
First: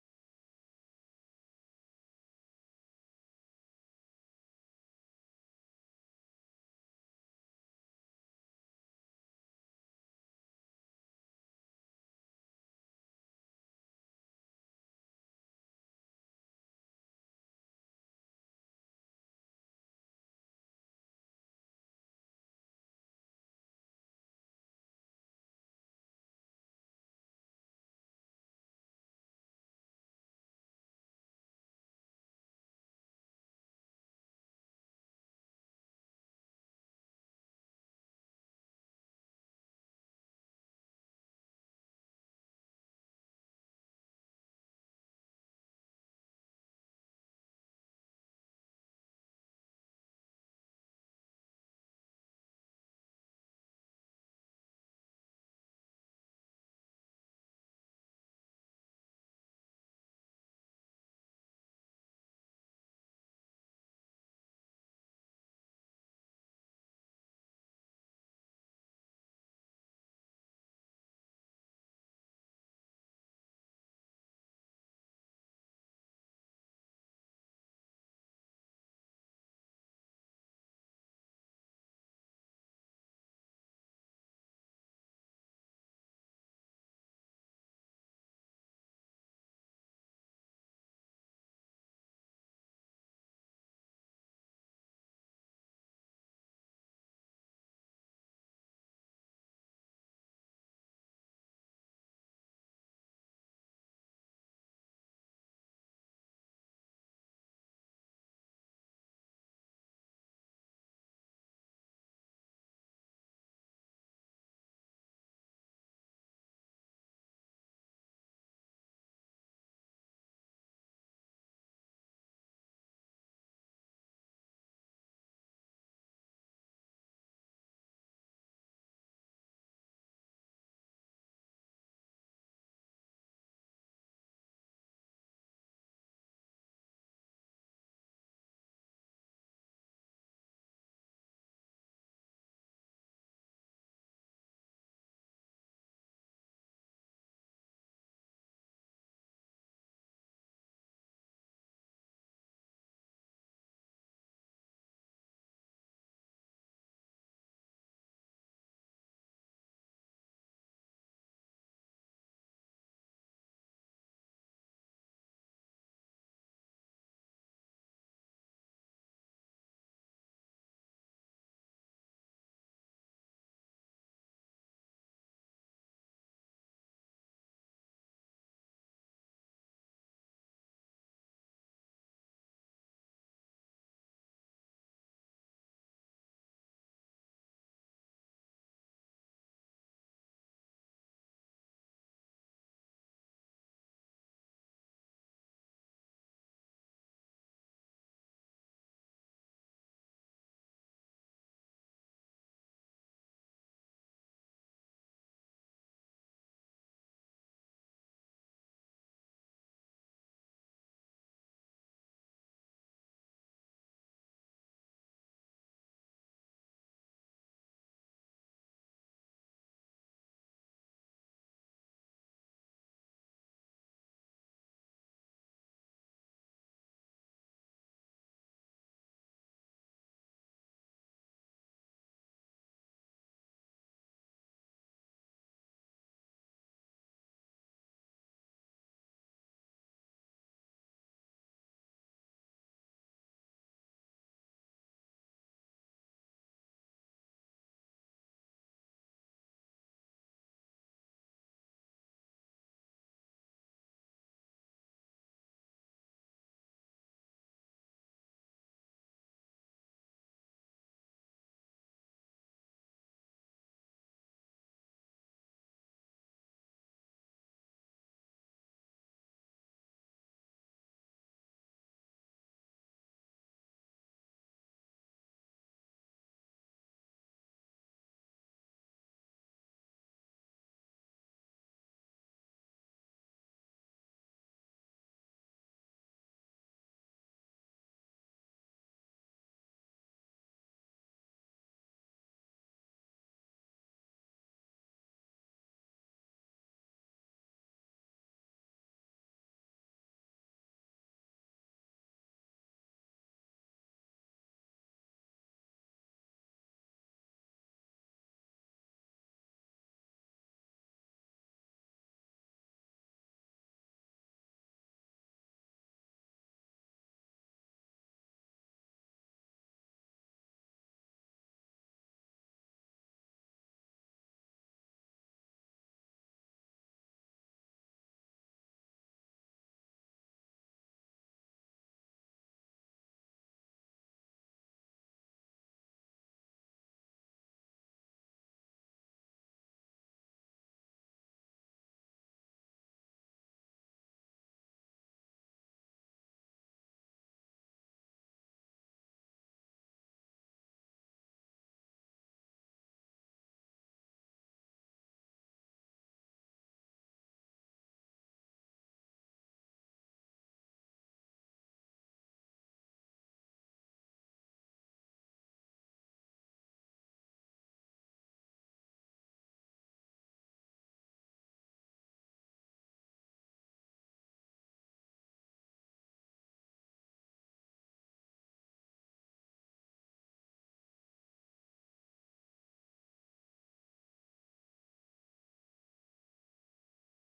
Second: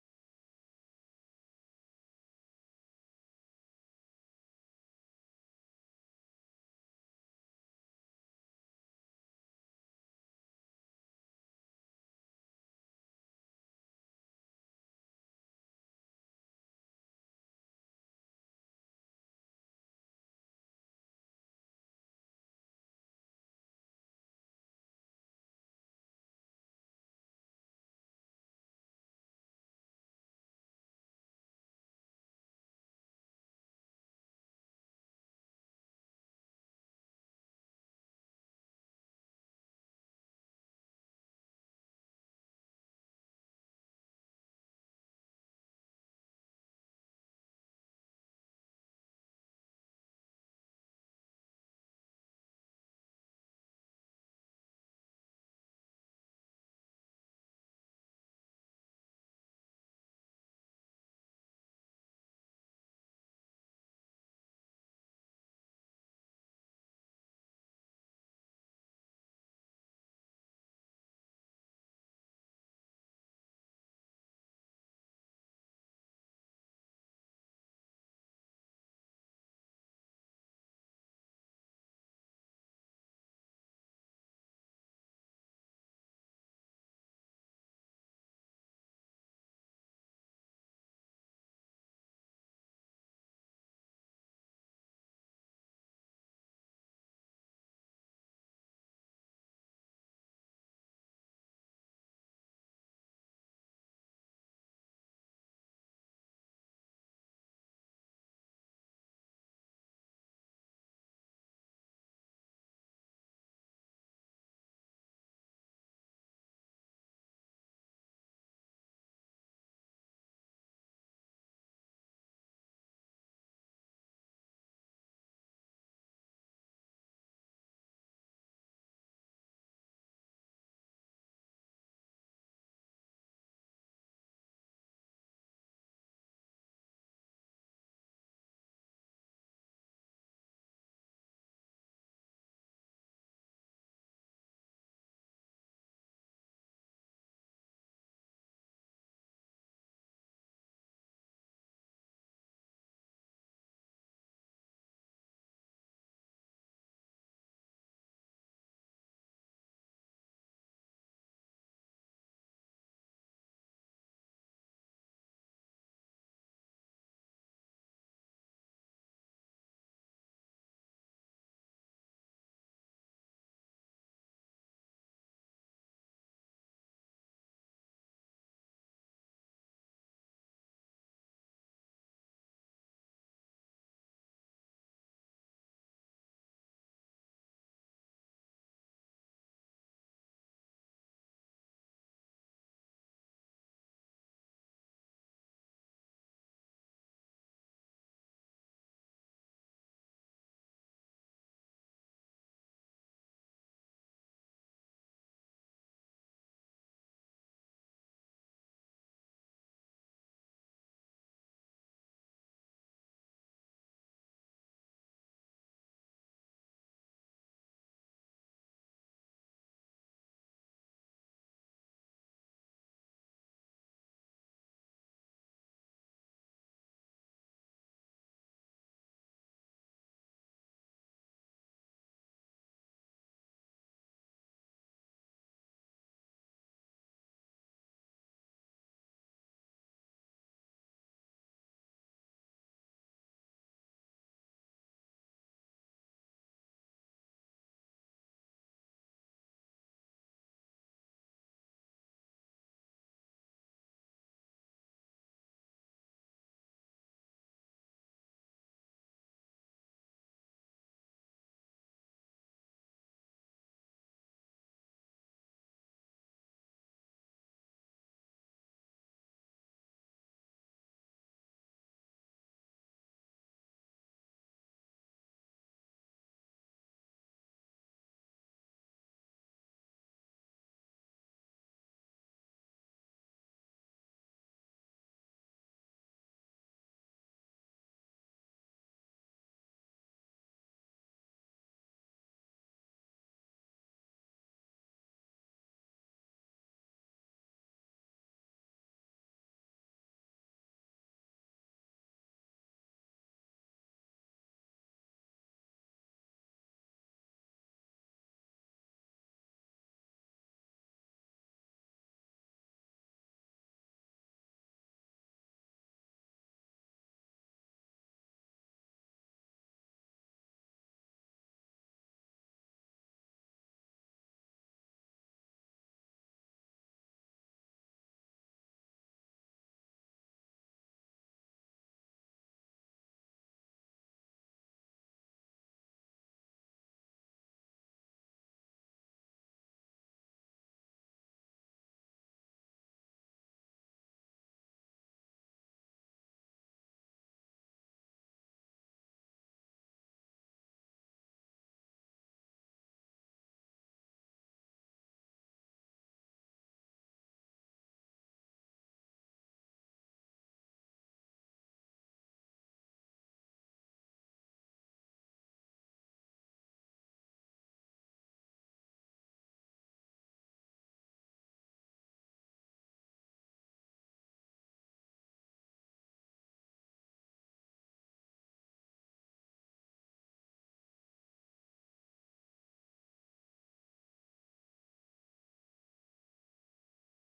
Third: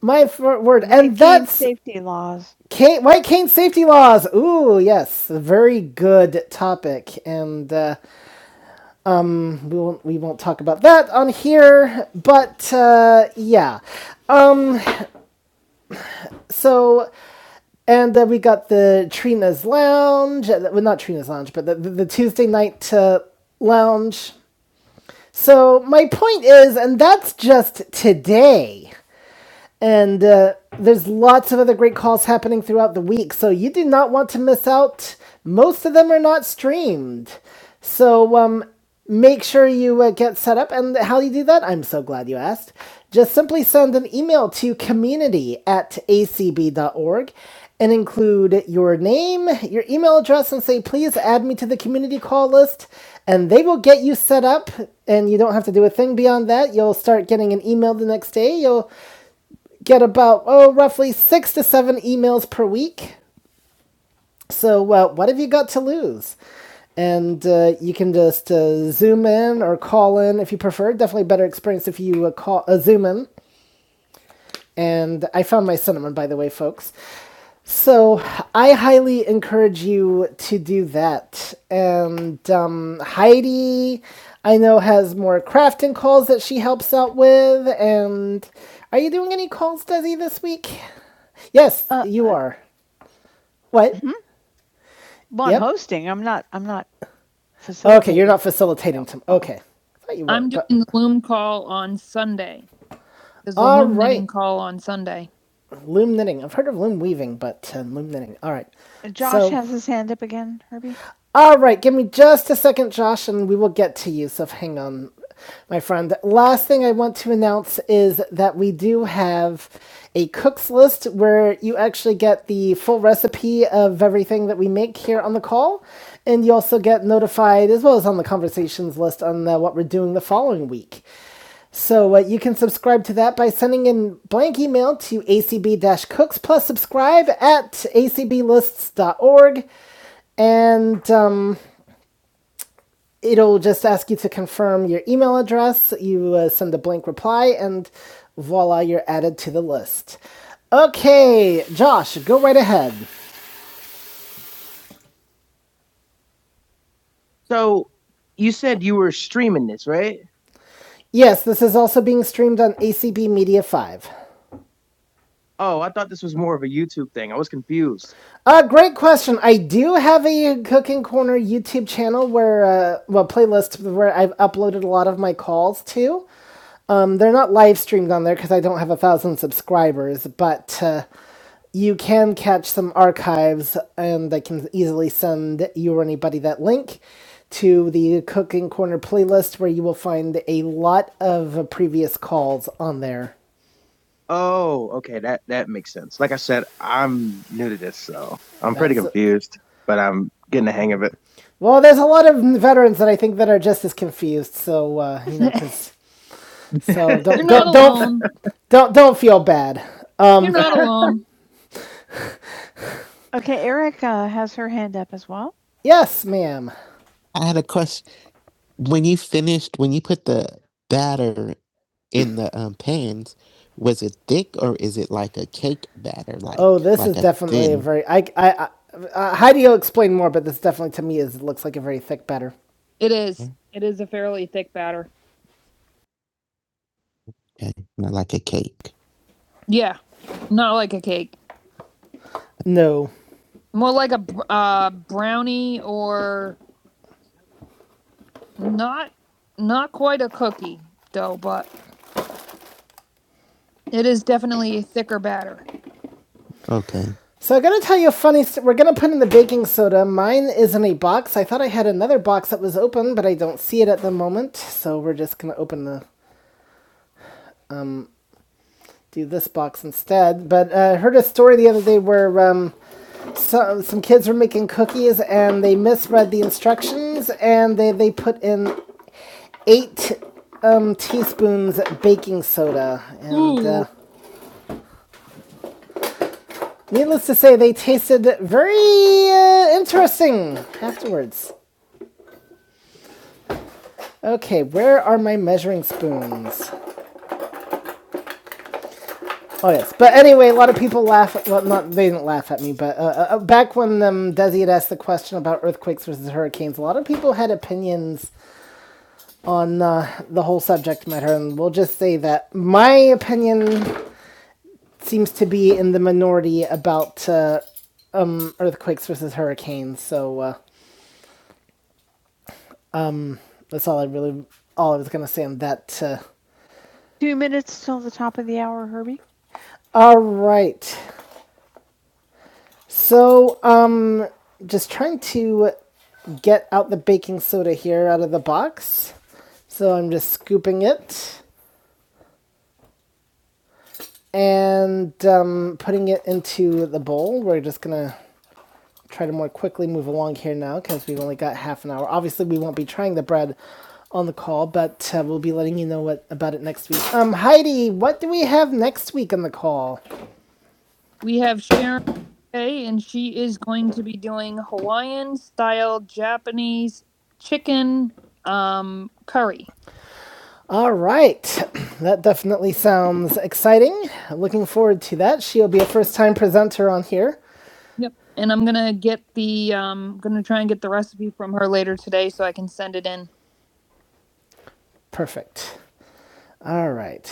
Speaker 1: My word, and White that's safety laws. Cane White Cane safety laws. Ooh, yes, a very good topic, and uh, we won't we won't talk about that on here. But uh, yeah, um, so And then we got the Trina's Lounge. uh, Well, not Trina's Lounge, but the, the, the Tuesday night uh, lounge. So my point is, and that's just today. And uh, there's lots of other great calls happening throughout the week, so you do not want to miss out. Most of them are not streamed. So um, make sure you uh, get set up. And how do you do that? I'm so glad you asked. Just simply send an email to community at acb dot org, and include your name, your email address, and say, please add me to the community call list. And they will get you set up, and you don't have to do a thing beyond that. You'll start getting an email the next day. You'll get about, oh, roughly six to seven emails per week. So, uh, what have you got to lose? And uh, you can just uh, zoom in or call in if you prefer. Definitely better experience if you uh, call uh, zoom in. And I found my cinnamon, by the way, folks. So I highly encourage you to do that. And um, Heidi, I know, has more crafting calls that she helps out with. And are you doing any calls, Desi, this week? Yes, uh, you are. What? Mm-hmm. Well, I'm Yep. hosting. I'm not. I'm not. Okay, you're not facilitating. Tom- okay. I thought you were, I'm but- doing but... the Loom call on Sunday. All right. call on Sunday loom knitting. I've heard of loom weaving, but uh, loom knitting. All right. Josh So- has his hand up again, Herbie. All right, give me just a second, Josh, and we will get to you. So hang on, my friend. Last thing I want to announce is that we do have a cook's list where you actually get the full recipe of everything that we make here on the call. And you also get notified, as well as on the conversations list, on uh, what we're doing the following week. So uh, you can subscribe to that by sending in blank email to acb-cooks plus subscribe at acblists.org, and um, it'll just ask you to confirm your email address. You uh, send a blank reply, and voila, you're added to the list. Okay, Josh, go right ahead. So you were humanist. Yes, this is also being streamed on ACB Media 5. Oh, I thought this was more of a YouTube thing. I was confused. Uh, great question. I do have a Cooking Corner YouTube channel where, uh, well, playlist where I've uploaded a lot of my calls to. Um, they're not live streamed on there because I don't have a thousand subscribers, but uh, you can catch some archives and I can easily send you or anybody that link to the Cooking Corner playlist where you will find a lot of uh, previous calls on there. Oh, okay, that that makes sense. Like I said, I'm new to this, so I'm pretty That's- confused in the hang of it. Well, there's a lot of veterans that I think that are just as confused. So uh, you know, 'cause- so don't not do not don't don't don't feel bad. Um, You're Um, not alone. Okay, Erica has her hand up as well. yes, ma'am. When you finished, when you put the batter in the um, pans, was it thick or is it like a cake batter, like Oh, this like is a definitely a thin? very. I, I, I, uh, Heidi will explain more, but this definitely to me is looks like a very thick batter. It is. Mm. It is a fairly thick batter. Yeah, not like a cake. No, More like a uh, brownie or not not quite a cookie though, but it is definitely a thicker batter. Okay. So I'm gonna tell you a funny. St- we're gonna put in the baking soda. Mine is in a box. I thought I had another box that was open, but I don't see it at the moment. So we're just gonna open the do this box instead. But uh, I heard a story the other day where um, so, some kids were making cookies and they misread the instructions and they they put in eight um, teaspoons baking soda and. Uh, Needless to say, they tasted very uh, interesting afterwards. Okay, where are my measuring spoons? Oh yes, but anyway, a lot of people laugh. At, well, not they didn't laugh at me, but uh, uh, uh, back when um, Desi had asked the question about earthquakes versus hurricanes, a lot of people had opinions on uh, the whole subject matter, and we'll just say that my opinion seems to be in the minority about uh, earthquakes versus hurricanes. So uh, that's all I really, all I was gonna say on that. Uh, Two minutes till the top of the hour, Herbie. all right. So, um, just trying to get out the baking soda here out of the box. So I'm just scooping it and um, putting it into the bowl. We're just gonna try to more quickly move along here now because we've only got half an hour. Obviously, we won't be trying the bread on the call, but uh, we'll be letting you know what about it next week. Um, Heidi, what do we have next week on the call? We have Sharon Kay, and she is going to be doing Hawaiian style Japanese chicken um, curry. All right, that definitely sounds exciting. Looking forward to that. She'll be a first time presenter on here. Yep. And I'm gonna get the um, gonna try and get the recipe from her later today so I can send it in. Perfect. All right.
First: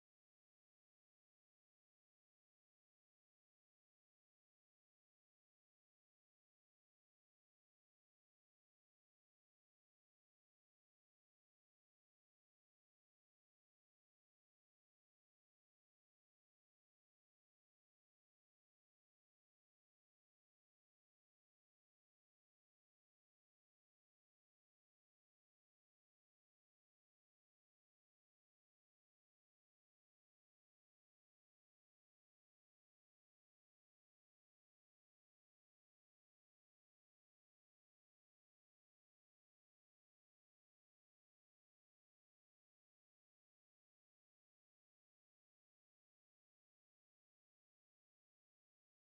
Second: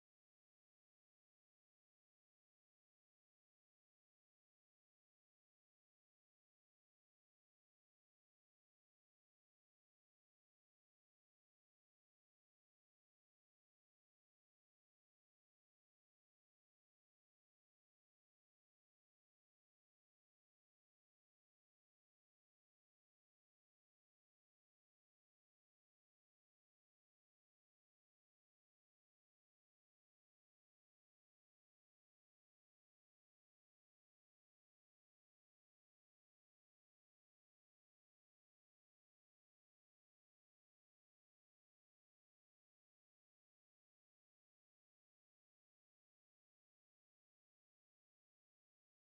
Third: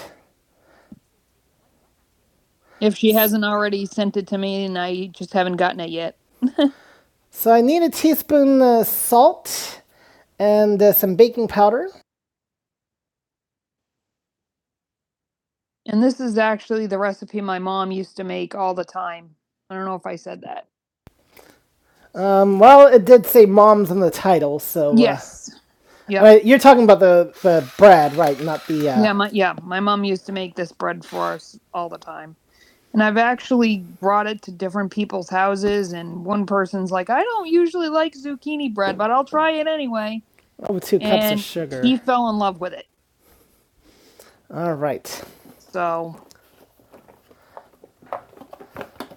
Speaker 1: If she hasn't already sent it to me and I just haven't gotten it yet. So I need a teaspoon of salt and uh, some baking powder. And this is actually the recipe my mom used to make all the time. I don't know if I said that. Um, well, it did say "moms" in the title, so uh, Yes. Uh, Yeah. all right, you're talking about the the bread, right? Not the uh, Yeah, my yeah, my mom used to make this bread for us all the time. And I've actually brought it to different people's houses and one person's like, "I don't usually like zucchini bread, but I'll try it anyway." Oh, With two cups And of sugar. he fell in love with it. All right. So,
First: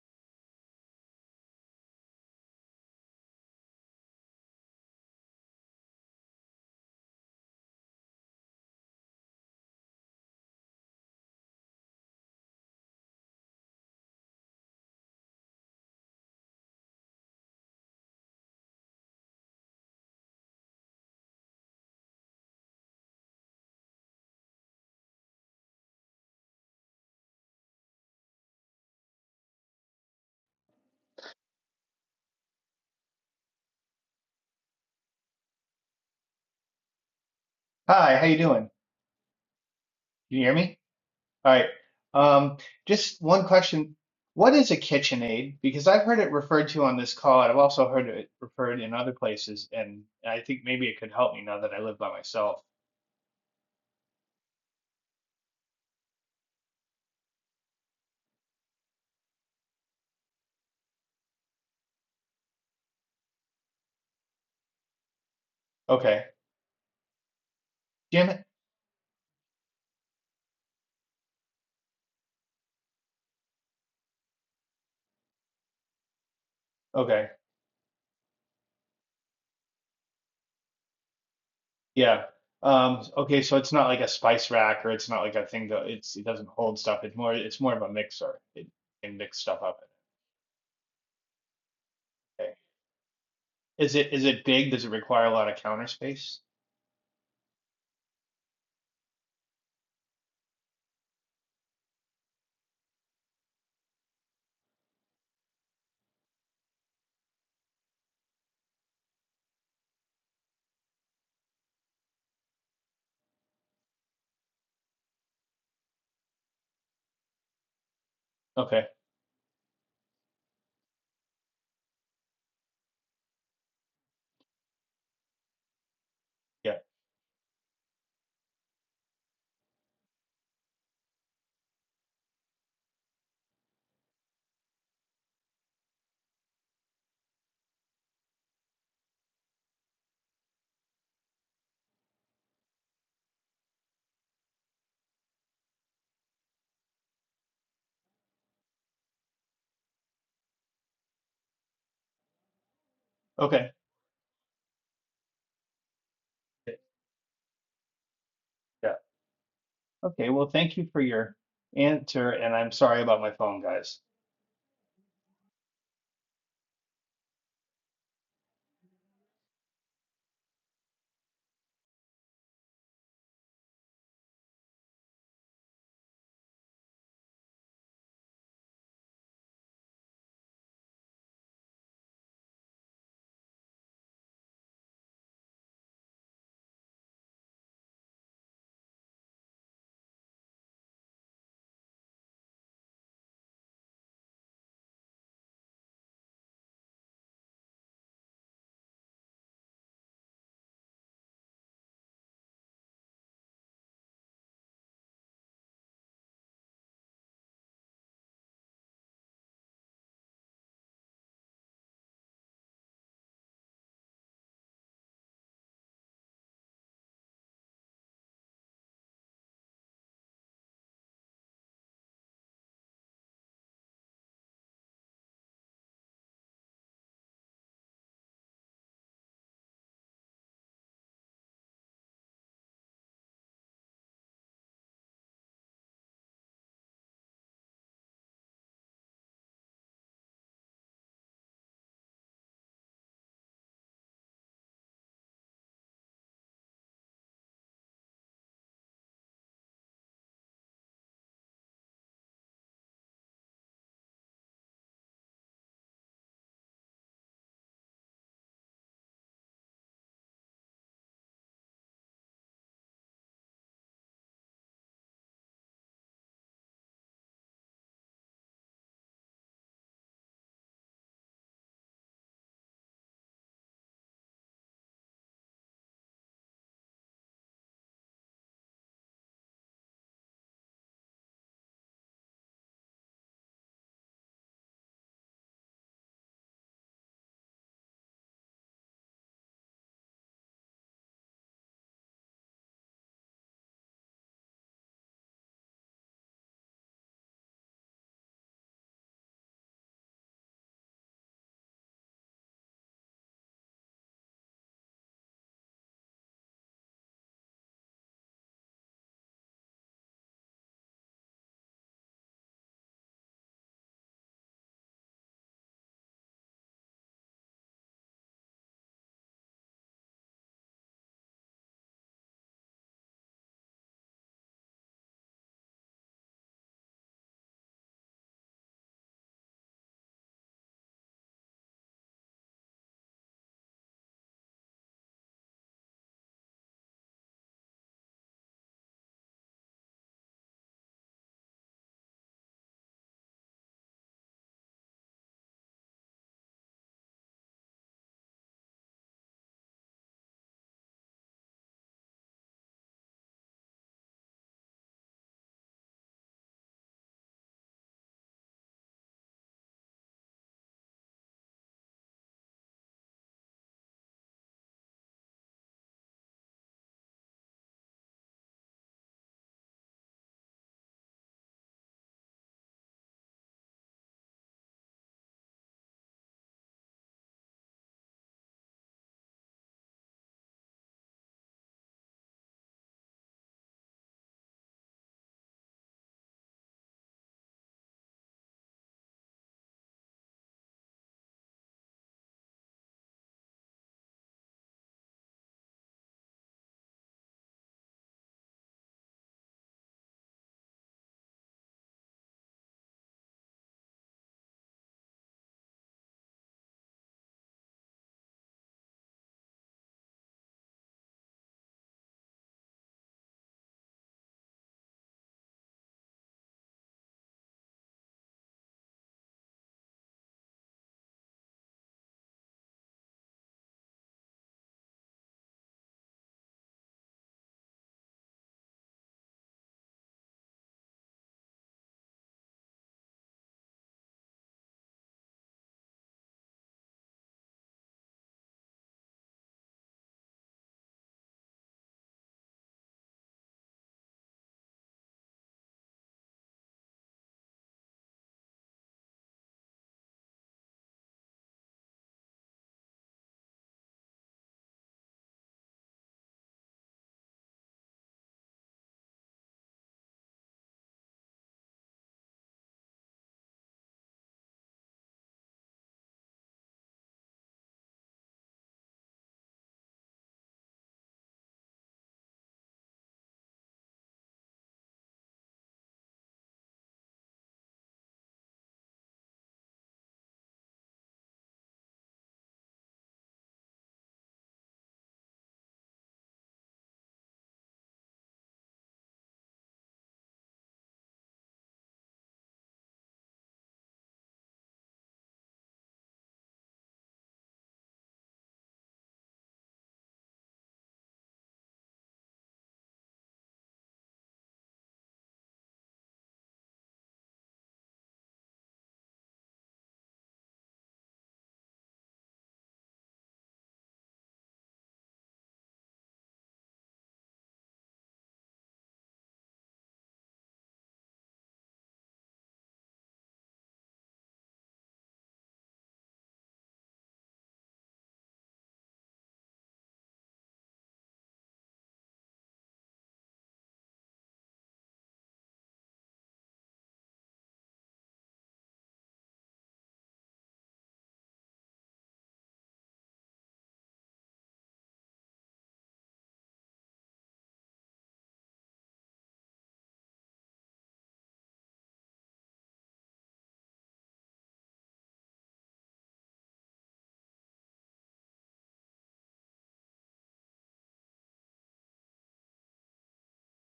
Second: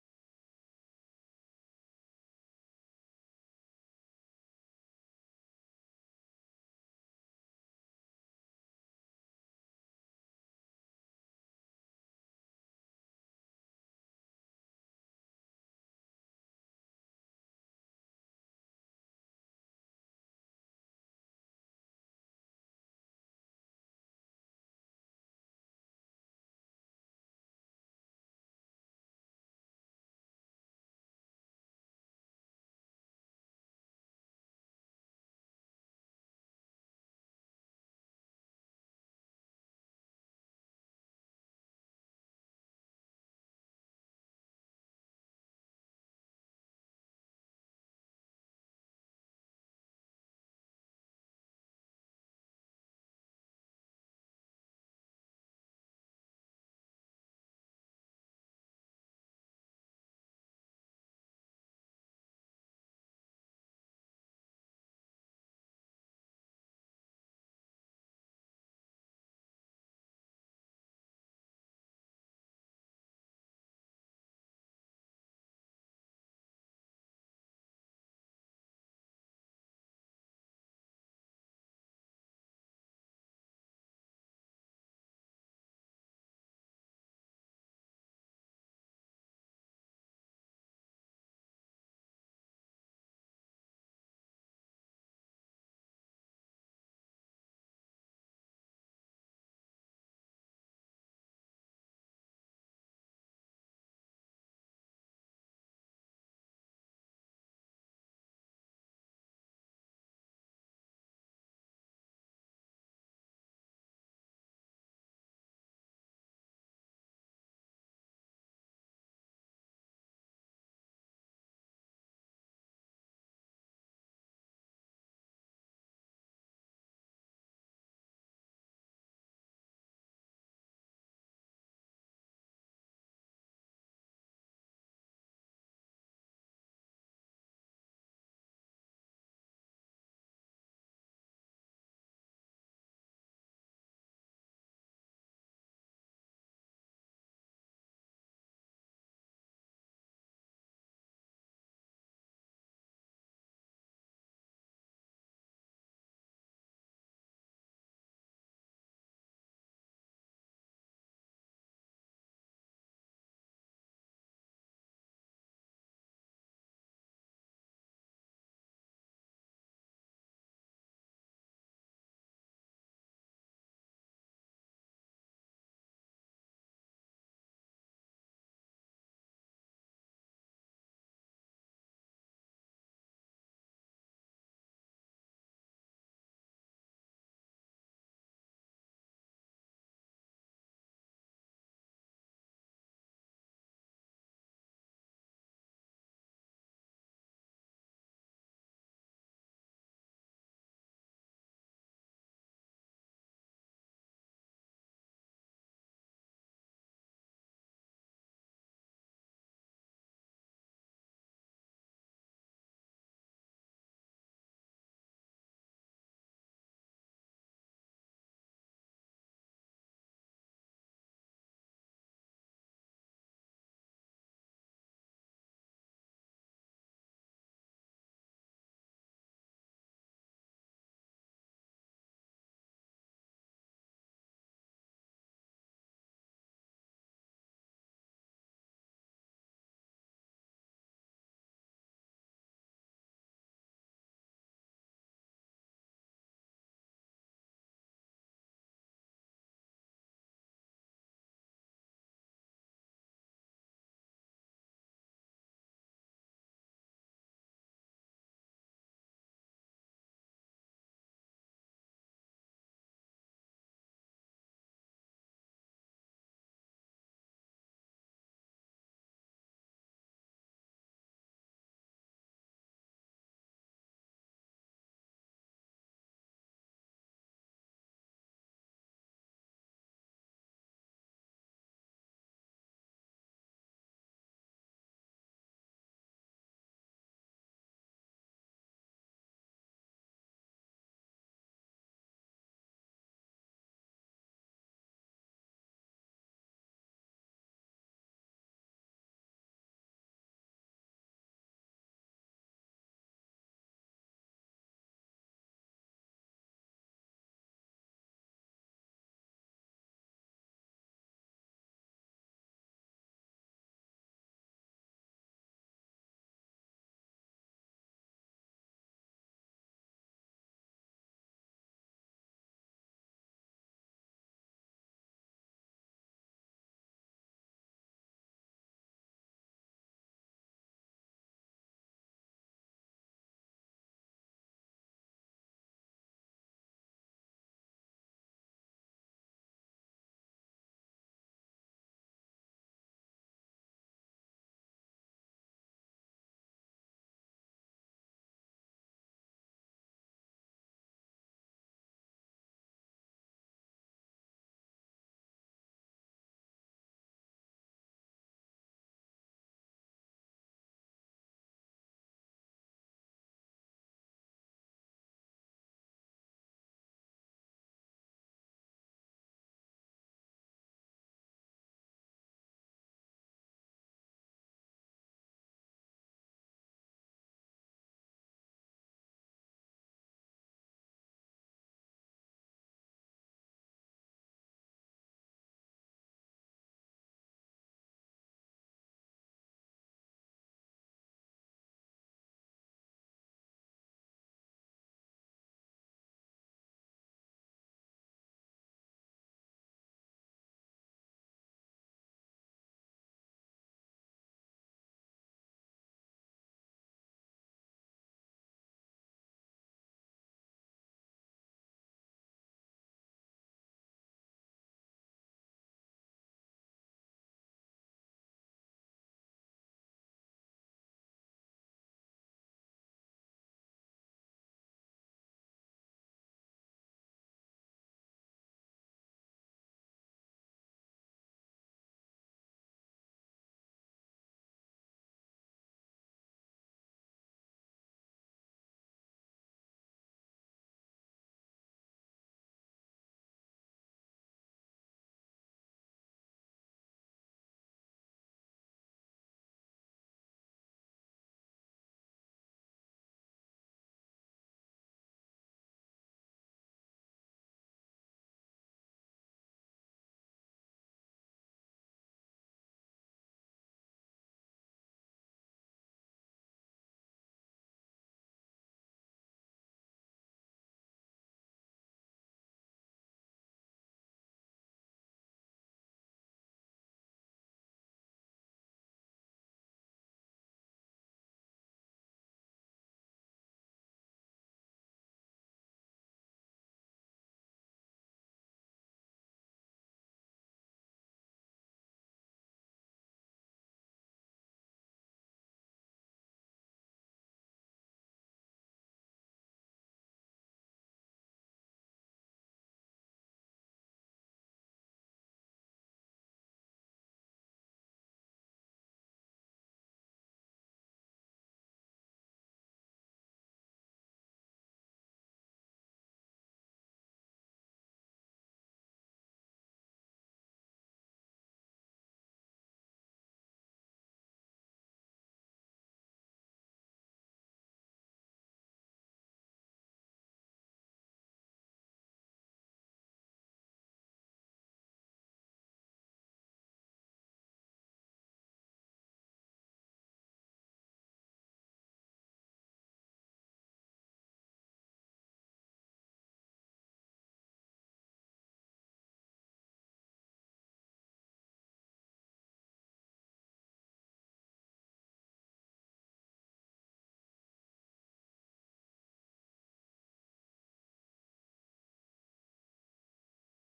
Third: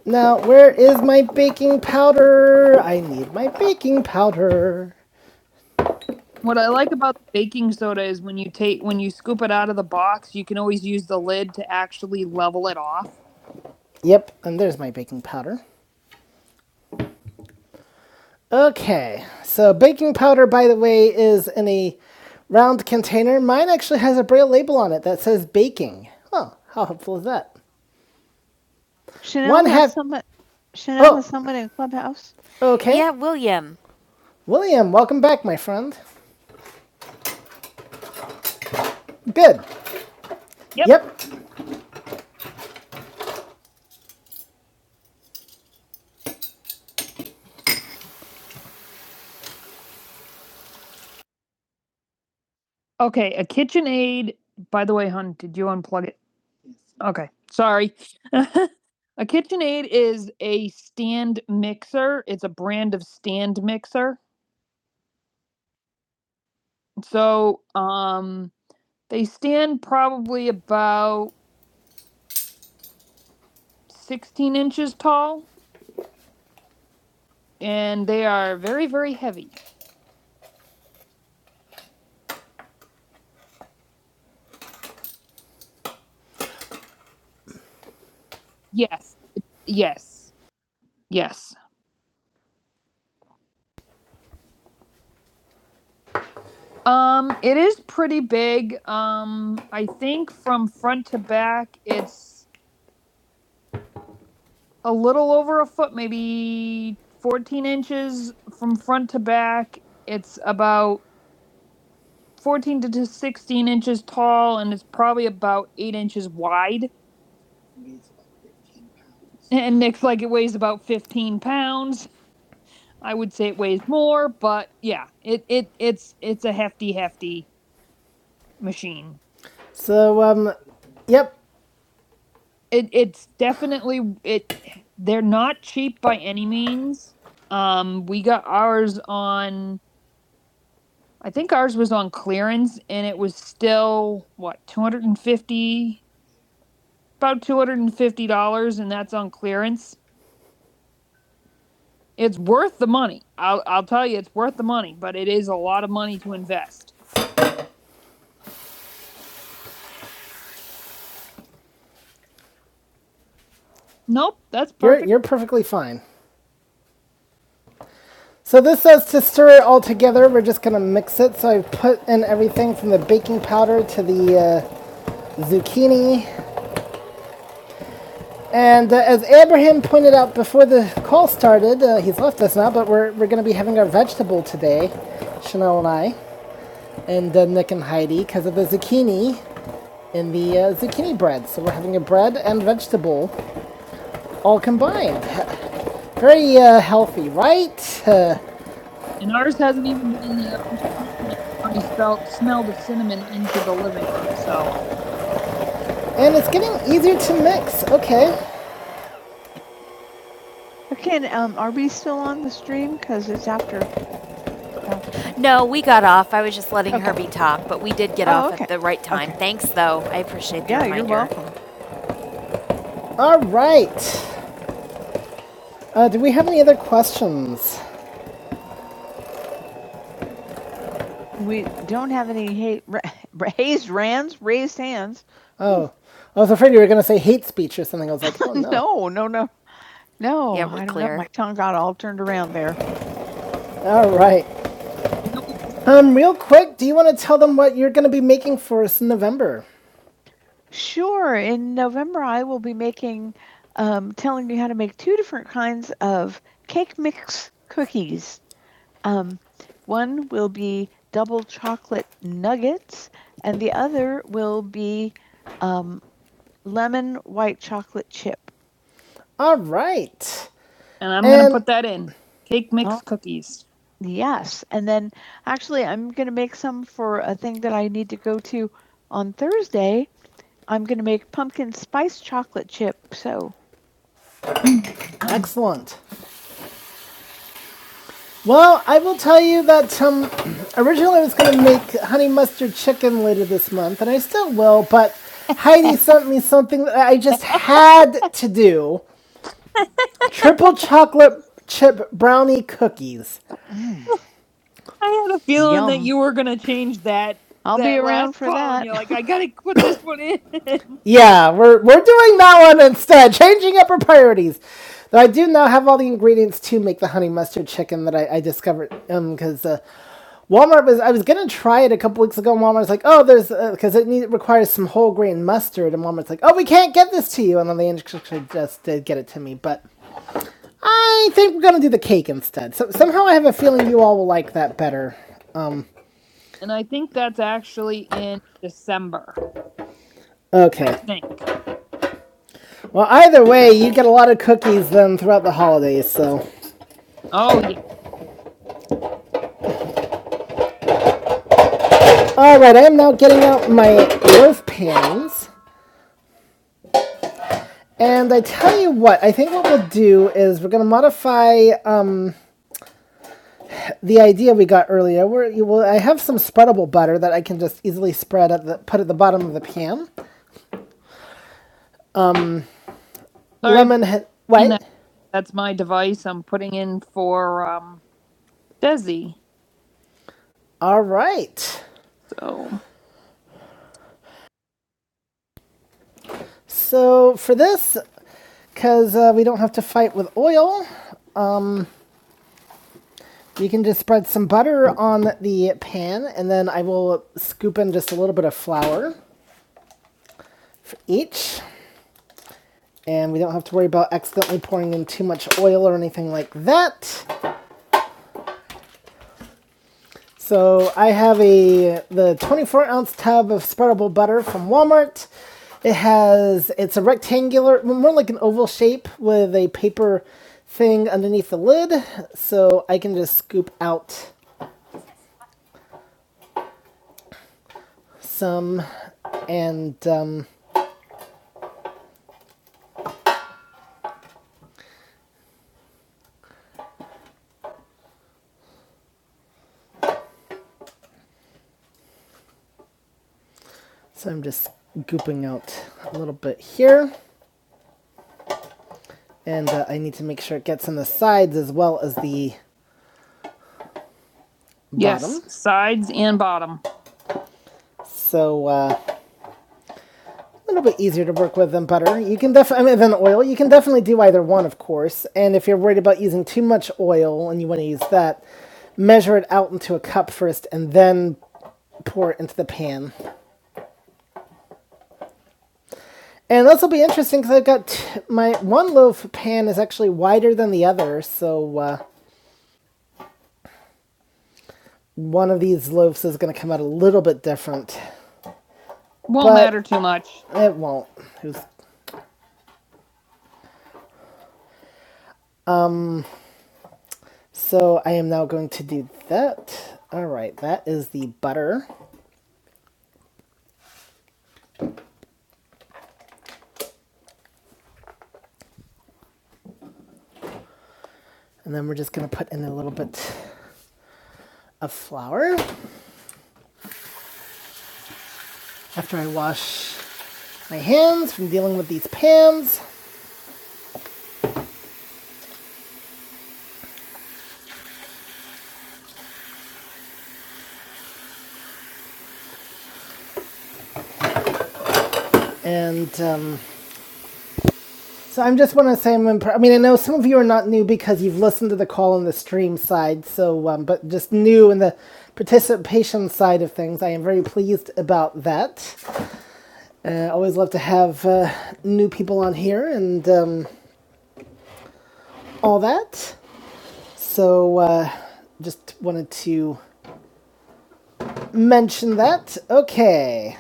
Speaker 1: Now, where is my baking powder? I need my baking powder. What I like about baking soda is when you take when you scoop it out of the box, you can always use the lid to actually level it off. Yep, and there's my baking powder. Okay, so baking powder, by the way, is in a round container. Mine actually has a braille label on it that says baking. Oh, how helpful is that? Chanel One has half- somebody. Chanel Oh. has somebody in clubhouse. Okay. Yeah, William. William, welcome back, my friend.
Speaker 3: Hi, how you doing?
Speaker 1: Good.
Speaker 3: Can you hear me?
Speaker 1: Yep. Yep.
Speaker 3: All right. Um, just one question. What is a KitchenAid? Because I've heard it referred to on this call, and I've also heard it referred in other places, and I think maybe it could help me now that I live by myself.
Speaker 1: Okay, a KitchenAid. By the way, hun, did you unplug it? Okay, sorry. a KitchenAid is a stand mixer. It's a brand of stand mixer.
Speaker 3: Okay.
Speaker 1: So,
Speaker 3: Jim?
Speaker 1: um, they stand probably about 16 inches tall,
Speaker 3: Okay.
Speaker 1: and they are very, very heavy.
Speaker 3: Yeah. Um, okay, so it's not like a spice rack or it's not like a thing that it's it doesn't hold stuff. It's more it's more of a mixer. It can
Speaker 1: Yes,
Speaker 3: mix stuff up.
Speaker 1: yes, yes.
Speaker 3: Okay. Is it is it big? Does it require a lot of counter space?
Speaker 1: Um, it is pretty big. Um, I think from front to back, it's a little over a foot, maybe 14 inches from front to back. It's about 14 to to 16 inches tall and it's probably about 8 inches wide.
Speaker 3: Okay.
Speaker 1: And Nick's like, it weighs about 15 pounds. I would say it weighs more, but yeah, it, it it's it's a
Speaker 3: Yeah.
Speaker 1: hefty, hefty machine. So, um, yep. It it's definitely it they're not cheap by any means. Um we got ours on I think ours was on clearance and it was still what 250 about $250 and that's on clearance. It's worth the money. I'll
Speaker 3: Okay.
Speaker 1: I'll tell you it's worth the money, but it is a lot of money to invest.
Speaker 3: Yeah. Okay, well, thank you for your answer, and I'm sorry about my phone, guys.
Speaker 1: Nope, that's You're, perfect. you're you're perfectly fine. So this says to stir it all together. We're just gonna mix it. So I put in everything from the baking powder to the uh, zucchini And uh, as Abraham pointed out before the call started, uh, he's left us now, but we're, we're going to be having our vegetable today, Chanel and I, and uh, Nick and Heidi, because of the zucchini in the uh, zucchini bread. So we're having a bread and vegetable all combined. Very uh, healthy, right? Uh, And ours hasn't even been in the oven. Already felt smelled the cinnamon into the living room. So and it's getting easier to mix. Okay. Okay, and, um, are we still on the stream? Because it's after No, we got off. I was just letting okay. Herbie talk, but we did get Oh, off okay. at the right time. Okay. Thanks, though. I appreciate the Yeah, reminder. Yeah, you're welcome. All right. Uh, do we have any other questions? We don't have any hate, ra- raised hands, raised hands. Oh, I was afraid you were going to say hate speech or something. I was like, oh no. No, no, no, no. Yeah, I we're don't know, My tongue got all turned around there. All right. Um, real quick, do you want to tell them what you're going to be making for us in November? Sure. In November, I will be making, um, telling you how to make two different kinds of cake mix cookies. One will be double chocolate nuggets, and the other will be lemon white chocolate chip. All right. And I'm going to And put that in cake mix Oh, cookies. yes. And then actually, I'm going to make some for a thing that I need to go to on Thursday. I'm going to make pumpkin spice chocolate chip. So Excellent. Well, I will tell you that um, originally I was going to make honey mustard chicken later this month, and I still will, but Heidi sent me something that I just had to do triple chocolate chip brownie cookies. I had a feeling Yum. that you were gonna change that. I'll that be around for that. You're like, I gotta put this one in. Yeah, we're we're doing that one instead, changing up our priorities. Though I do now have all the ingredients to make the honey mustard chicken that I, I discovered because um, uh, Walmart was I was gonna try it a couple weeks ago. And Walmart's like, oh, there's because uh, it need, requires some whole grain mustard, and Walmart's like, oh, we can't get this to you, and then they actually just did get it to me. But I think we're gonna do the cake instead. So somehow I have a feeling you all will like that better and I think that's actually in December. Okay. I think. Well, either way, you get a lot of cookies then throughout the holidays, so. Oh yeah. Alright, I am now getting out my loaf pans. And I tell you what, I think what we'll do is we're going to modify uh, the idea we got earlier. Where you will, I have some spreadable butter that I can just easily spread at the put at the bottom of the pan. Sorry, Lemon, he- what? that's my device. I'm putting in for um Desi. All right. So So for this, because uh, we don't have to fight with oil, you can just spread some butter on the pan, and then I will scoop in just a little bit of flour each. And we don't have to worry about accidentally pouring in too much oil or anything like that. So I have a the 24 ounce tub of spreadable butter from Walmart. It has it's a rectangular, more like an oval shape with a paper thing underneath the lid. So I can just scoop out some, and um, so I'm just scooping out a little bit here, and uh, I need to make sure it gets in the sides as well as the bottom. Yes, sides and bottom. So uh, a little bit easier to work with than butter. You can definitely, I mean, than oil. You can definitely do either one, of course. And if you're worried about using too much oil and you want to use that, measure it out into a cup first and then pour it into the pan. And this will be interesting because I've got t- my one loaf pan is actually wider than the other, so uh, one of these loaves is going to come out a little bit different. Won't But matter too much. it won't. So I am now going to do that. All right, that is the butter. And then we're just gonna put in a little bit of flour after I wash my hands from dealing with these pans. And um, so i just want to say I'm impre- I mean I know some of you are not new because you've listened to the call on the stream side. So um, but just new in the participation side of things, I am very pleased about that. I Uh, always love to have uh, new people on here and um, all that. So. Uh, just wanted to mention that. Okay,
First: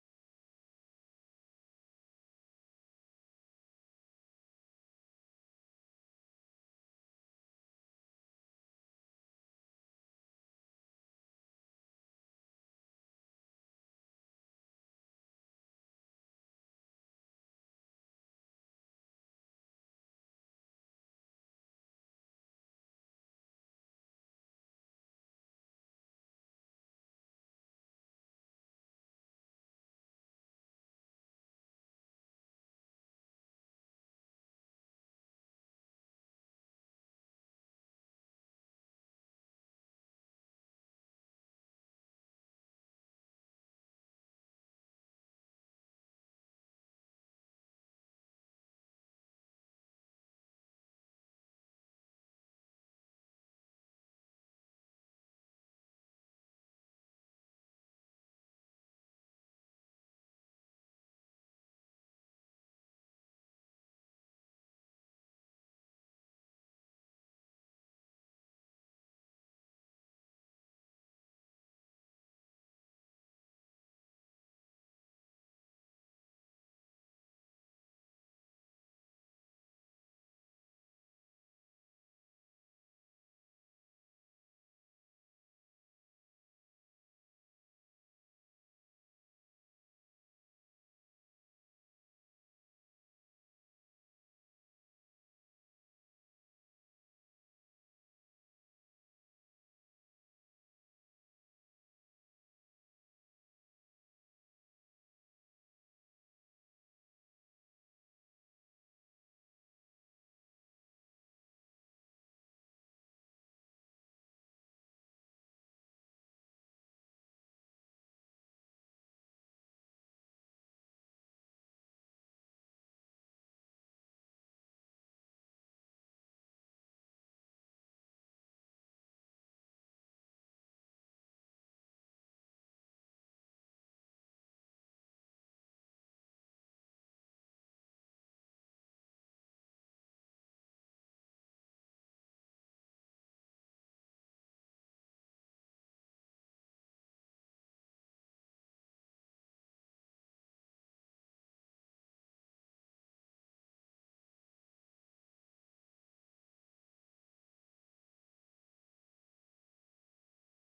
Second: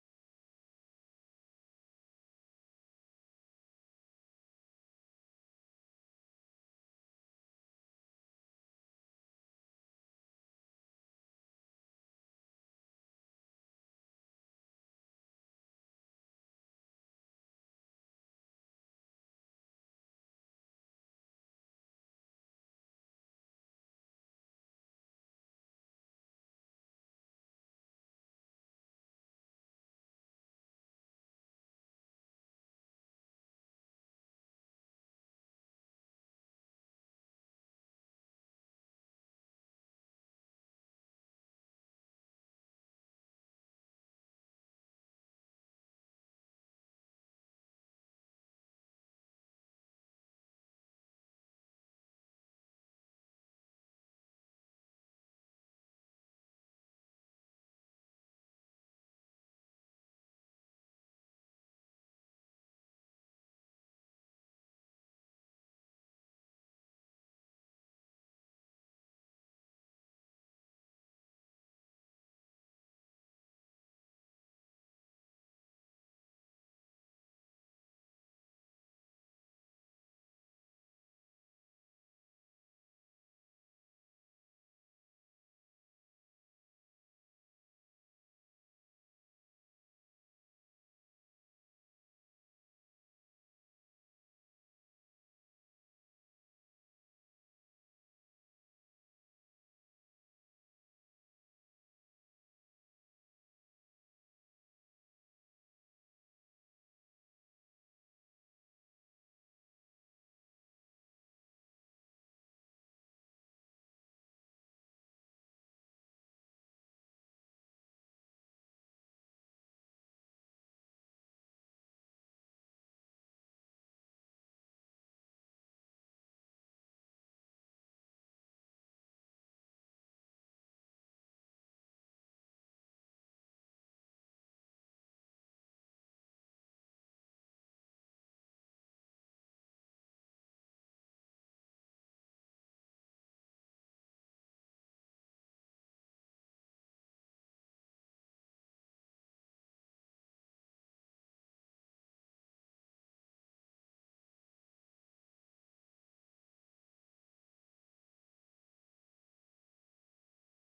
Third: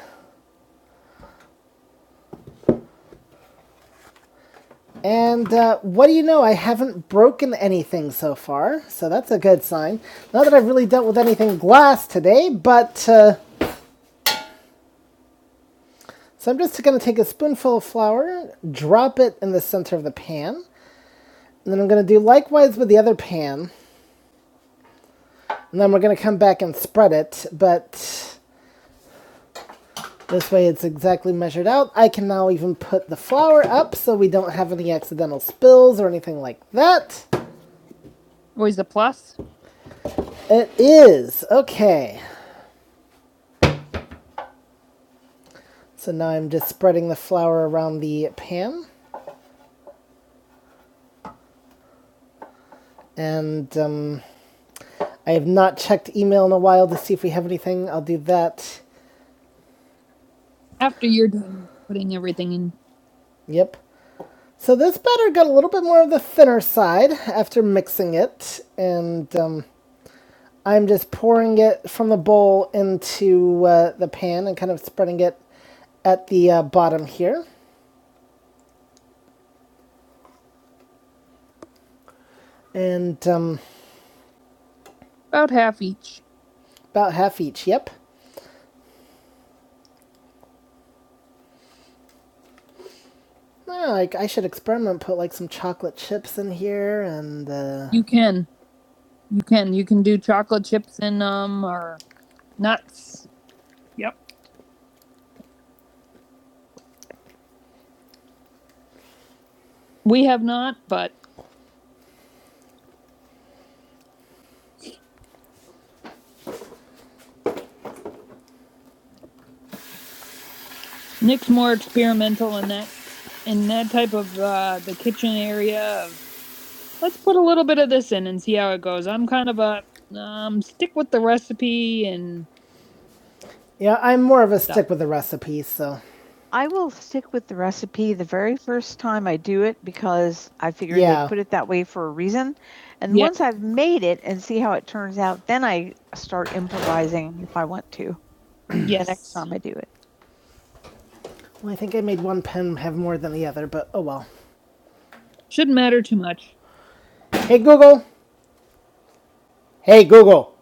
Speaker 1: And uh, what do you know? I haven't broken anything so far, so that's a good sign. Not that I've really dealt with anything glass today, but uh, so I'm just going to take a spoonful of flour, drop it in the center of the pan, and then I'm going to do likewise with the other pan, and then we're going to come back and spread it. But this way, it's exactly measured out. I can now even put the flour up, so we don't have any accidental spills or anything like that. Always a plus. It is. Okay. So now I'm just spreading the flour around the pan. And um, I have not checked email in a while to see if we have anything. I'll do that. After you're done putting everything in. Yep. So this batter got a little bit more of the thinner side after mixing it, and um, I'm just pouring it from the bowl into uh, the pan and kind of spreading it at the uh, bottom here, and um, About half each. about half each. Yep. No, like I should experiment. Put like some chocolate chips in here, and uh, You can. You can. You can do chocolate chips in um or nuts. Yep. We have not, but Nick's more experimental in that in that type of uh, the kitchen area of let's put a little bit of this in and see how it goes. I'm kind of a um stick with the recipe and Yeah, I'm more of a stick no. with the recipe, so I will stick with the recipe the very first time I do it because I figured Yeah. they put it that way for a reason. And Yeah. once I've made it and see how it turns out, then I start improvising if I want to Yes. the Yes. next time I do it. well, I think I made one pen have more than the other, but oh well. Shouldn't matter too much. Hey Google. Hey Google.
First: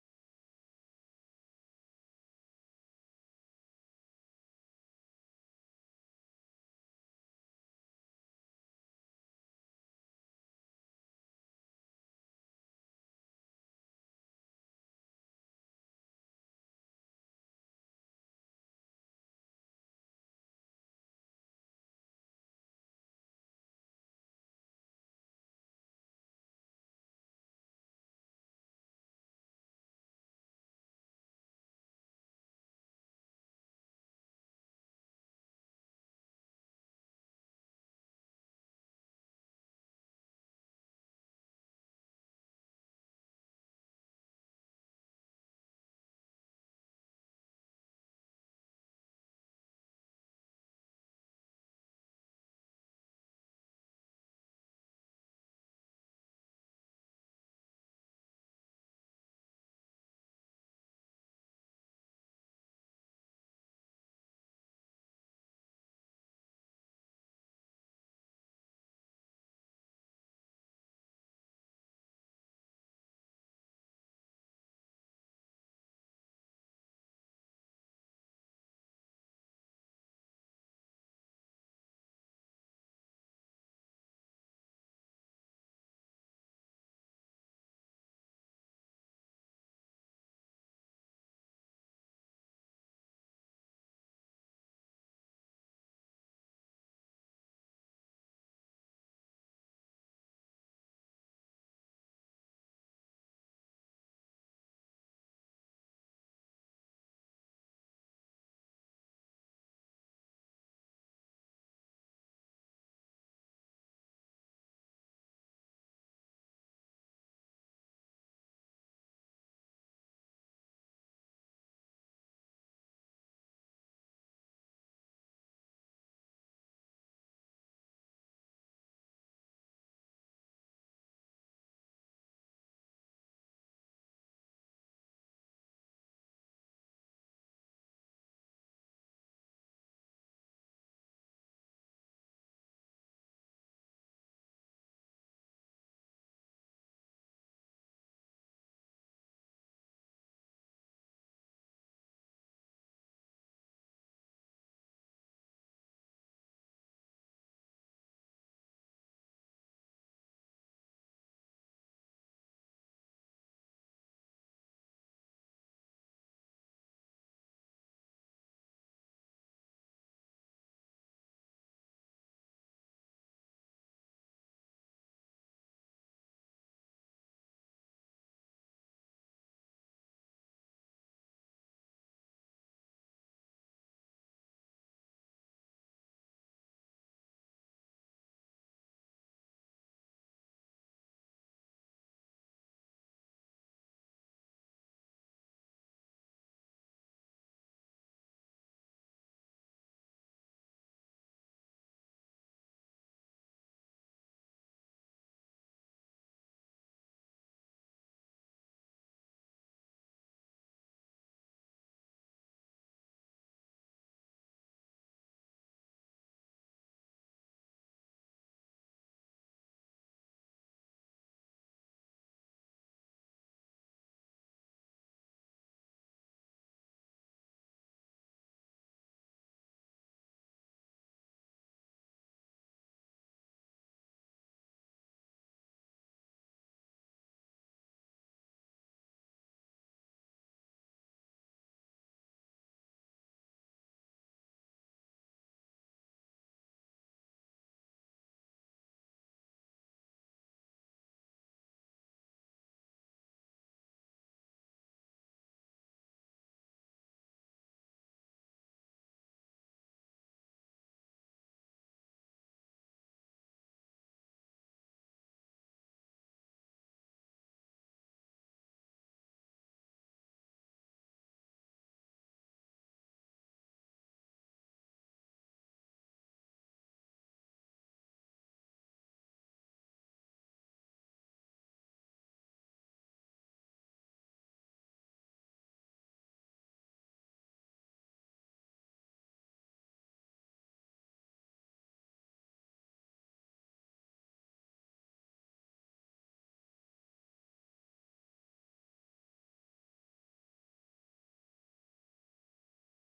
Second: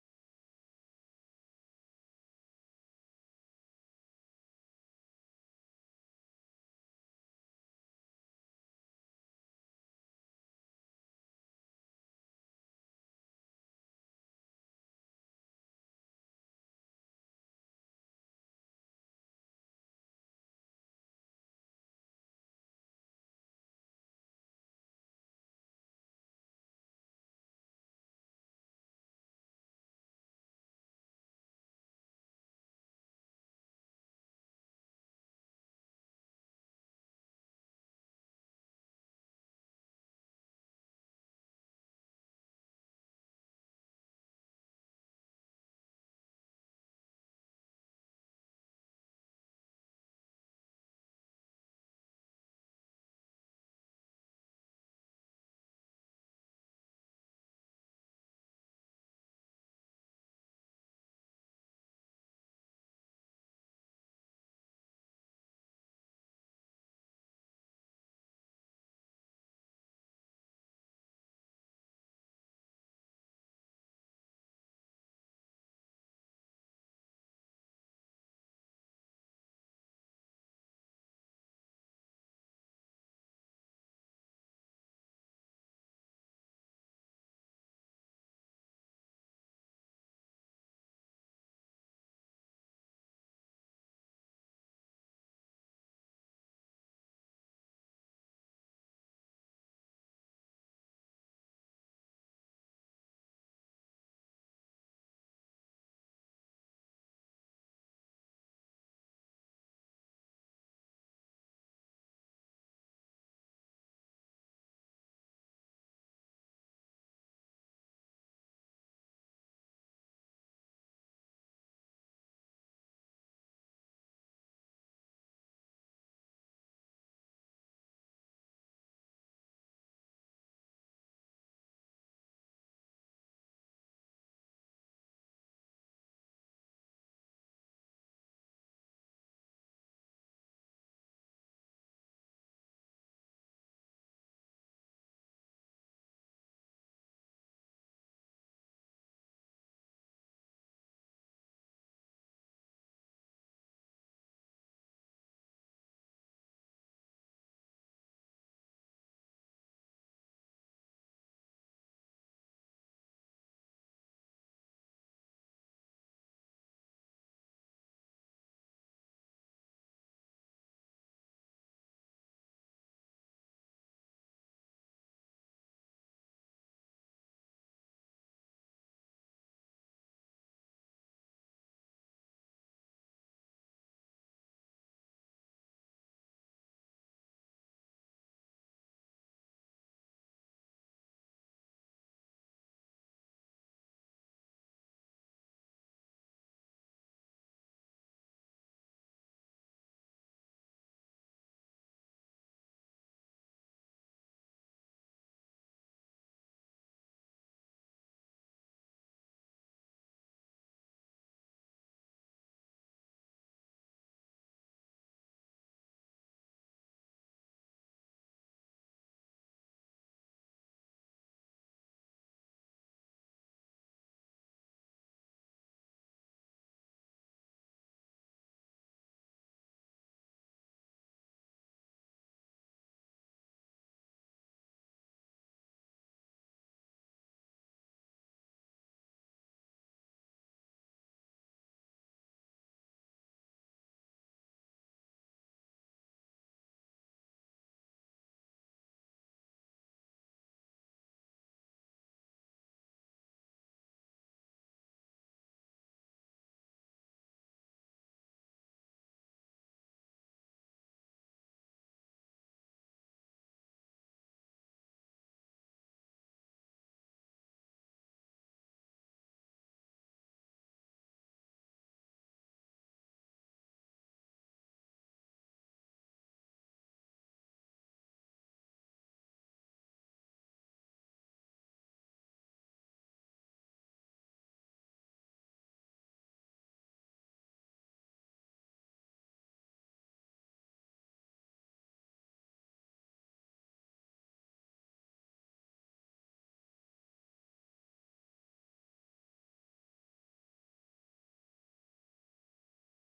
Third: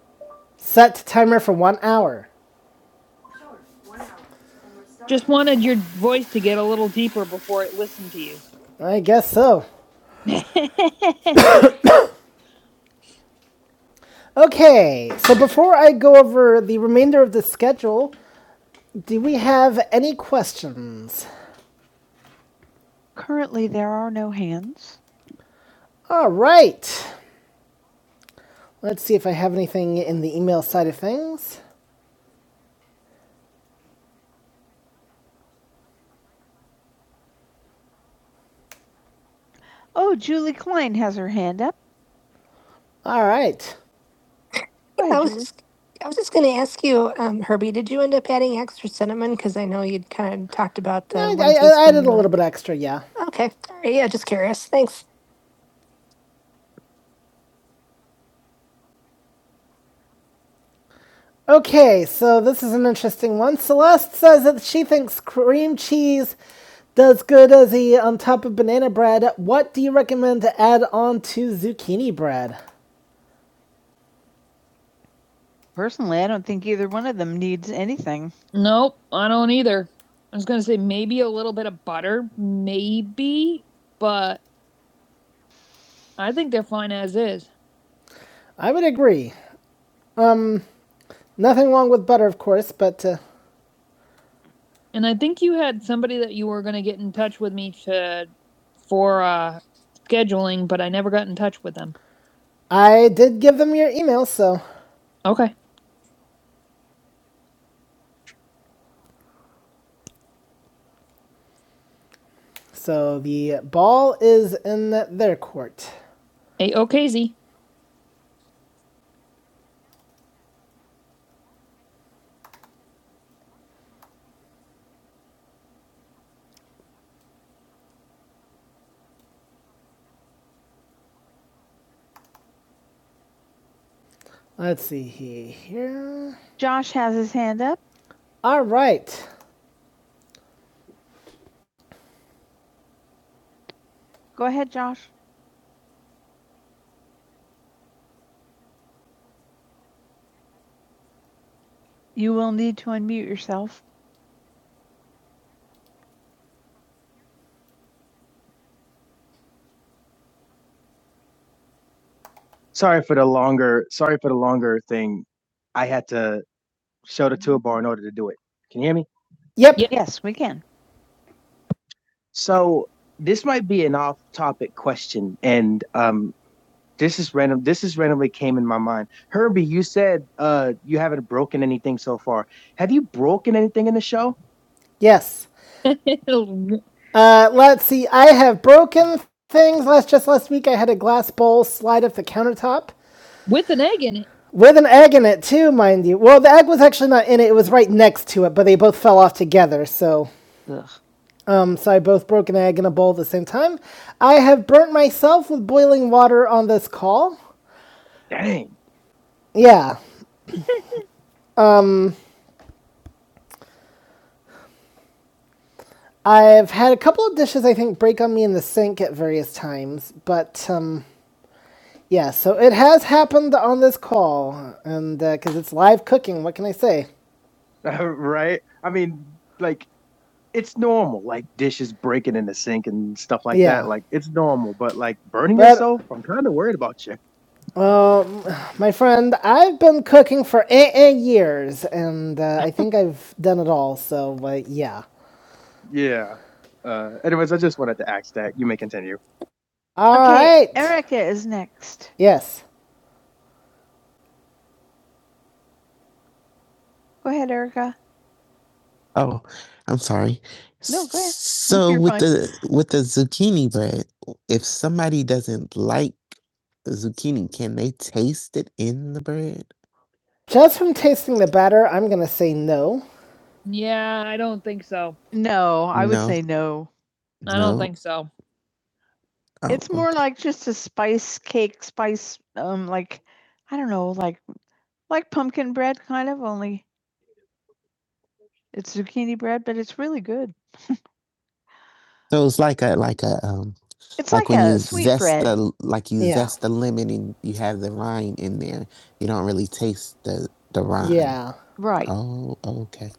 Speaker 1: Set timer for one hour. Just wanted your voice to get a little deeper before it listened to you. I guess so. Okay, so before I go over the remainder of the schedule, do we have any questions? Currently, there are no hands. All right, let's see if I have anything in the email side of things. Oh, Julie Klein has her hand up. All right. Go That was just the extra stuff talked about the I, I, I added a little bit extra, yeah. Okay, so this is an interesting one. Celeste says that she thinks cream cheese Does good as he on top of banana bread. What do you recommend to add on to zucchini bread? Personally, I don't think either one of them needs anything. Nope, I don't either. I was gonna say maybe a little bit of butter, maybe, but I think they're fine as is. I would agree. Um, nothing wrong with butter, of course, but uh, And I think you had somebody that you were gonna get in touch with me to for uh scheduling, but I never got in touch with them. I did give them your email, so Okay. So the ball is in their court. A Let's see here. Josh has his hand up. All right. Go ahead, Josh. You will need to unmute yourself. Sorry for the longer. Sorry for the longer thing. I had to show the toolbar in order to do it. Can you hear me? Yep. Yeah. Yes, we can. So this might be an off-topic question, and um, This is random. This is randomly came in my mind. Herbie, you said uh, you haven't broken anything so far. Have you broken anything in the show? Yes. Uh, let's see. I have broken things. Last just last week, I had a glass bowl slide off the countertop With an egg in it. with an egg in it too, mind you. Well, the egg was actually not in it; it was right next to it, but they both fell off together. So, um, so I both broke an egg in a bowl at the same time. I have burnt myself with boiling water on this call. Yeah. Um. I've had a couple of dishes I think break on me in the sink at various times, but um, yeah, so it has happened on this call, and uh, because it's live cooking, what can I say? right? I mean, like it's normal, like dishes breaking in the sink and stuff like that. Yeah, that, Like it's normal, but like burning but yourself, I'm kind of worried about you. Um, my friend, I've been cooking for eight, years, and uh, I think I've done it all. So, uh, yeah. Yeah. Uh, anyways, I just wanted to ask that. You may continue. All right. okay, right. Erica is next. Yes. Go ahead, Erica. Oh, I'm sorry. No, go ahead. So You're with fine. the with the zucchini bread, if somebody doesn't like the zucchini, can they taste it in the bread? Just from tasting the batter, I'm going to say no. Yeah, I don't think so. No, I no. would No. say no. I no. don't No? think so. Oh, It's more okay. like just a spice cake, spice, um, like I don't know, like like pumpkin bread kind of, only it's zucchini bread, but it's really good. So it's like a like a um It's like like when you a you sweet zest bread. the like you Yeah. zest the lemon and you have the rind in there. You don't really taste the the rind. Yeah. Right. Oh, okay.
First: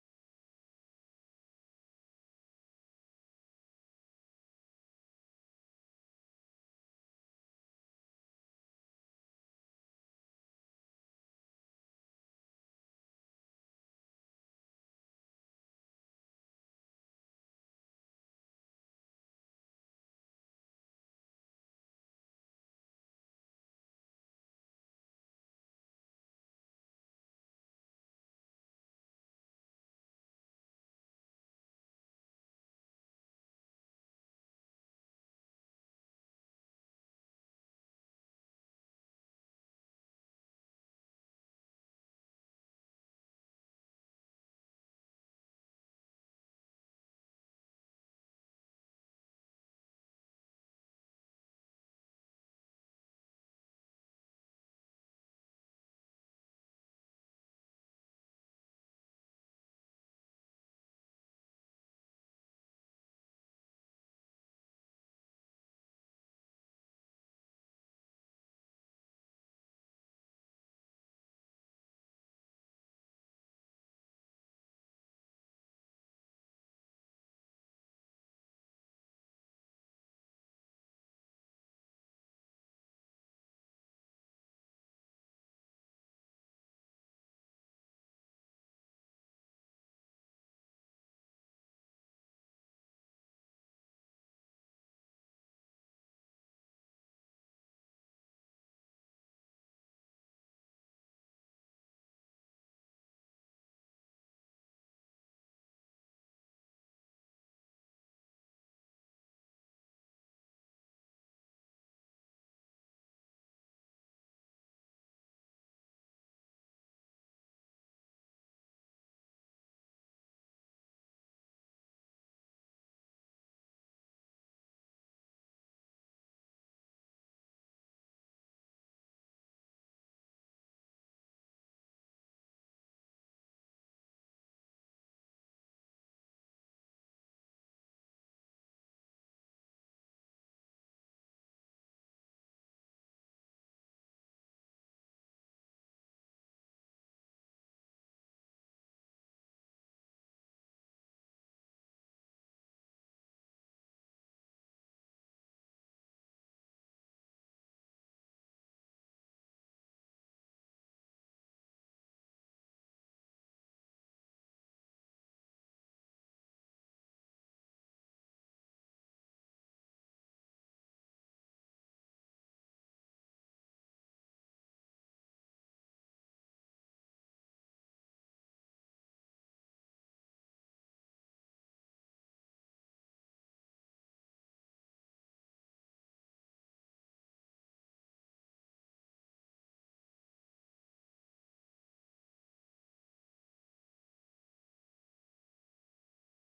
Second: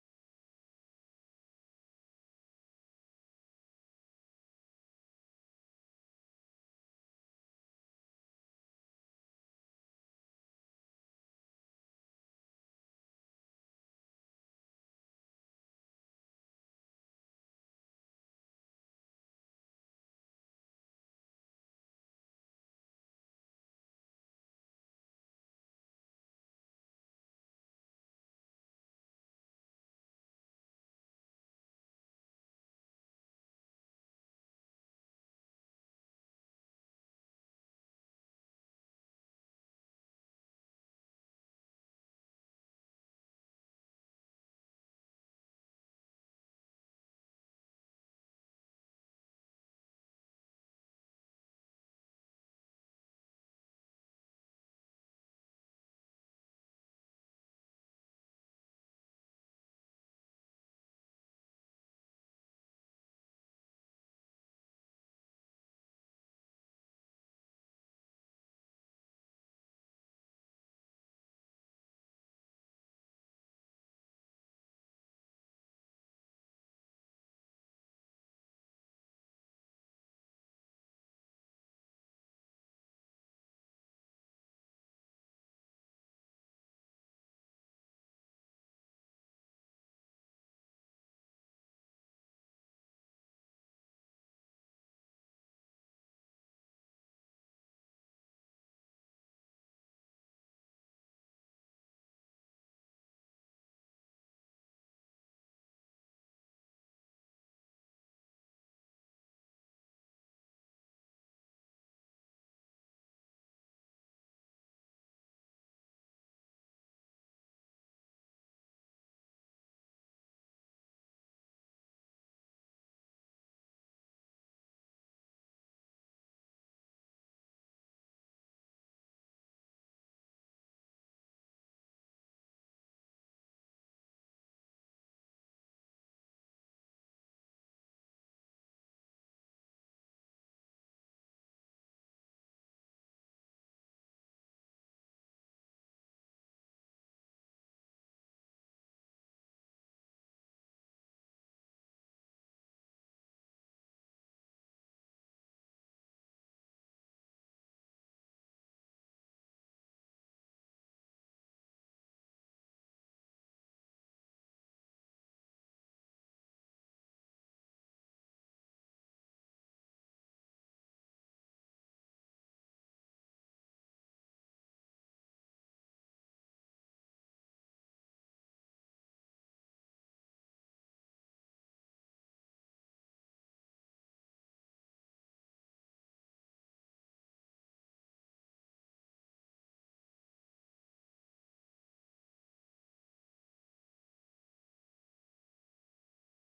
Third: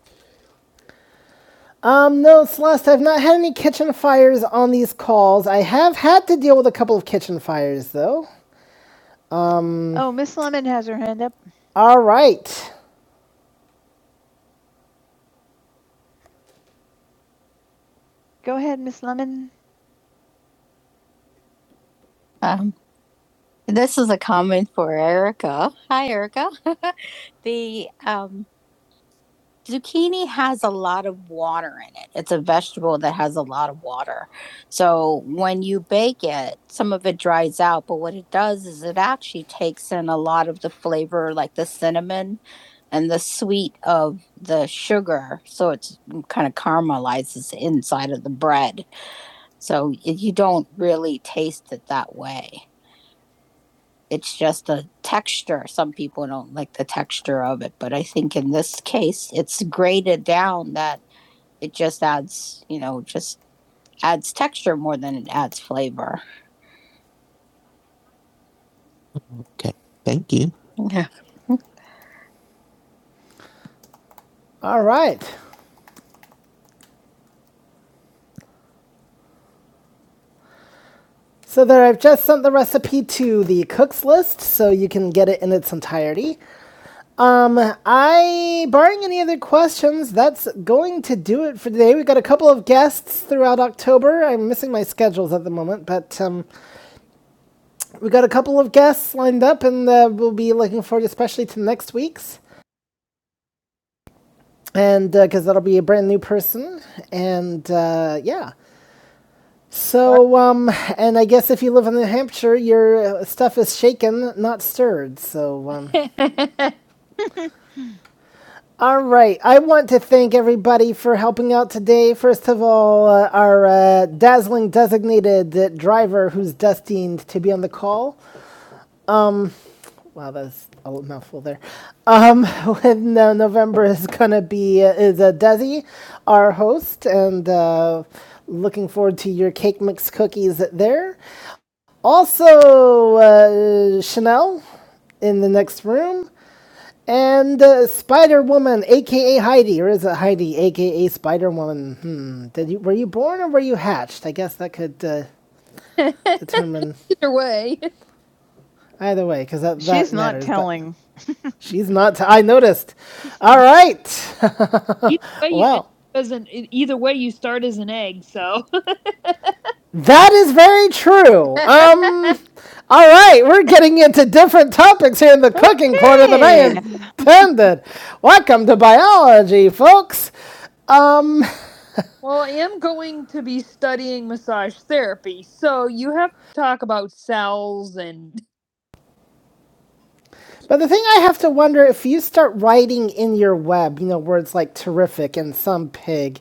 Speaker 1: Um, no, Celeste, I've not had any kitchen fires on these calls. I have had to deal with a couple of kitchen fires, though. Um, Oh, Miss Lemon has her hand up. all right. Go ahead, Miss Lemon. Um, this is a comment for Erica. Hi, Erica. the um, zucchini has a lot of water in it. It's a vegetable that has a lot of water. So when you bake it, some of it dries out, but what it does is it actually takes in a lot of the flavor, like the cinnamon and the sweet of the sugar. So it's kind of caramelizes inside of the bread So you don't really taste it that way. It's just a texture. Some people don't like the texture of it, but I think in this case, it's grated down that it just adds, you know, just adds texture more than it adds flavor. Okay, Thank you. Yeah. All right. So there, I've just sent the recipe to the cook's list, so you can get it in its entirety. Um, I, barring any other questions, that's going to do it for today. We got a couple of guests throughout October. I'm missing my schedules at the moment, but um, we got a couple of guests lined up, and uh, we'll be looking forward, especially to next week's, and because uh, that'll be a brand new person, and uh, yeah. So, um, and I guess if you live in New Hampshire, your uh, stuff is shaken, not stirred. So, um, All right. I want to thank everybody for helping out today. First of all, uh, our uh, dazzling designated uh, driver who's destined to be on the call. Wow, that's a mouthful there. Um, when uh, November is going to be, uh, is uh, Desi, our host, and uh, looking forward to your cake mix cookies there. Also, uh, Chanel in the next room. And uh, Spider Woman, aka Heidi, or is it Heidi, aka Spider Woman? Hmm. Did you were you born or were you hatched? I guess that could uh, determine Either way. either way, because that, that She's not matters, but telling. She's not. T- I noticed. All right. Either way, well, you, Wow. as either way, you start as an egg, so That is very true. Um, all right, we're getting into different topics here in the cooking okay. corner than I Okay. intended. Welcome to biology, folks. Um, Well, I am going to be studying massage therapy, so you have to talk about cells and but the thing I have to wonder if you start writing in your web, you know, words like terrific and some pig,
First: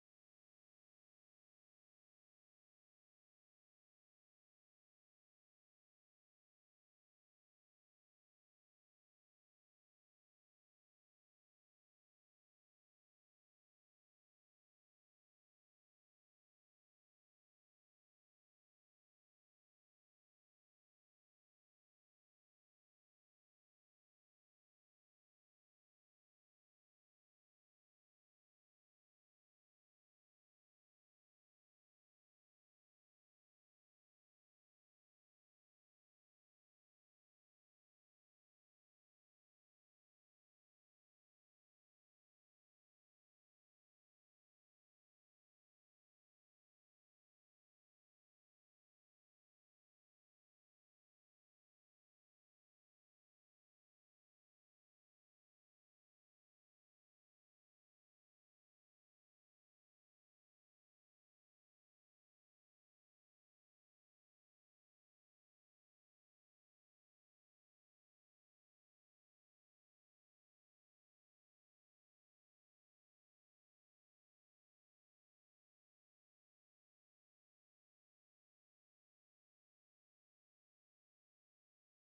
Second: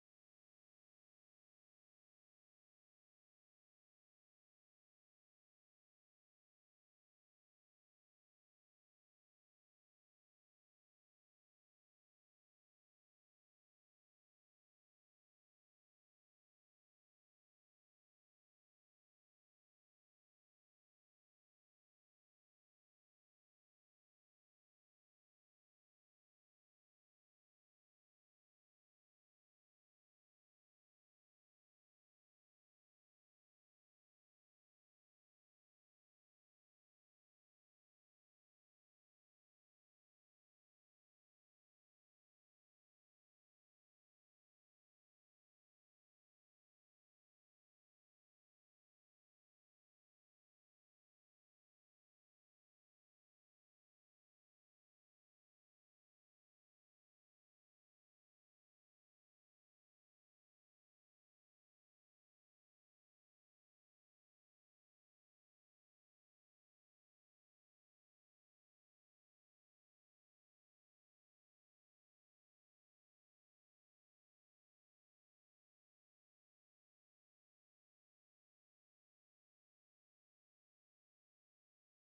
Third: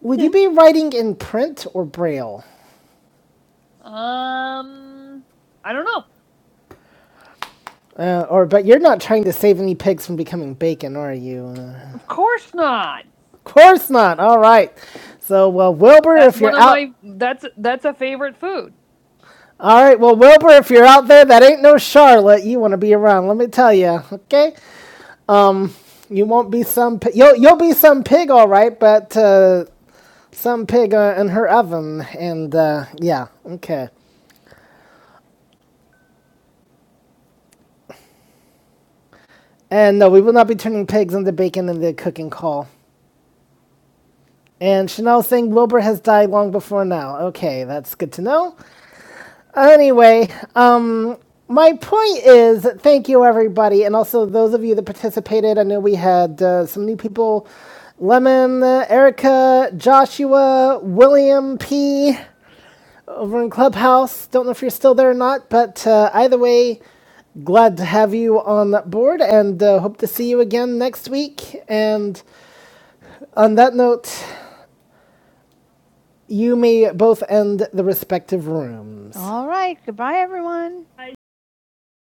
Speaker 1: would you be writing in print or braille? um I don't know. Uh, or but you're not trying to save any pigs from becoming bacon, are you? Uh, Of course not. of course not. All right. So well, Wilbur, That's if one you're of out, my that's that's a favorite food. all right. Well, Wilbur, if you're out there, that ain't no Charlotte. You want to be around? Let me tell you. Okay. Um, you won't be some. Pi- you'll you'll be some pig, all right, but uh, some pig uh, in her oven. And uh, yeah, okay. And no, we will not be turning pigs into bacon in the cooking call. And Chanel saying Wilbur has died long before now. Okay, that's good to know. Anyway, um, my point is thank you, everybody, and also those of you that participated. I know we had uh, some new people Lemon, uh, Erica, Joshua, William P. over in Clubhouse. Don't know if you're still there or not, but uh, either way, glad to have you on board and uh, hope to see you again next week. And on that note, You may both end the respective rooms. All right. Goodbye, everyone.